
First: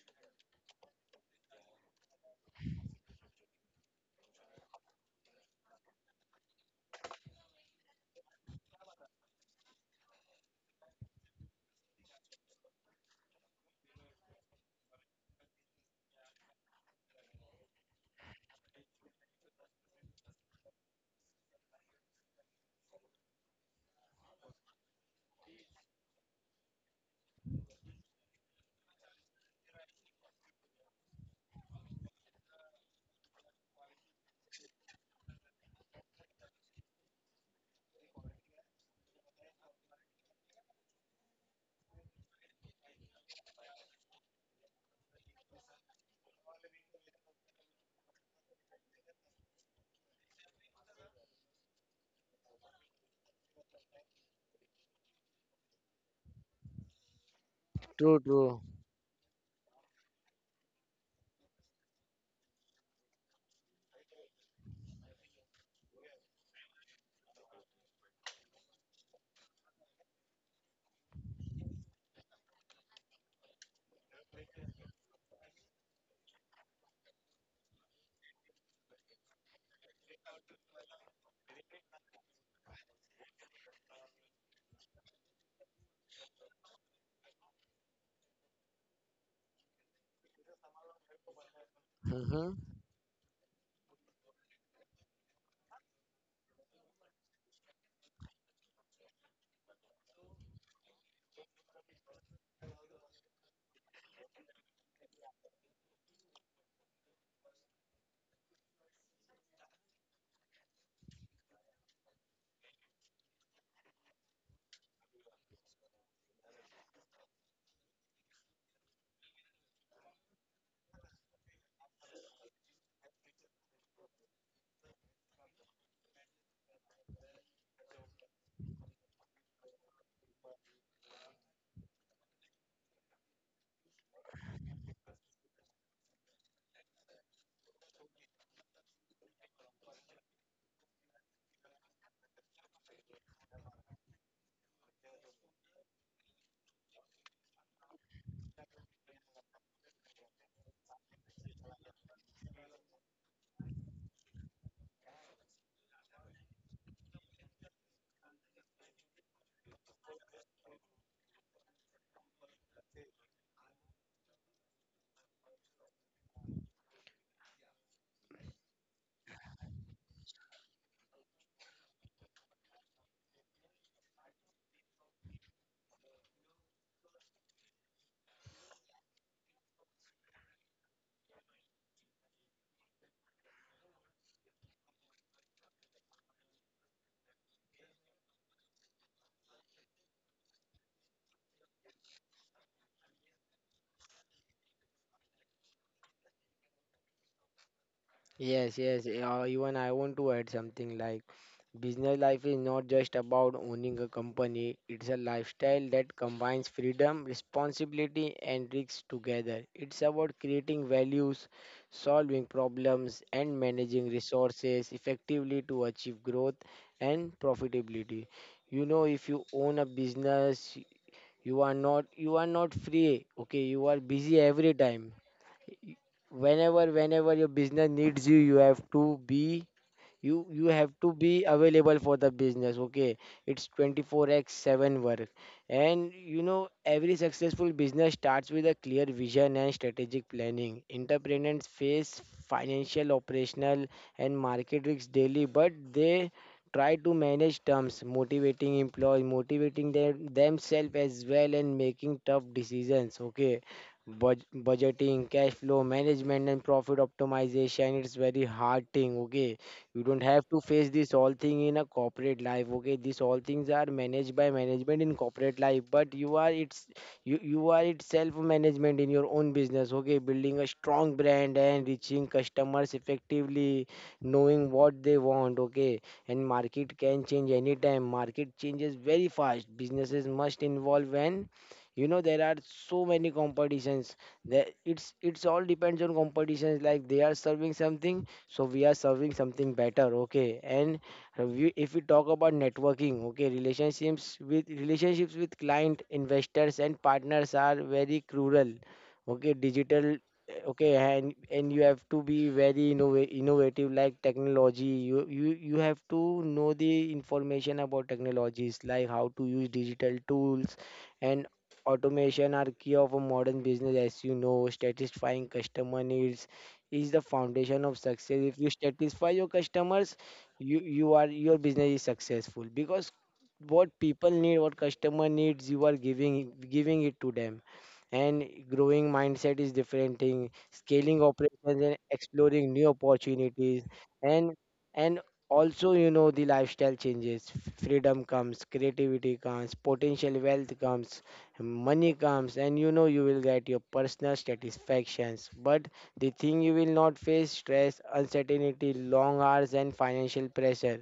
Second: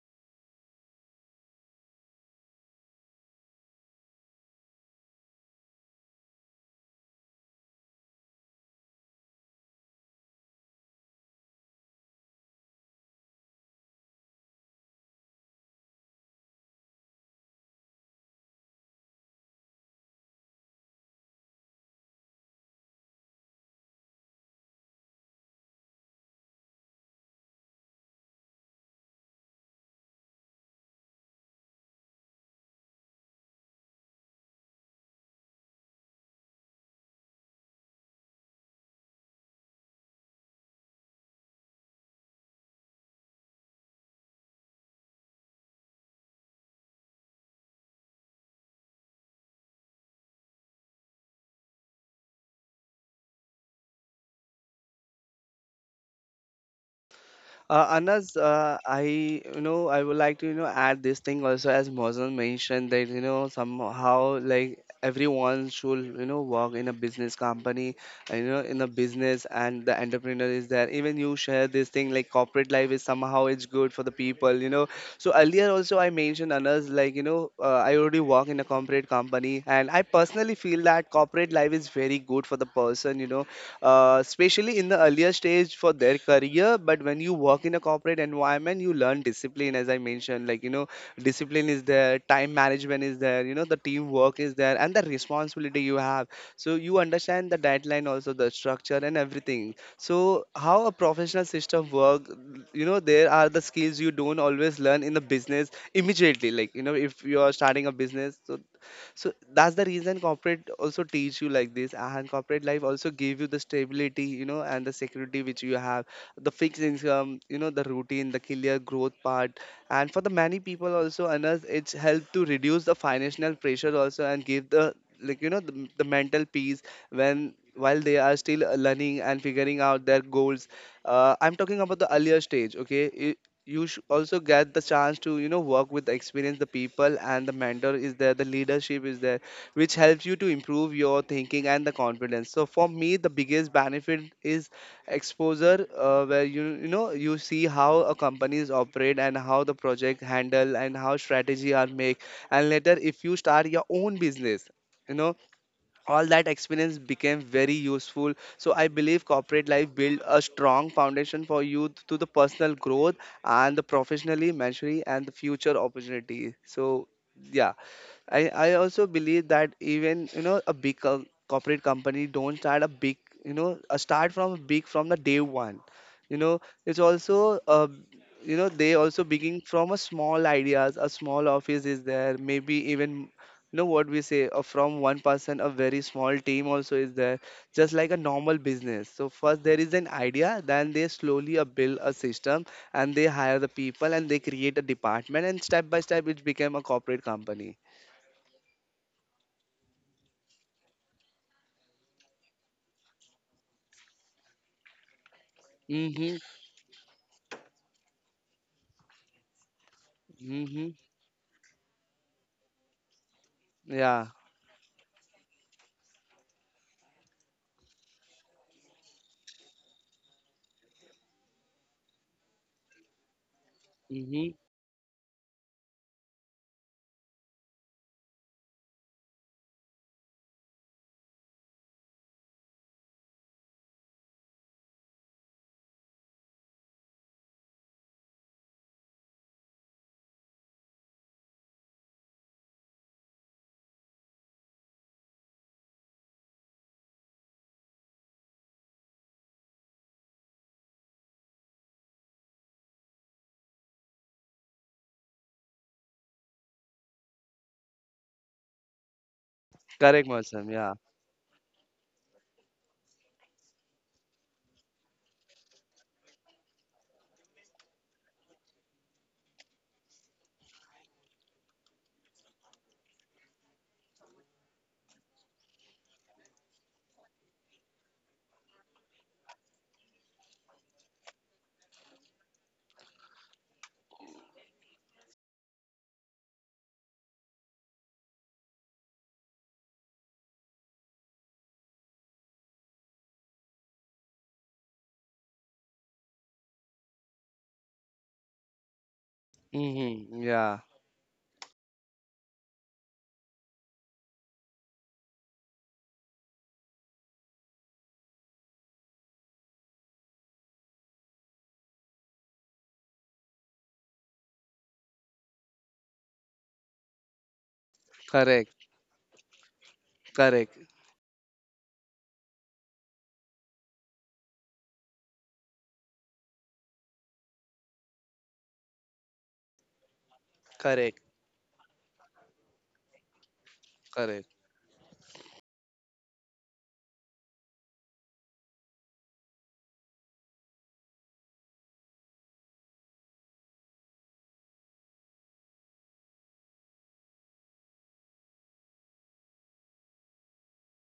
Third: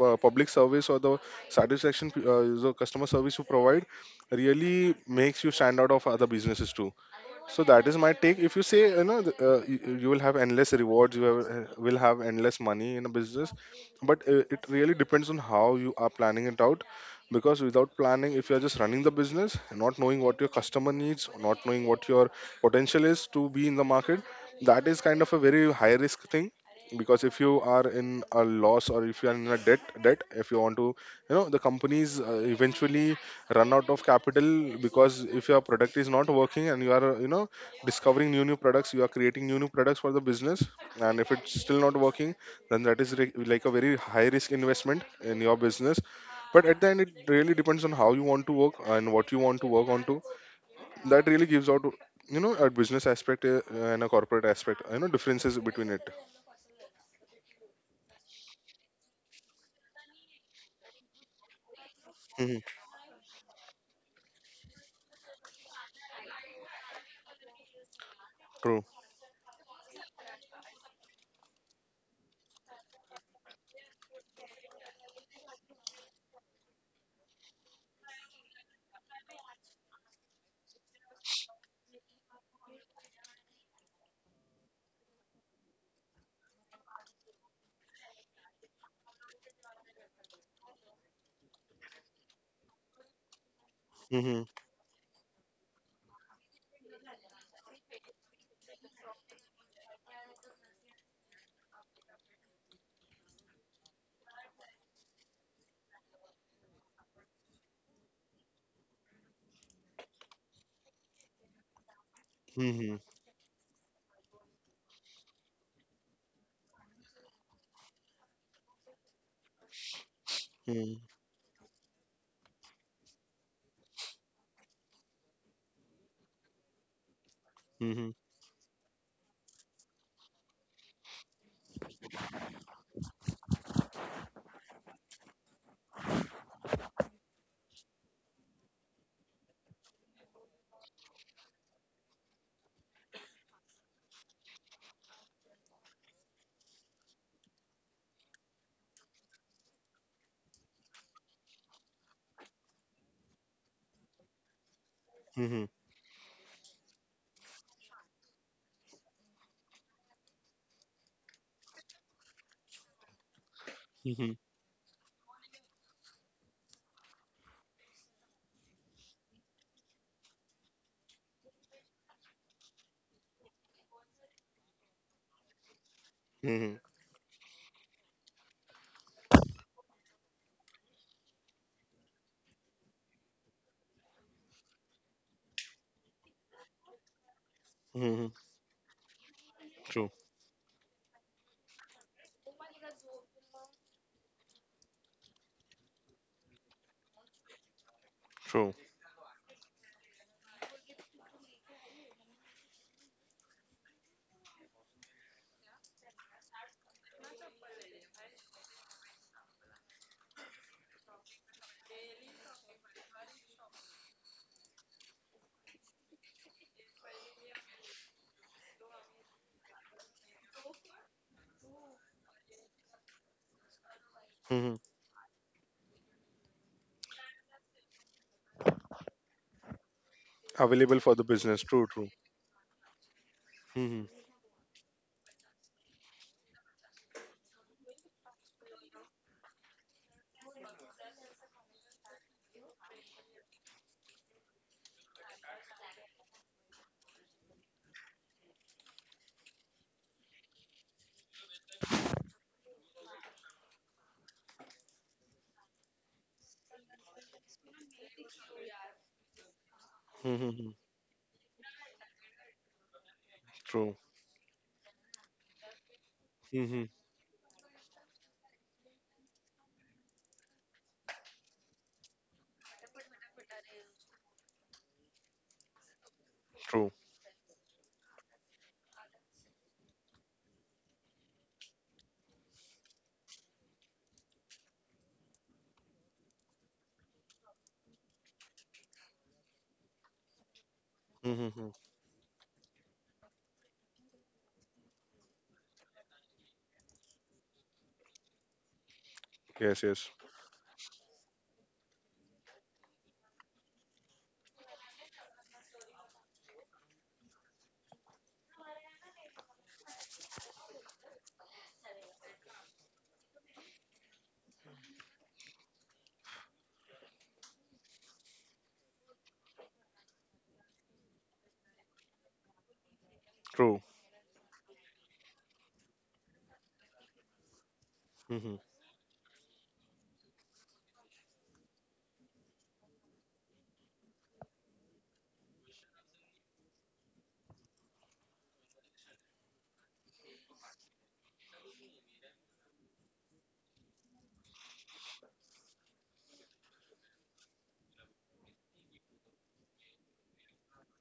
Speaker 1: uh, public service or the satisfaction, uh, the customer service you provide really makes you stand out of other businesses too. So that is my take. If you say you know th- uh, you, you will have endless rewards, you have, uh, will have endless money in a business, but uh, it really depends on how you are planning it out. Because without planning, if you are just running the business, not knowing what your customer needs, not knowing what your potential is to be in the market, that is kind of a very high risk thing. Because if you are in a loss or if you are in a debt debt, if you want to you know the companies uh, eventually run out of capital, because if your product is not working and you are you know discovering new new products, you are creating new new products for the business, and if it's still not working, then that is re- like a very high risk investment in your business. But at the end, it really depends on how you want to work and what you want to work on to. That really gives out you know a business aspect, uh, and a corporate aspect, you know, differences between it.
Speaker 2: Uh,
Speaker 3: True,
Speaker 2: Anas,
Speaker 3: true.
Speaker 2: uh, I, you know, I would like to, you know, add this thing also, as Mozan
Speaker 1: Mhm.
Speaker 2: mentioned that, you know, somehow like everyone should, you know, work in a business company, uh, you know, in
Speaker 1: True.
Speaker 2: a business and the entrepreneur is there, even you share this thing like corporate life is somehow it's good for the people, you know. So earlier also I mentioned Anas, like, you know, uh, I already work in a corporate company, and I personally feel that corporate life is very good for the person, you know, uh, especially in the earlier stage for their career. But when you work in a corporate environment, you learn discipline, as I mentioned. Like, you know, discipline is there,
Speaker 3: Mm-hmm.
Speaker 2: time management is there, you know, the teamwork
Speaker 1: Mhm.
Speaker 2: is there, and the responsibility you have. So you understand the deadline, also the structure, and everything. So, how a professional system work, you know, there are the skills you don't always learn in the business immediately. Like, you know, if you are starting a business, so so that's the reason corporate also teach you like this, and corporate life
Speaker 1: Mhm.
Speaker 2: also give you the stability, you know, and the security which you have, the fixed income, you know, the routine, the clear growth part. And for the many people
Speaker 1: Mhm.
Speaker 2: also, Anas, it's helped to reduce the financial pressure also, and give the, like you know, the, the mental peace when while
Speaker 1: Mhm.
Speaker 2: they are still uh, learning and figuring out their goals. uh, I'm talking about the earlier stage, okay. I- you sh- also get the chance to, you know, work with the experience the people, and the mentor is there, the leadership is there, which helps you to improve your thinking and the confidence. So for me the biggest benefit is exposure, uh, where you you know, you see how a companies operate, and how the project handle, and how strategy are make. And later if you start your own business, you know,
Speaker 1: Mhm.
Speaker 2: all that experience became very useful. So I believe corporate life built a strong foundation for you to the personal growth, and the
Speaker 1: Mhm.
Speaker 2: professionally maturity and the future opportunity. So, yeah. I, I also believe that even you know a big co- corporate company don't start a big, you know, a start from big from the day one, you know,
Speaker 1: Mhm.
Speaker 2: it's also uh, you know they also begin from a small ideas, a small office is there, maybe even you know what we say uh, from one person, a very small team also is there, just like a
Speaker 1: Mhm.
Speaker 2: normal business. So first there is an
Speaker 1: True.
Speaker 2: idea, then they slowly uh, build a system and they hire the people and they create a department, and step by step it became a corporate company.
Speaker 1: True.
Speaker 3: Yes, yes. eh, Uh, even I want to add something, like, business life is not just about owning a company, it's a lifestyle that
Speaker 2: Mm-hmm.
Speaker 3: combines freedom, responsibility, and risks together. It's about creating
Speaker 2: Mm-hmm.
Speaker 3: values, solving problems, and managing
Speaker 2: Yeah.
Speaker 3: resources effectively to achieve growth and profitability. You know, if you own a business, you are not you are not free. Okay, you are busy
Speaker 2: Mm-hmm.
Speaker 3: every time, whenever whenever your business needs you, you have to be you you have
Speaker 1: Available
Speaker 3: to
Speaker 1: for the
Speaker 3: be
Speaker 1: business. True,
Speaker 3: available
Speaker 1: true.
Speaker 3: for the business, okay. It's
Speaker 1: Mhm.
Speaker 3: twenty-four by seven work. And you know, every successful business starts with a clear vision and strategic planning. Entrepreneurs face financial, operational, and market risks daily, but they try to manage terms, motivating employees, motivating them, themselves as well, and making tough decisions, okay. Bud- budgeting, cash flow management, and profit optimization, it's very hard thing, okay. You don't
Speaker 2: Correct,
Speaker 3: have to
Speaker 2: Muslim.
Speaker 1: Mhm.
Speaker 3: face
Speaker 2: Yeah.
Speaker 3: this all thing in a corporate life. Okay, these all things are
Speaker 1: True.
Speaker 3: managed by management in corporate life, but you are it's
Speaker 1: Mhm.
Speaker 3: you you are it's self management in your own business. Okay, building a strong brand and reaching customers effectively, knowing what they want. Okay, and
Speaker 1: True.
Speaker 3: market can change anytime. Market changes very fast. Businesses must involve, and you know there are so many competitions that it's it's all depends on competitions, like they are serving something, so we are serving something better, okay. And
Speaker 1: Mhm.
Speaker 3: we, if we talk about networking, okay, relationships with relationships with client, investors, and partners are very crucial, okay.
Speaker 1: Yes,
Speaker 3: Digital—
Speaker 1: yes,
Speaker 2: Mm-hmm.
Speaker 3: uh,
Speaker 2: Yeah.
Speaker 3: okay, and and you have to be very innova- innovative, like technology, you, you you have to know the information about technologies, like how to use digital tools, and automation are key of a modern business. As you know, satisfying customer needs is the foundation of success. If you
Speaker 2: Correct.
Speaker 3: satisfy your customers,
Speaker 2: Correct.
Speaker 3: you you are— your business is successful because
Speaker 1: true.
Speaker 3: what people need, what customer needs, you are giving giving it to them. And
Speaker 1: Mhm.
Speaker 3: growing mindset is different thing,
Speaker 2: Correct.
Speaker 3: scaling operations and exploring new opportunities,
Speaker 2: Correct.
Speaker 3: and and also, you know, the lifestyle changes. Freedom comes, creativity comes, potential wealth comes, money comes, and you know you will get your personal satisfactions. But they think you will not face stress, uncertainty, long hours, and financial pressure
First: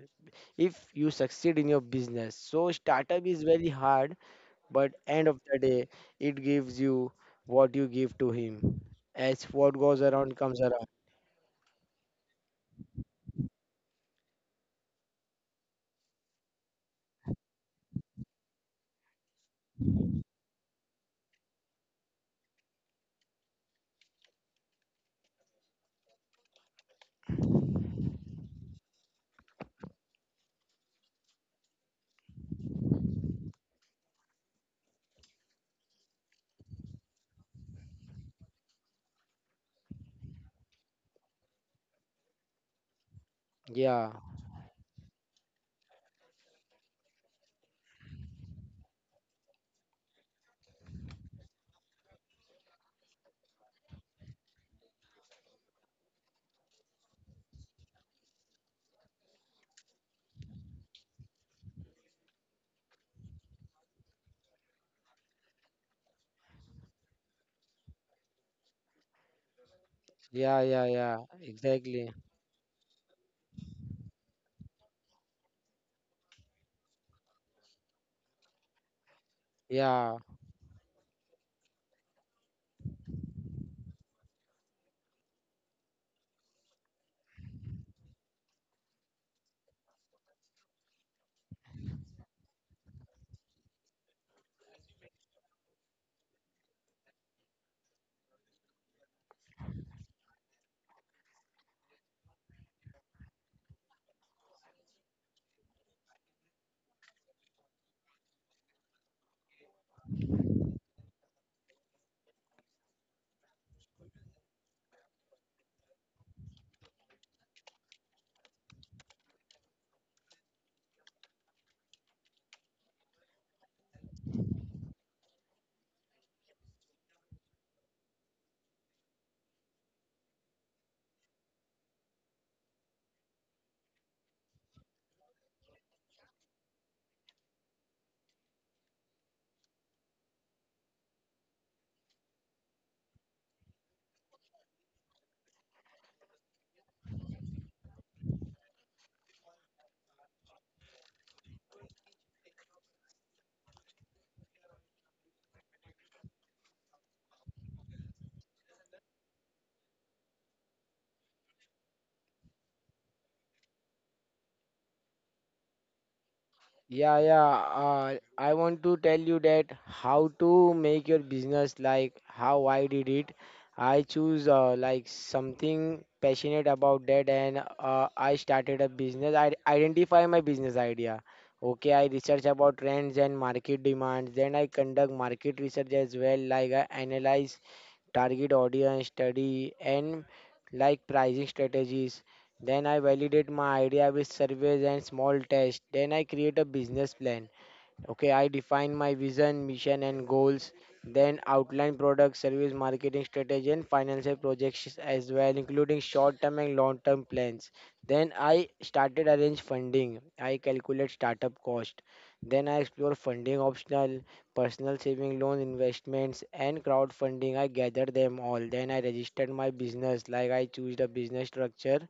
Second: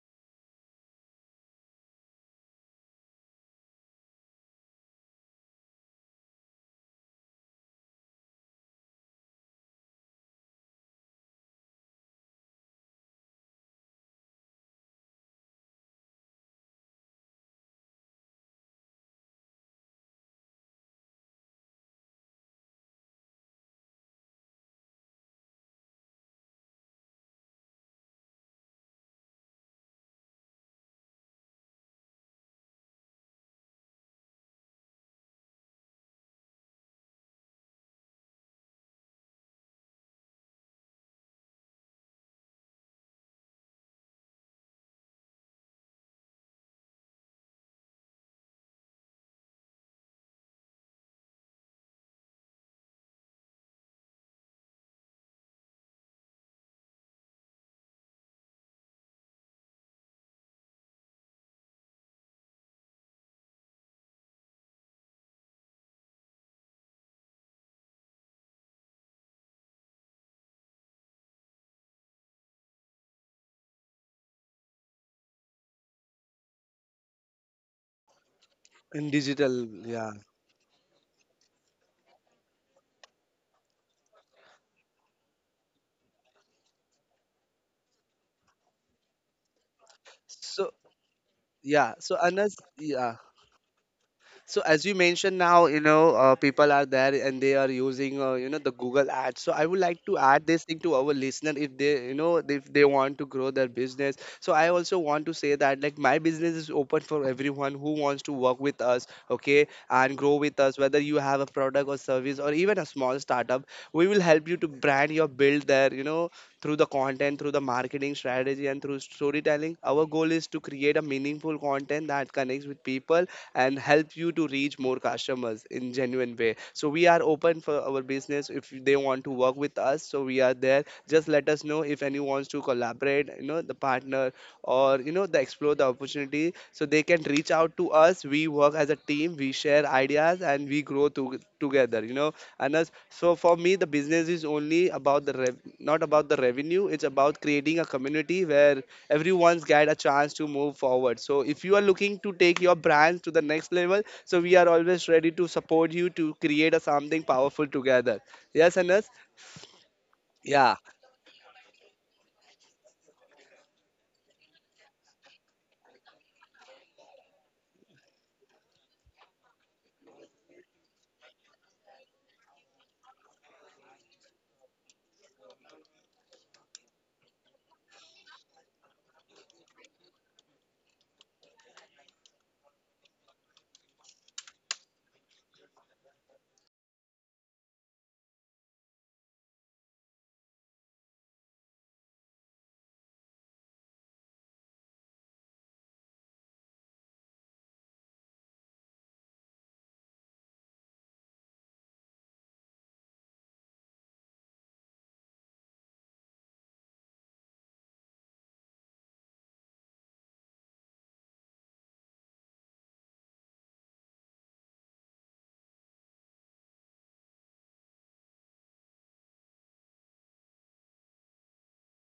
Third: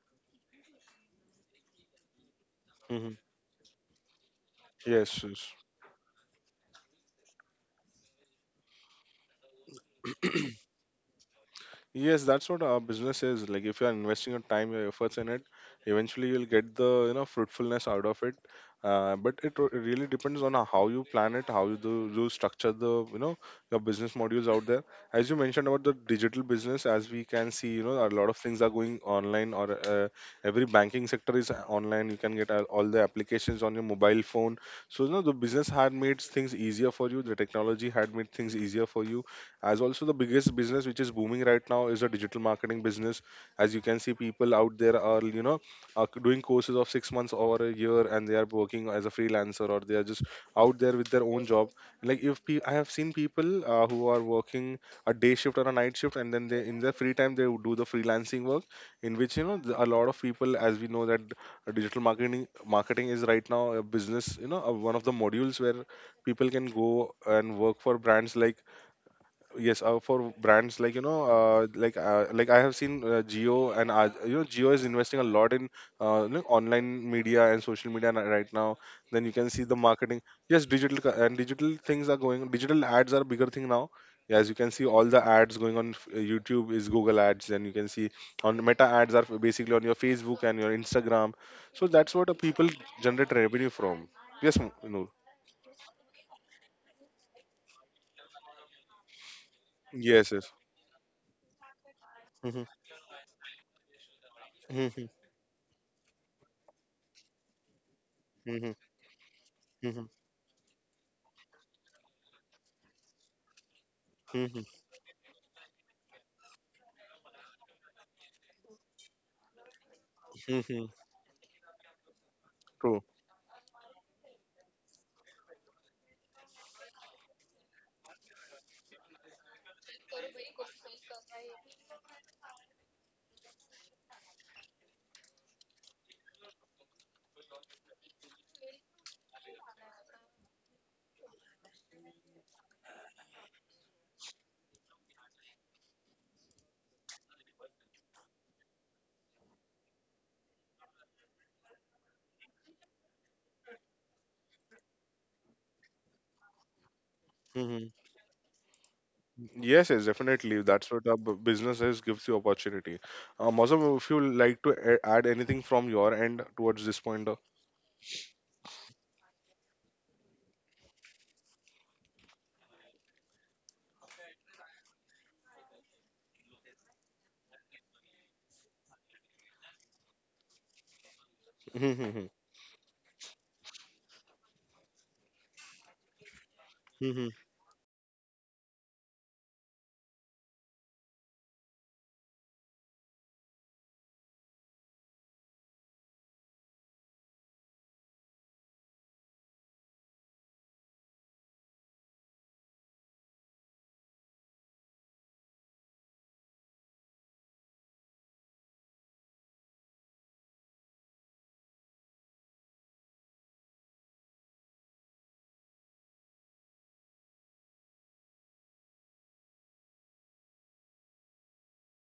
Speaker 3: if you succeed in your business. So,
Speaker 1: Mhm.
Speaker 3: startup is very hard, but
Speaker 1: Yes,
Speaker 3: end of
Speaker 1: yes.
Speaker 3: the day, it gives you what you give to him, as what goes around comes around.
Speaker 1: Yes, that's what our business is. Like if you are investing your time, your efforts in it, eventually you'll get the you know fruitfulness out of it. Uh, but it r- really depends on how you plan it, how you do you structure the you know your business modules out there. As you mentioned about the digital business, as we can see, you know a lot of things are going online, or uh, every banking sector is online. You can get uh, all the applications on your mobile phone. So you know the business had made things easier for you. The technology had made things easier for you, as also the biggest business which is booming right now is a digital marketing business. As you can
Speaker 3: Yeah,
Speaker 1: see people out there are you know are doing courses of six months or a year, and they are working as a freelancer or they are just out there with their own job. Like if pe- I have seen people uh, who are working a day shift or a night shift, and then they in their free time they would do the freelancing work, in which you know th- a lot of people, as we know that uh, digital marketing marketing is right now a business, you know, uh, one of the modules where people can go and work for brands like yes uh, for
Speaker 3: yeah,
Speaker 1: brands
Speaker 3: yeah,
Speaker 1: like you know
Speaker 3: yeah,
Speaker 1: uh, like
Speaker 3: exactly.
Speaker 1: uh, like I have seen uh, Geo, and uh, you know Geo is investing a lot in uh, you know online media and social media n- right now,
Speaker 2: In
Speaker 1: then you can
Speaker 2: digital.
Speaker 1: see the
Speaker 2: Yeah.
Speaker 1: marketing.
Speaker 3: Yeah,
Speaker 1: Yes, digital co- and digital things are going, digital ads are a bigger thing now. As you can see all the ads going on f- YouTube is Google ads, and you can see on Meta ads are basically on your Facebook and
Speaker 2: So.
Speaker 1: your Instagram. So
Speaker 2: Yeah,
Speaker 1: that's
Speaker 2: so
Speaker 1: what uh,
Speaker 2: Anas,
Speaker 1: people
Speaker 2: yeah.
Speaker 1: generate revenue from. Yes.
Speaker 2: So as you
Speaker 1: No.
Speaker 2: mentioned now, you know, uh, people are there and they are using, uh, you know, the Google ads. So I would like to
Speaker 1: Yes,
Speaker 2: add
Speaker 1: yes.
Speaker 2: this thing to our listener if they, you know,
Speaker 1: Mhm.
Speaker 2: if they want to grow their business. So I also
Speaker 1: Mhm.
Speaker 2: want to say that like my business is open for everyone who wants to work
Speaker 1: Mhm.
Speaker 2: with us, okay, and grow with us. Whether you have a product or service or even a small startup, we will help you
Speaker 1: Mhm.
Speaker 2: to brand your build there, you know, through the content, through the marketing strategy, and through storytelling. Our goal is to
Speaker 1: Mhm.
Speaker 2: create a meaningful content that connects with
Speaker 1: True.
Speaker 2: people and help you to reach more customers in genuine way. So we are open for our business if they want to work with us, so we are there, just let us know if anyone wants to collaborate, you know, the partner or you know the explore the opportunity, so they can reach out to us. We work as a team, we share ideas, and we grow to, together, you know, and us. So for me the business is only about the rev- not about the revenue, it's about creating a community where everyone's get a chance to move forward. So if you are looking to take your brand to the next level, so we are always ready to support you to create a something powerful
Speaker 1: Hmm.
Speaker 2: together. Yes, Anas?
Speaker 1: Yes, yes, definitely.
Speaker 2: Yeah,
Speaker 1: That's what a b- business is, gives you opportunity. Uh, Mausam, if you like to a- add anything from your end towards this
Speaker 3: yeah,
Speaker 1: point. uh,
Speaker 3: yeah. Uh, I want to tell you that how to make your business, like how I did it. I choose, uh, like, something passionate about that, and uh, I started a business. I identify my business idea. Okay, I
Speaker 1: Mhm,
Speaker 3: research about trends and market demands. Then I conduct market research as well. Like, I
Speaker 1: mhm,
Speaker 3: analyze target audience, study, and like pricing strategies. Then I validate my idea with surveys and small tests. Then I create a business plan. Okay, I define my vision, mission, and goals, then outline product, service, marketing strategy, and financial projections as well, including short term and long term plans. Then I started arrange funding. I calculate startup cost. Then I explore funding optional, personal saving loan investments, and crowdfunding. I gather them all. Then I registered my business, like I choose the business structure,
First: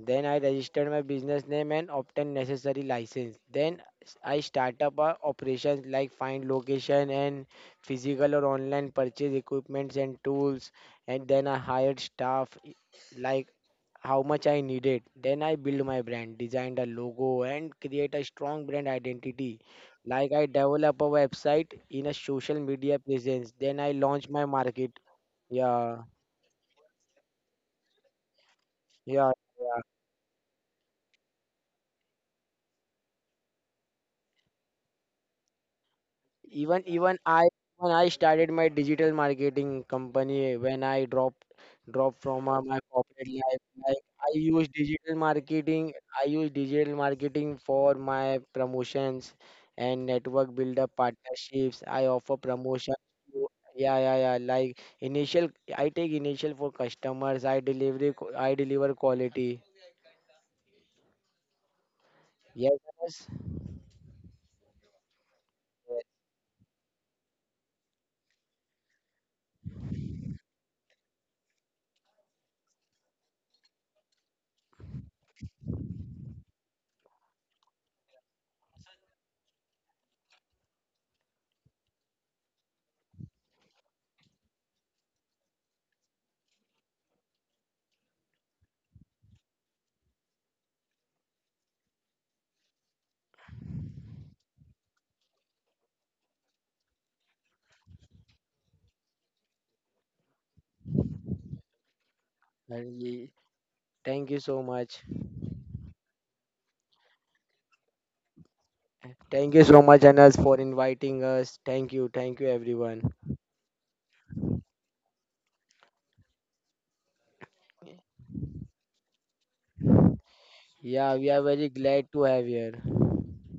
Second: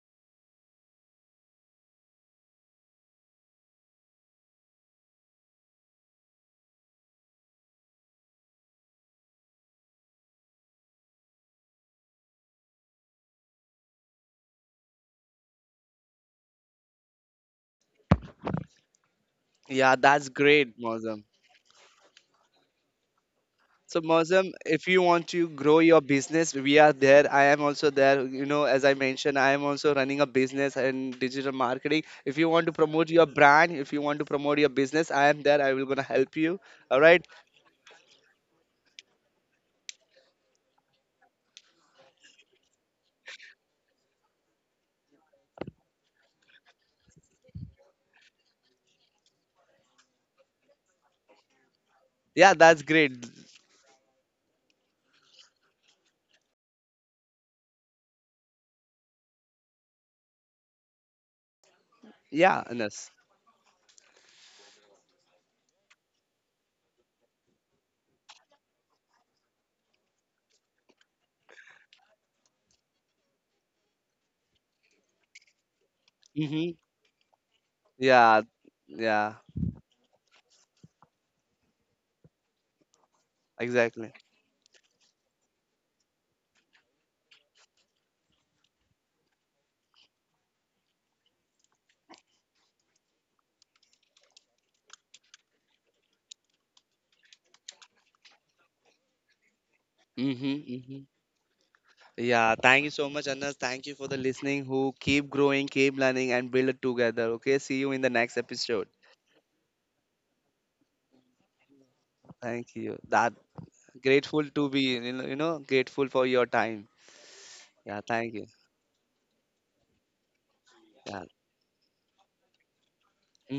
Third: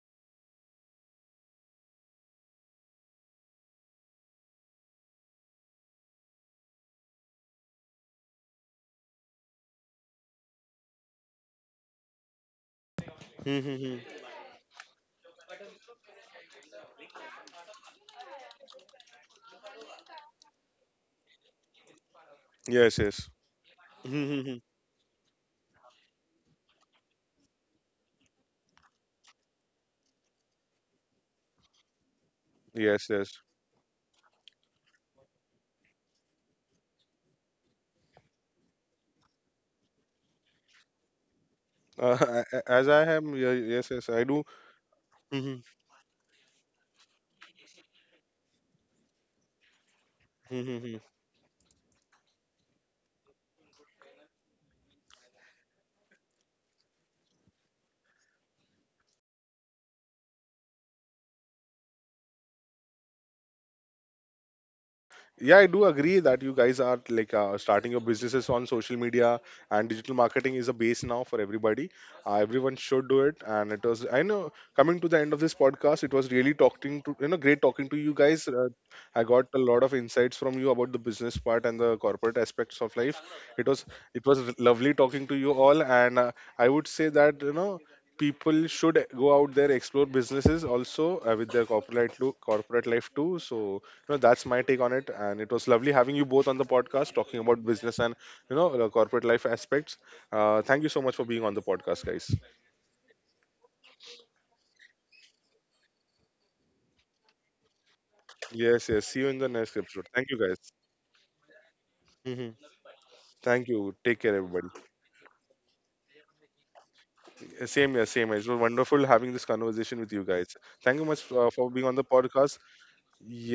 Speaker 3: then I registered my business name and obtained necessary license. Then I start up uh, operations, like find location and physical or online, purchase equipments and tools. And then I hired staff, i- like,
Speaker 1: mhm, mhm.
Speaker 3: how much I needed. Then I build my brand, designed a logo and create a strong brand identity.
Speaker 2: yeah, that's
Speaker 3: Like, I
Speaker 2: great,
Speaker 3: develop a
Speaker 2: Mozam.
Speaker 3: website in a social media
Speaker 1: Yes, yes.
Speaker 3: presence. Then I
Speaker 2: So
Speaker 3: launch
Speaker 1: Mhm,
Speaker 3: my
Speaker 2: Mozam,
Speaker 1: mhm.
Speaker 2: if
Speaker 3: market.
Speaker 2: you want to grow your
Speaker 3: Yeah,
Speaker 2: business, we are there. I am also there. You know, as I
Speaker 3: yeah,
Speaker 2: mentioned, I am
Speaker 3: yeah.
Speaker 2: also running a business and digital marketing. If you want to promote
Speaker 1: Yes,
Speaker 2: your
Speaker 1: yes.
Speaker 2: brand, if you want to promote your business, I am there. I will gonna help you.
Speaker 3: Even
Speaker 2: All
Speaker 3: even
Speaker 2: right?
Speaker 3: I, when I started my digital marketing company, when I dropped
Speaker 1: Uh,
Speaker 3: dropped from
Speaker 1: a-
Speaker 3: uh,
Speaker 1: a-
Speaker 3: my
Speaker 1: as I
Speaker 3: corporate
Speaker 1: am,
Speaker 3: life,
Speaker 1: ye- yes,
Speaker 3: like,
Speaker 1: yes, I
Speaker 3: I
Speaker 1: do.
Speaker 3: use digital
Speaker 1: Mhm,
Speaker 3: marketing. I use digital marketing for my promotions and network, build up
Speaker 1: mhm,
Speaker 3: partnerships. I offer
Speaker 2: Yeah, that's
Speaker 3: promotion
Speaker 2: great.
Speaker 3: to— Yeah, yeah, yeah. Like, initial, I take initial for customers. I deliver. I deliver quality.
Speaker 2: Yeah,
Speaker 3: Yes,
Speaker 2: Anas.
Speaker 3: yes.
Speaker 1: yeah, I do agree that you guys are like uh, starting your businesses on social media, and digital marketing is a base now for everybody. Uh, everyone should do it, and it was I know coming to the end of this podcast, it was really
Speaker 2: Mm-hmm.
Speaker 1: talking to you know great talking to you
Speaker 2: Yeah,
Speaker 1: guys. uh, I
Speaker 2: yeah,
Speaker 1: got a lot of insights from you about the business part and the corporate aspects of life. It was,
Speaker 2: exactly.
Speaker 1: it was lovely talking to you all, and uh, I would say that you know people should go out there, explore businesses also uh, with their corporate lo- corporate life too. So you know that's my take on it, and it was lovely having you both on the podcast talking about business and you know the corporate life aspects.
Speaker 2: Mm-hmm,
Speaker 1: Uh, thank you
Speaker 2: mm-hmm.
Speaker 1: so much for being on the podcast, guys.
Speaker 2: Yeah,
Speaker 3: Uh,
Speaker 2: thank you so much,
Speaker 3: ye-
Speaker 2: Anas. Thank you for the
Speaker 3: Thank you
Speaker 2: listening
Speaker 3: so
Speaker 2: who
Speaker 3: much.
Speaker 2: keep growing, keep learning, and build it together. Okay, see you in the next episode.
Speaker 1: Yes, yes, see you in the
Speaker 3: Thank you
Speaker 1: next
Speaker 3: so
Speaker 1: episode.
Speaker 3: much,
Speaker 1: Thank you,
Speaker 3: Anas,
Speaker 1: guys.
Speaker 3: for inviting us. Thank you. Thank you,
Speaker 1: Hmm.
Speaker 2: Thank you.
Speaker 3: everyone.
Speaker 2: That
Speaker 1: Thank you, take care,
Speaker 2: grateful to
Speaker 1: everybody.
Speaker 2: be, you know, you know, grateful for your time.
Speaker 1: Uh, same
Speaker 2: Yeah,
Speaker 1: here, same
Speaker 2: thank
Speaker 1: here.
Speaker 2: you.
Speaker 1: It was wonderful having this conversation with you guys. Thank you
Speaker 3: Yeah,
Speaker 2: Yeah.
Speaker 1: much
Speaker 3: we are
Speaker 1: uh,
Speaker 3: very
Speaker 1: for being on the
Speaker 3: glad to have
Speaker 1: podcast.
Speaker 3: here.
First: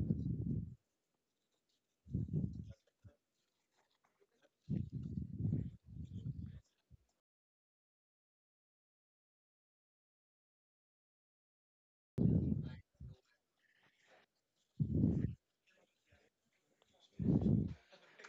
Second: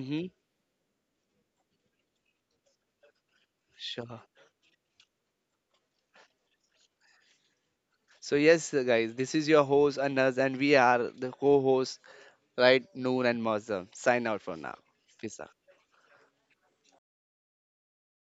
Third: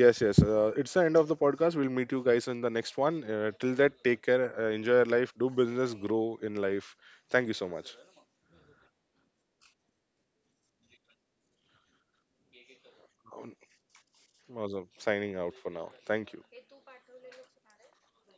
Speaker 1: Yes, yes, uh, it's the end of the podcast, we'll meet you guys in the next one. Uh, till that, take
Speaker 2: Sure.
Speaker 1: care, uh, enjoy your life, do business, grow in life. Thank you so much.
Speaker 2: So yes, uh, guys, this is your host Anas, and we are the co-host, right? Noor and Mazam. Sign out for now.
Speaker 1: Awesome, signing
Speaker 2: Peace out.
Speaker 1: out for now, thank you.